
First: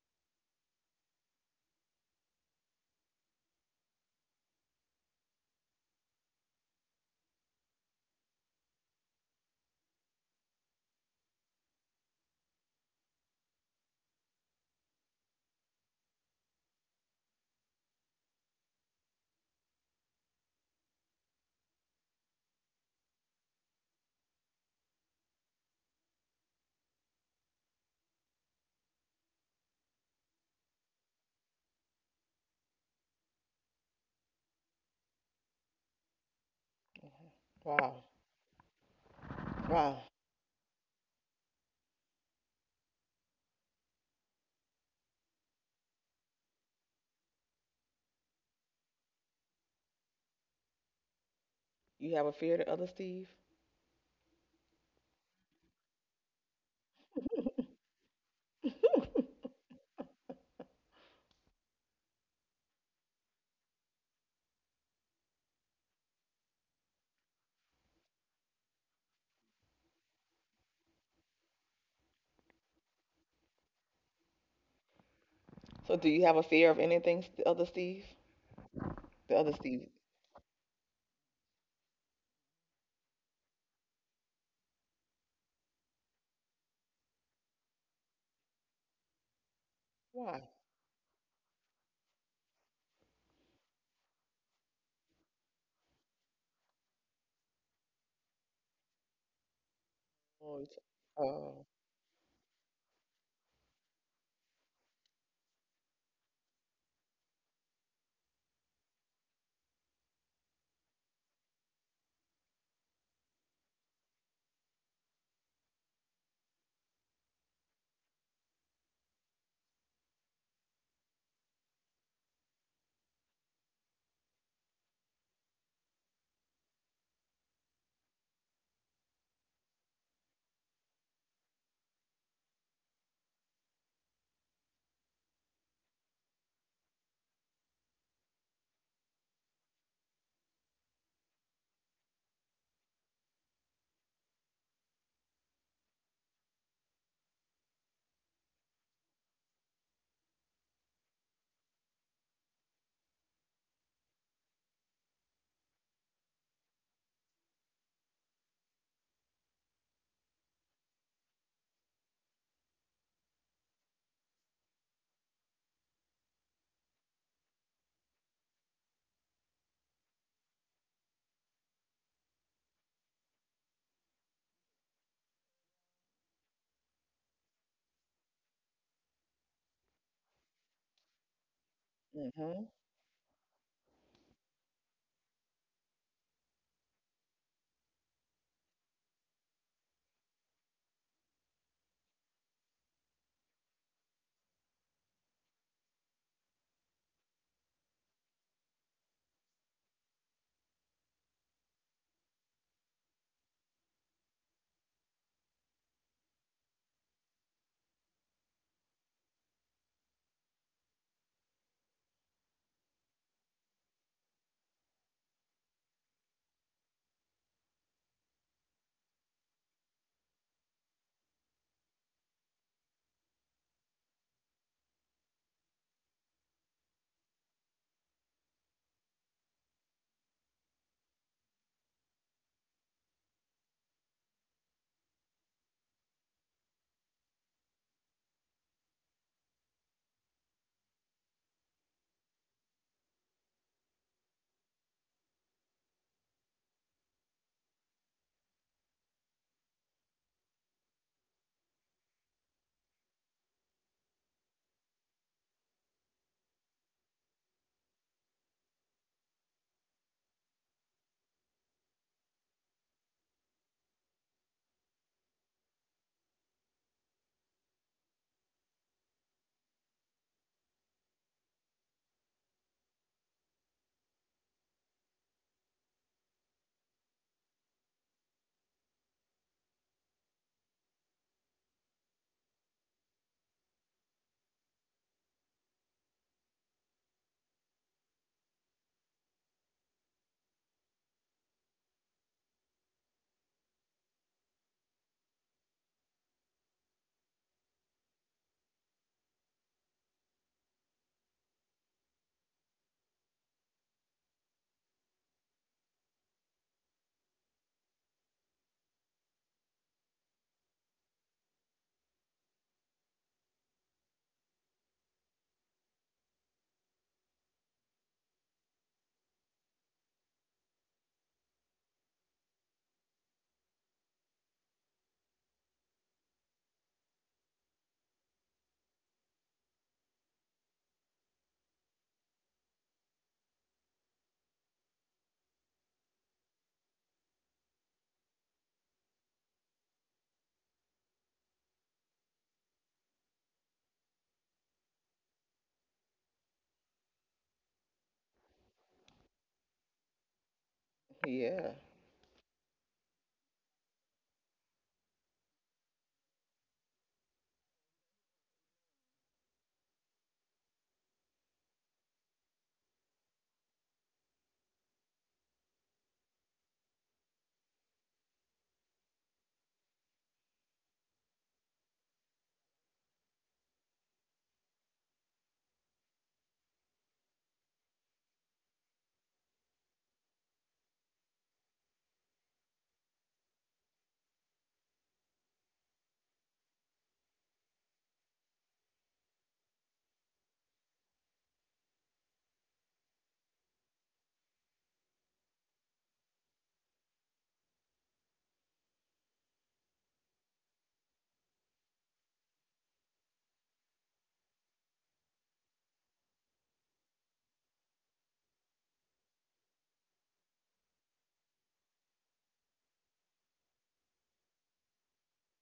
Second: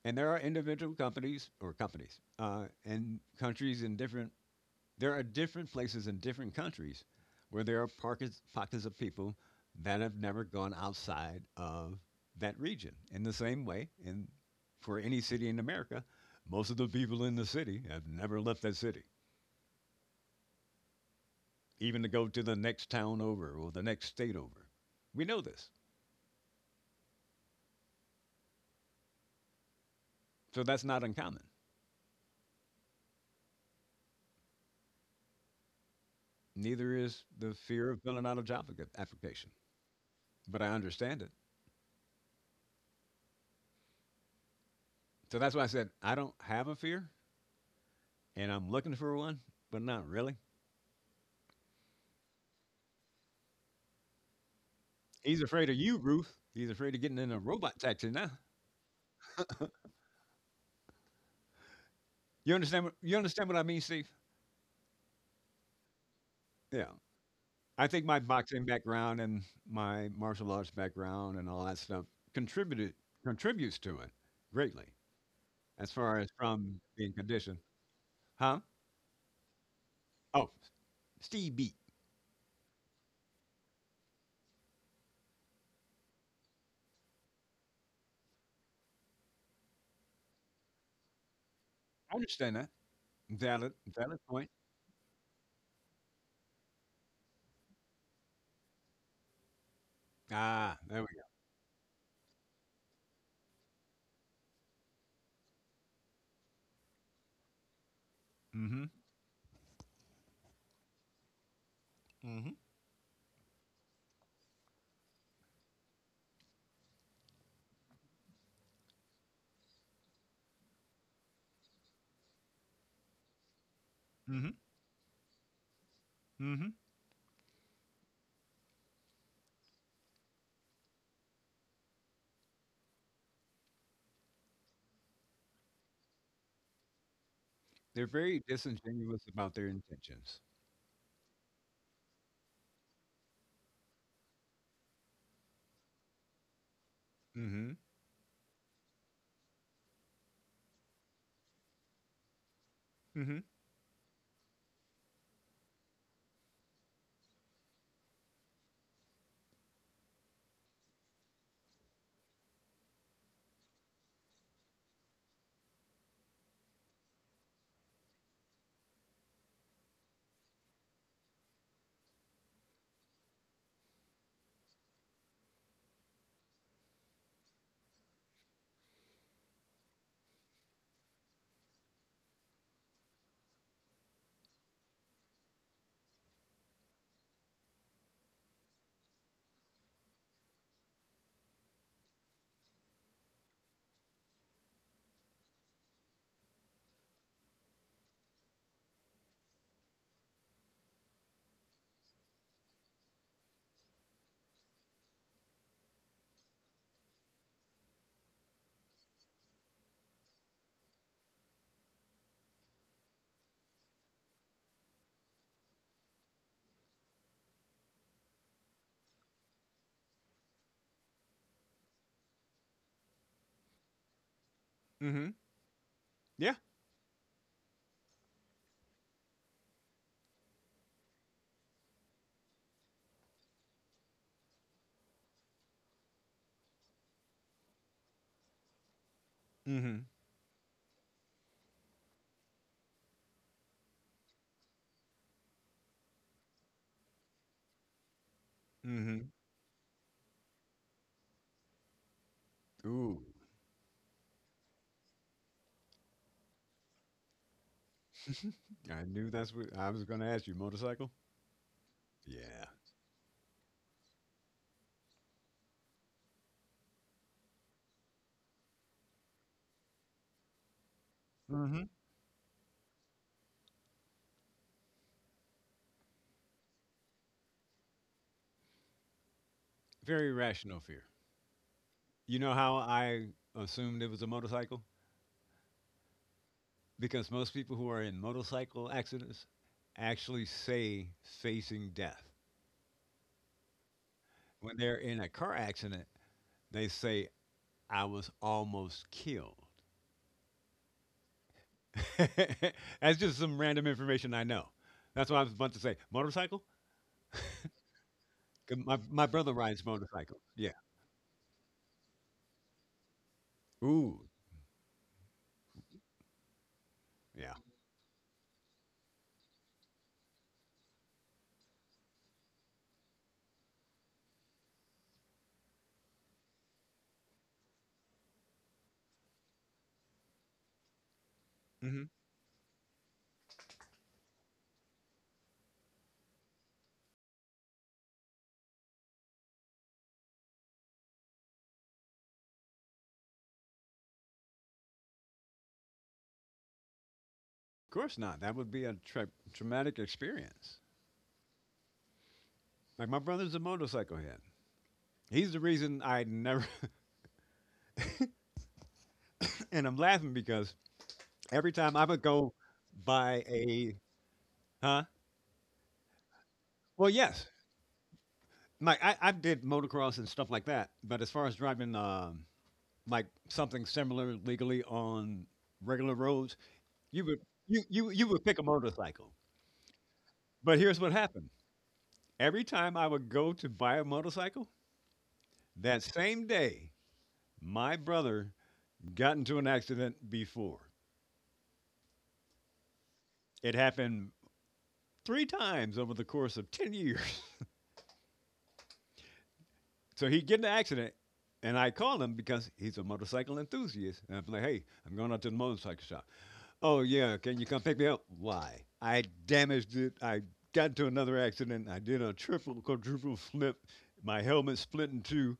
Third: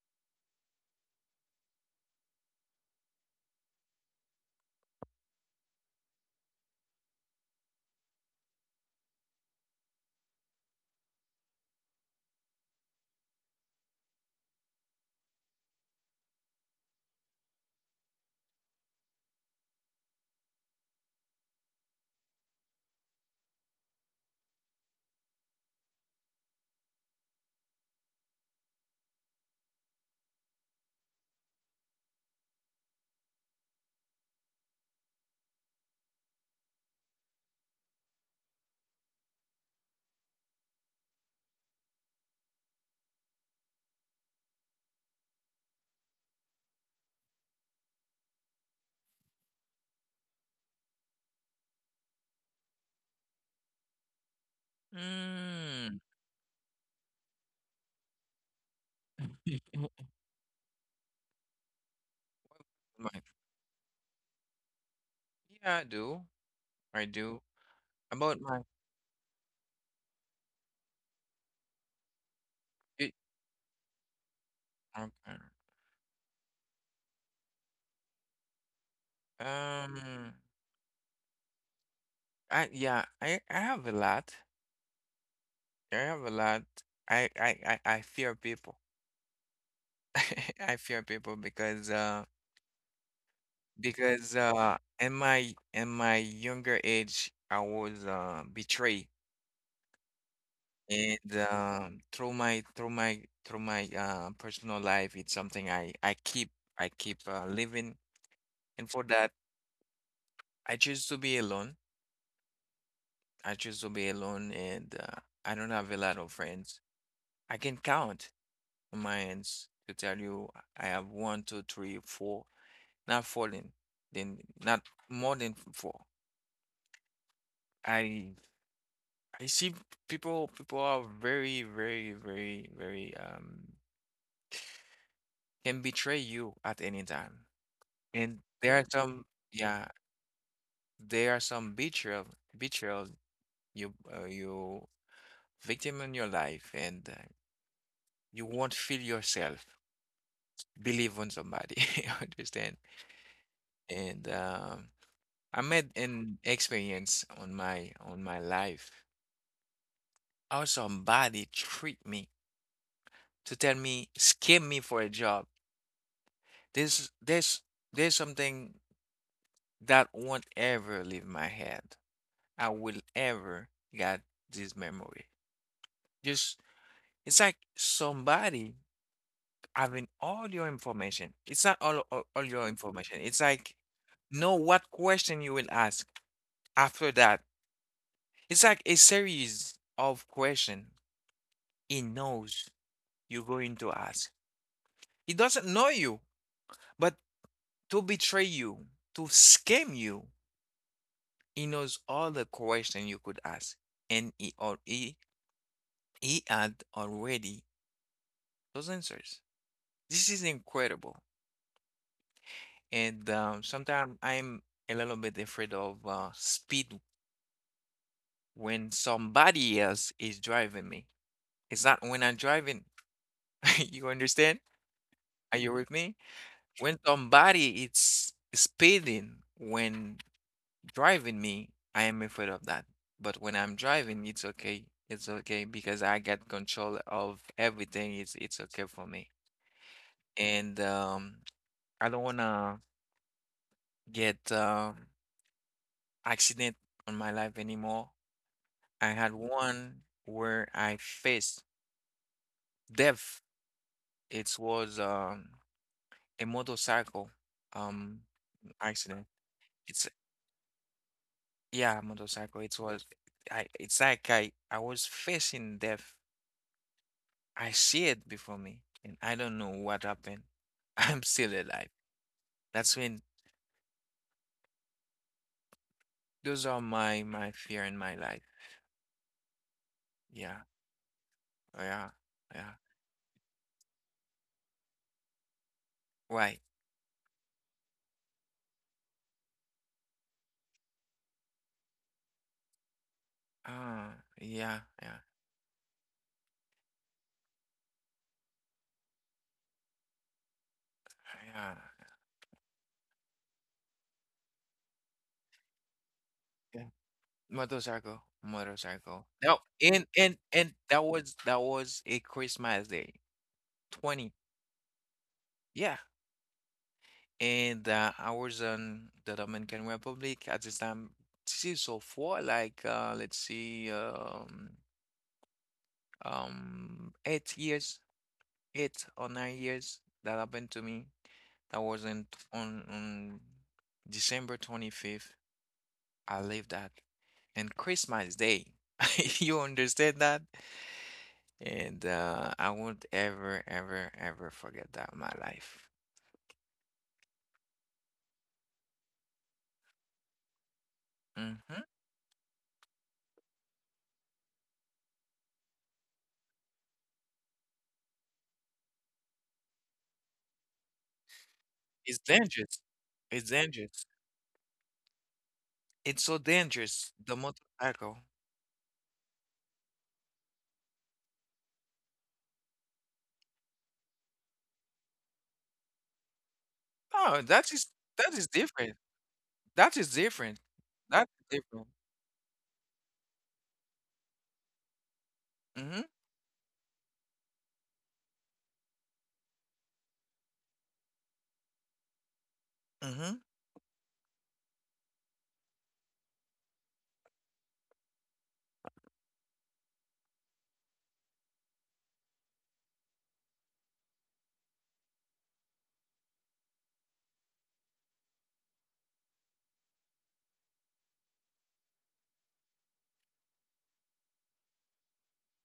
Speaker 3: And there are individual companies or companies, and countries in different. There are different places in different countries where there are pockets of people that have never gone outside of that region. In the same way, in for any city in America, most of the people in the city have never left that city, even to go to the next town over or the next state over. We know this, so that's not uncommon. Neither is the fear of
Speaker 2: Wow.
Speaker 3: filling out a job application,
Speaker 2: Wow.
Speaker 3: but I understand it. So that's why I said I don't have a fear, and I'm looking for one, but not really.
Speaker 2: You have a fear of the other Steve?
Speaker 3: He's afraid of you,
Speaker 1: Mm.
Speaker 3: Ruth. He's afraid of getting in a robot taxi now. You understand what you
Speaker 1: My,
Speaker 3: understand what I mean, Steve?
Speaker 1: yeah, I do.
Speaker 3: Yeah.
Speaker 1: I do.
Speaker 3: I think my
Speaker 1: About my,
Speaker 3: boxing background and my martial arts background and all that stuff contributed
Speaker 1: it,
Speaker 3: contributes to it greatly
Speaker 1: okay.
Speaker 3: as
Speaker 2: So do
Speaker 3: far
Speaker 2: you
Speaker 3: as
Speaker 2: have a fear of
Speaker 3: from being
Speaker 2: anything,
Speaker 3: conditioned.
Speaker 2: other Steve?
Speaker 3: Huh?
Speaker 2: The other Steve.
Speaker 1: Um,
Speaker 3: Oh, Steve beat.
Speaker 1: I yeah, I have a lot. I have a lot. I I I fear people.
Speaker 2: Why?
Speaker 1: I fear people because
Speaker 3: I
Speaker 1: uh
Speaker 3: understand that. Valid Valid
Speaker 1: because
Speaker 3: point.
Speaker 1: uh in my younger age I was betrayed
Speaker 2: Always.
Speaker 3: Ah, there we
Speaker 1: and
Speaker 2: Oh.
Speaker 1: through my personal life it's something I keep living
Speaker 3: go. Mm-hmm.
Speaker 1: and for that I choose to be alone.
Speaker 3: Mm-hmm.
Speaker 1: I choose to be alone, and I don't have a lot of friends. I can count on my hands to tell you I have one, two, three, four, not falling, then
Speaker 3: Mm-hmm.
Speaker 1: not more than four.
Speaker 3: Mm-hmm.
Speaker 1: I I see people are very can betray you at any time.
Speaker 3: They're
Speaker 1: And
Speaker 3: very
Speaker 1: there are some,
Speaker 3: disingenuous about their
Speaker 1: yeah,
Speaker 3: intentions.
Speaker 1: there are some betrayal you you victim in your life and
Speaker 3: Mm-hmm.
Speaker 1: you won't feel yourself. Believe on somebody. You understand?
Speaker 3: Mm-hmm.
Speaker 1: And I made an experience on my life. How somebody treat me to tell me, scam me for a job. This there's something that won't ever leave my head. I will ever get this memory. Just it's like somebody having all your information. It's not all your
Speaker 2: Mhm.
Speaker 1: information. It's like know what question you will ask. After that, it's like a series of questions he knows you're going to ask. He doesn't know you, but to betray you, to scam you, he knows all the questions you could ask. And he had already those answers. This is incredible. And sometimes I'm a little bit afraid of speed when somebody else is driving me. It's not when I'm driving. You understand?
Speaker 3: Mm-hmm.
Speaker 1: Are you with me?
Speaker 3: Yeah.
Speaker 1: When somebody is speeding when driving me, I am afraid of that. But when I'm driving, it's okay. It's okay because I get control of everything. It's okay for me.
Speaker 3: Mm-hmm.
Speaker 1: And I don't wanna get accident on my life anymore. I
Speaker 3: Mm-hmm.
Speaker 1: had one where I faced
Speaker 3: Ooh.
Speaker 1: death. It was a motorcycle um
Speaker 3: I
Speaker 1: accident.
Speaker 3: knew that's what I
Speaker 1: It's,
Speaker 3: was going to ask you. Motorcycle?
Speaker 1: yeah, motorcycle.
Speaker 3: Yeah.
Speaker 1: It was I it's like I was facing death. I see it before me and I don't know what happened. I'm still alive.
Speaker 3: Hmm.
Speaker 1: That's when those are my my fear in my life.
Speaker 3: Very
Speaker 1: Yeah.
Speaker 3: rational fear.
Speaker 1: Yeah.
Speaker 3: You know
Speaker 1: Yeah.
Speaker 3: how I assumed it was a motorcycle?
Speaker 1: Right.
Speaker 3: Because most people who are in motorcycle accidents actually say facing death.
Speaker 1: Ah, yeah,
Speaker 3: When they're
Speaker 1: yeah.
Speaker 3: in a car accident, they say, I was almost killed.
Speaker 1: Yeah.
Speaker 3: That's just some random information I know. That's what I was about to say. Motorcycle?
Speaker 1: Yeah. Motorcycle.
Speaker 3: 'Cause My,
Speaker 1: Motorcycle.
Speaker 3: my brother
Speaker 1: No,
Speaker 3: rides
Speaker 1: and and
Speaker 3: motorcycle.
Speaker 1: and
Speaker 3: Yeah.
Speaker 1: that was a Christmas day.
Speaker 3: Ooh.
Speaker 1: 20. Yeah.
Speaker 3: Yeah.
Speaker 1: And I was in the Dominican Republic at this time. This is so far, like let's see, 8 years, 8 or 9 years that happened to me. That was in on December 25th. I lived that, and Christmas Day. You understand that? And I won't ever, ever, ever forget that in my life.
Speaker 3: Of course not. That would be a traumatic experience.
Speaker 2: Yeah.
Speaker 1: Hmm.
Speaker 3: Like my brother's a motorcycle head. He's the reason I never. And I'm laughing because every time I
Speaker 1: It's
Speaker 3: would go
Speaker 1: dangerous.
Speaker 3: by
Speaker 1: It's
Speaker 3: a,
Speaker 1: dangerous.
Speaker 3: huh.
Speaker 1: It's so dangerous,
Speaker 3: Well,
Speaker 1: the
Speaker 3: yes.
Speaker 1: motorcycle.
Speaker 3: Like I did motocross and stuff like that. But as far as driving, like something similar legally on regular roads, you
Speaker 1: Oh,
Speaker 3: would you, you you
Speaker 1: that is
Speaker 3: would pick a
Speaker 1: different.
Speaker 3: motorcycle.
Speaker 1: That is different.
Speaker 3: But here's what
Speaker 1: That's
Speaker 3: happened.
Speaker 1: different.
Speaker 3: Every time I would go to buy a motorcycle,
Speaker 1: Mm-hmm.
Speaker 3: that same day, my brother got into an accident before.
Speaker 1: Mm-hmm.
Speaker 3: It happened three times over the course of 10 years. So he'd get in an accident, and I called him because he's a motorcycle enthusiast. And I'm like, hey, I'm going out to the motorcycle shop. Oh, yeah, can you come pick me up? Why? I damaged it. I got into another accident. I did a triple, quadruple flip. My helmet split in two.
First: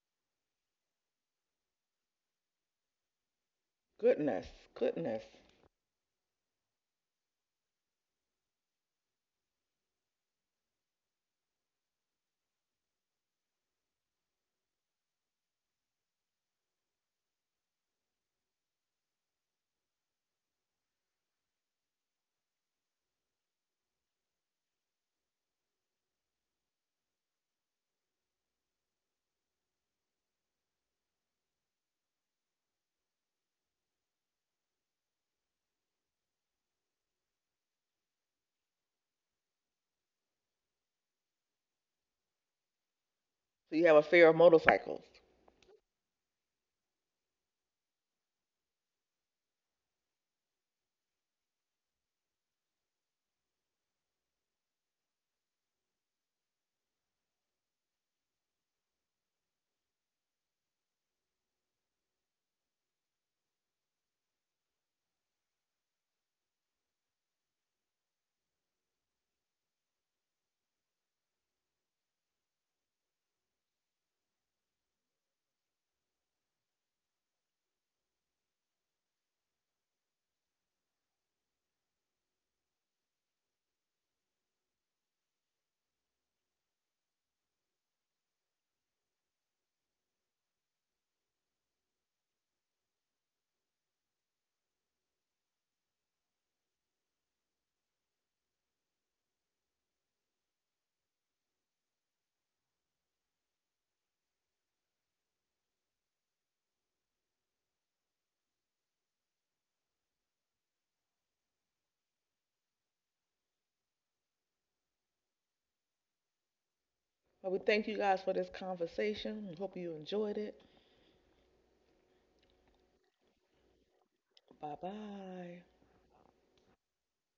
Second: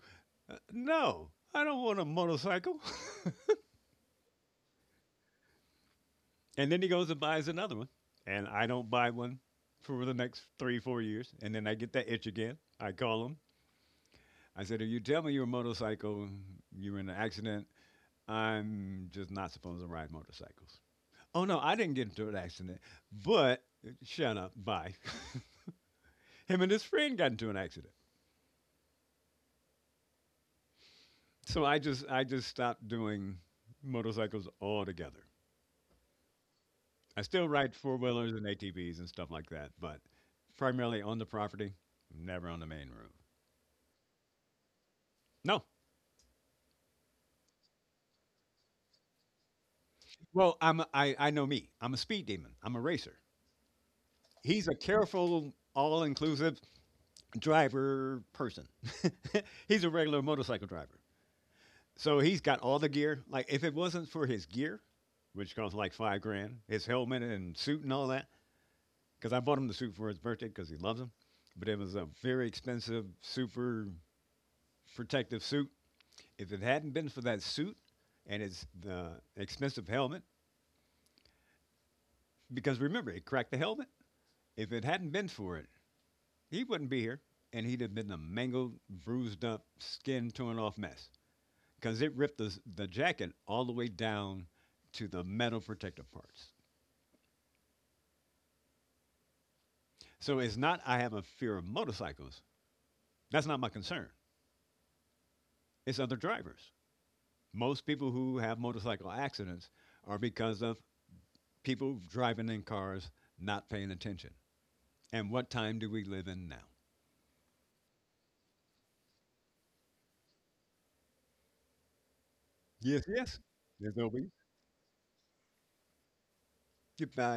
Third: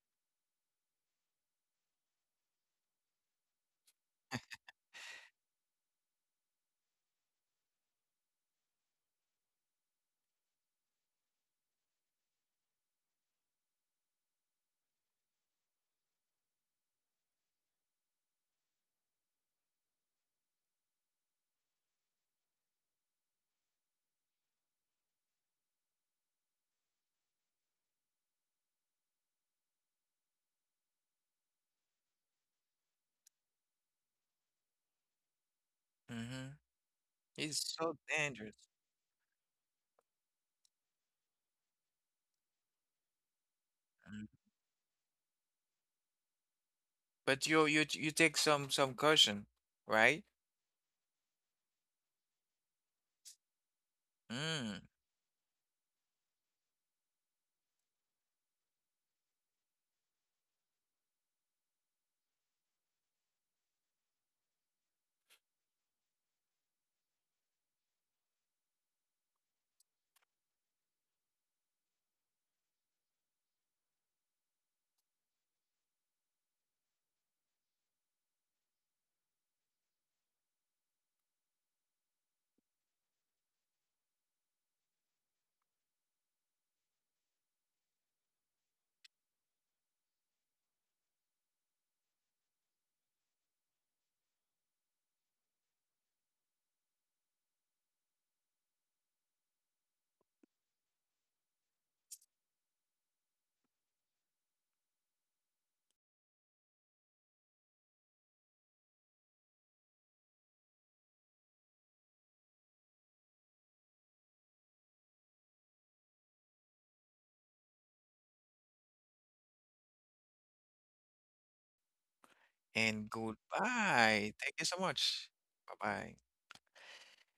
Speaker 3: No, I don't want a motorcycle.
Speaker 2: Goodness. Goodness.
Speaker 3: And then he goes and buys another one, and I don't buy one for the next 3, 4 years, and then I get that itch again. I call him. I said, "If you tell me you're a motorcycle, you were in an accident. I'm just not supposed to ride motorcycles." Oh no, I didn't get into an accident, but shut up, bye. Him and his friend got into an accident, so I just stopped doing motorcycles altogether.
Speaker 1: Mm-hmm.
Speaker 3: I still ride
Speaker 1: It's
Speaker 3: four
Speaker 1: so
Speaker 3: wheelers and
Speaker 1: dangerous.
Speaker 3: ATVs and stuff like that, but primarily on the property, never on the main road.
Speaker 2: So you have a fear
Speaker 1: Mm.
Speaker 2: of motorcycles.
Speaker 3: No.
Speaker 1: But you take some caution, right?
Speaker 3: Well, I know me. I'm a speed demon. I'm a racer. He's a
Speaker 1: Mm.
Speaker 3: careful, all-inclusive driver person. He's a regular motorcycle driver. So he's got all the gear. Like if it wasn't for his gear, which costs like 5 grand, his helmet and suit and all that, because I bought him the suit for his birthday because he loves him. But it was a very expensive, super protective suit. If it hadn't been for that suit and his the expensive helmet, because remember it cracked the helmet. If it hadn't been for it, he wouldn't be here, and he'd have been a mangled, bruised up, skin torn off mess because it ripped the jacket all the way down to the metal protective parts. So it's not I have a fear of motorcycles. That's not my concern. It's other drivers. Most people who have motorcycle accidents are because of people driving in cars not paying attention. And what time do we live in now?
Speaker 2: Well, we thank you guys for this conversation. We hope you enjoyed it.
Speaker 3: Yes,
Speaker 1: And
Speaker 3: yes. There's always.
Speaker 1: goodbye. Thank you so
Speaker 2: Bye
Speaker 1: much.
Speaker 2: bye.
Speaker 1: Bye bye.
Speaker 3: Goodbye.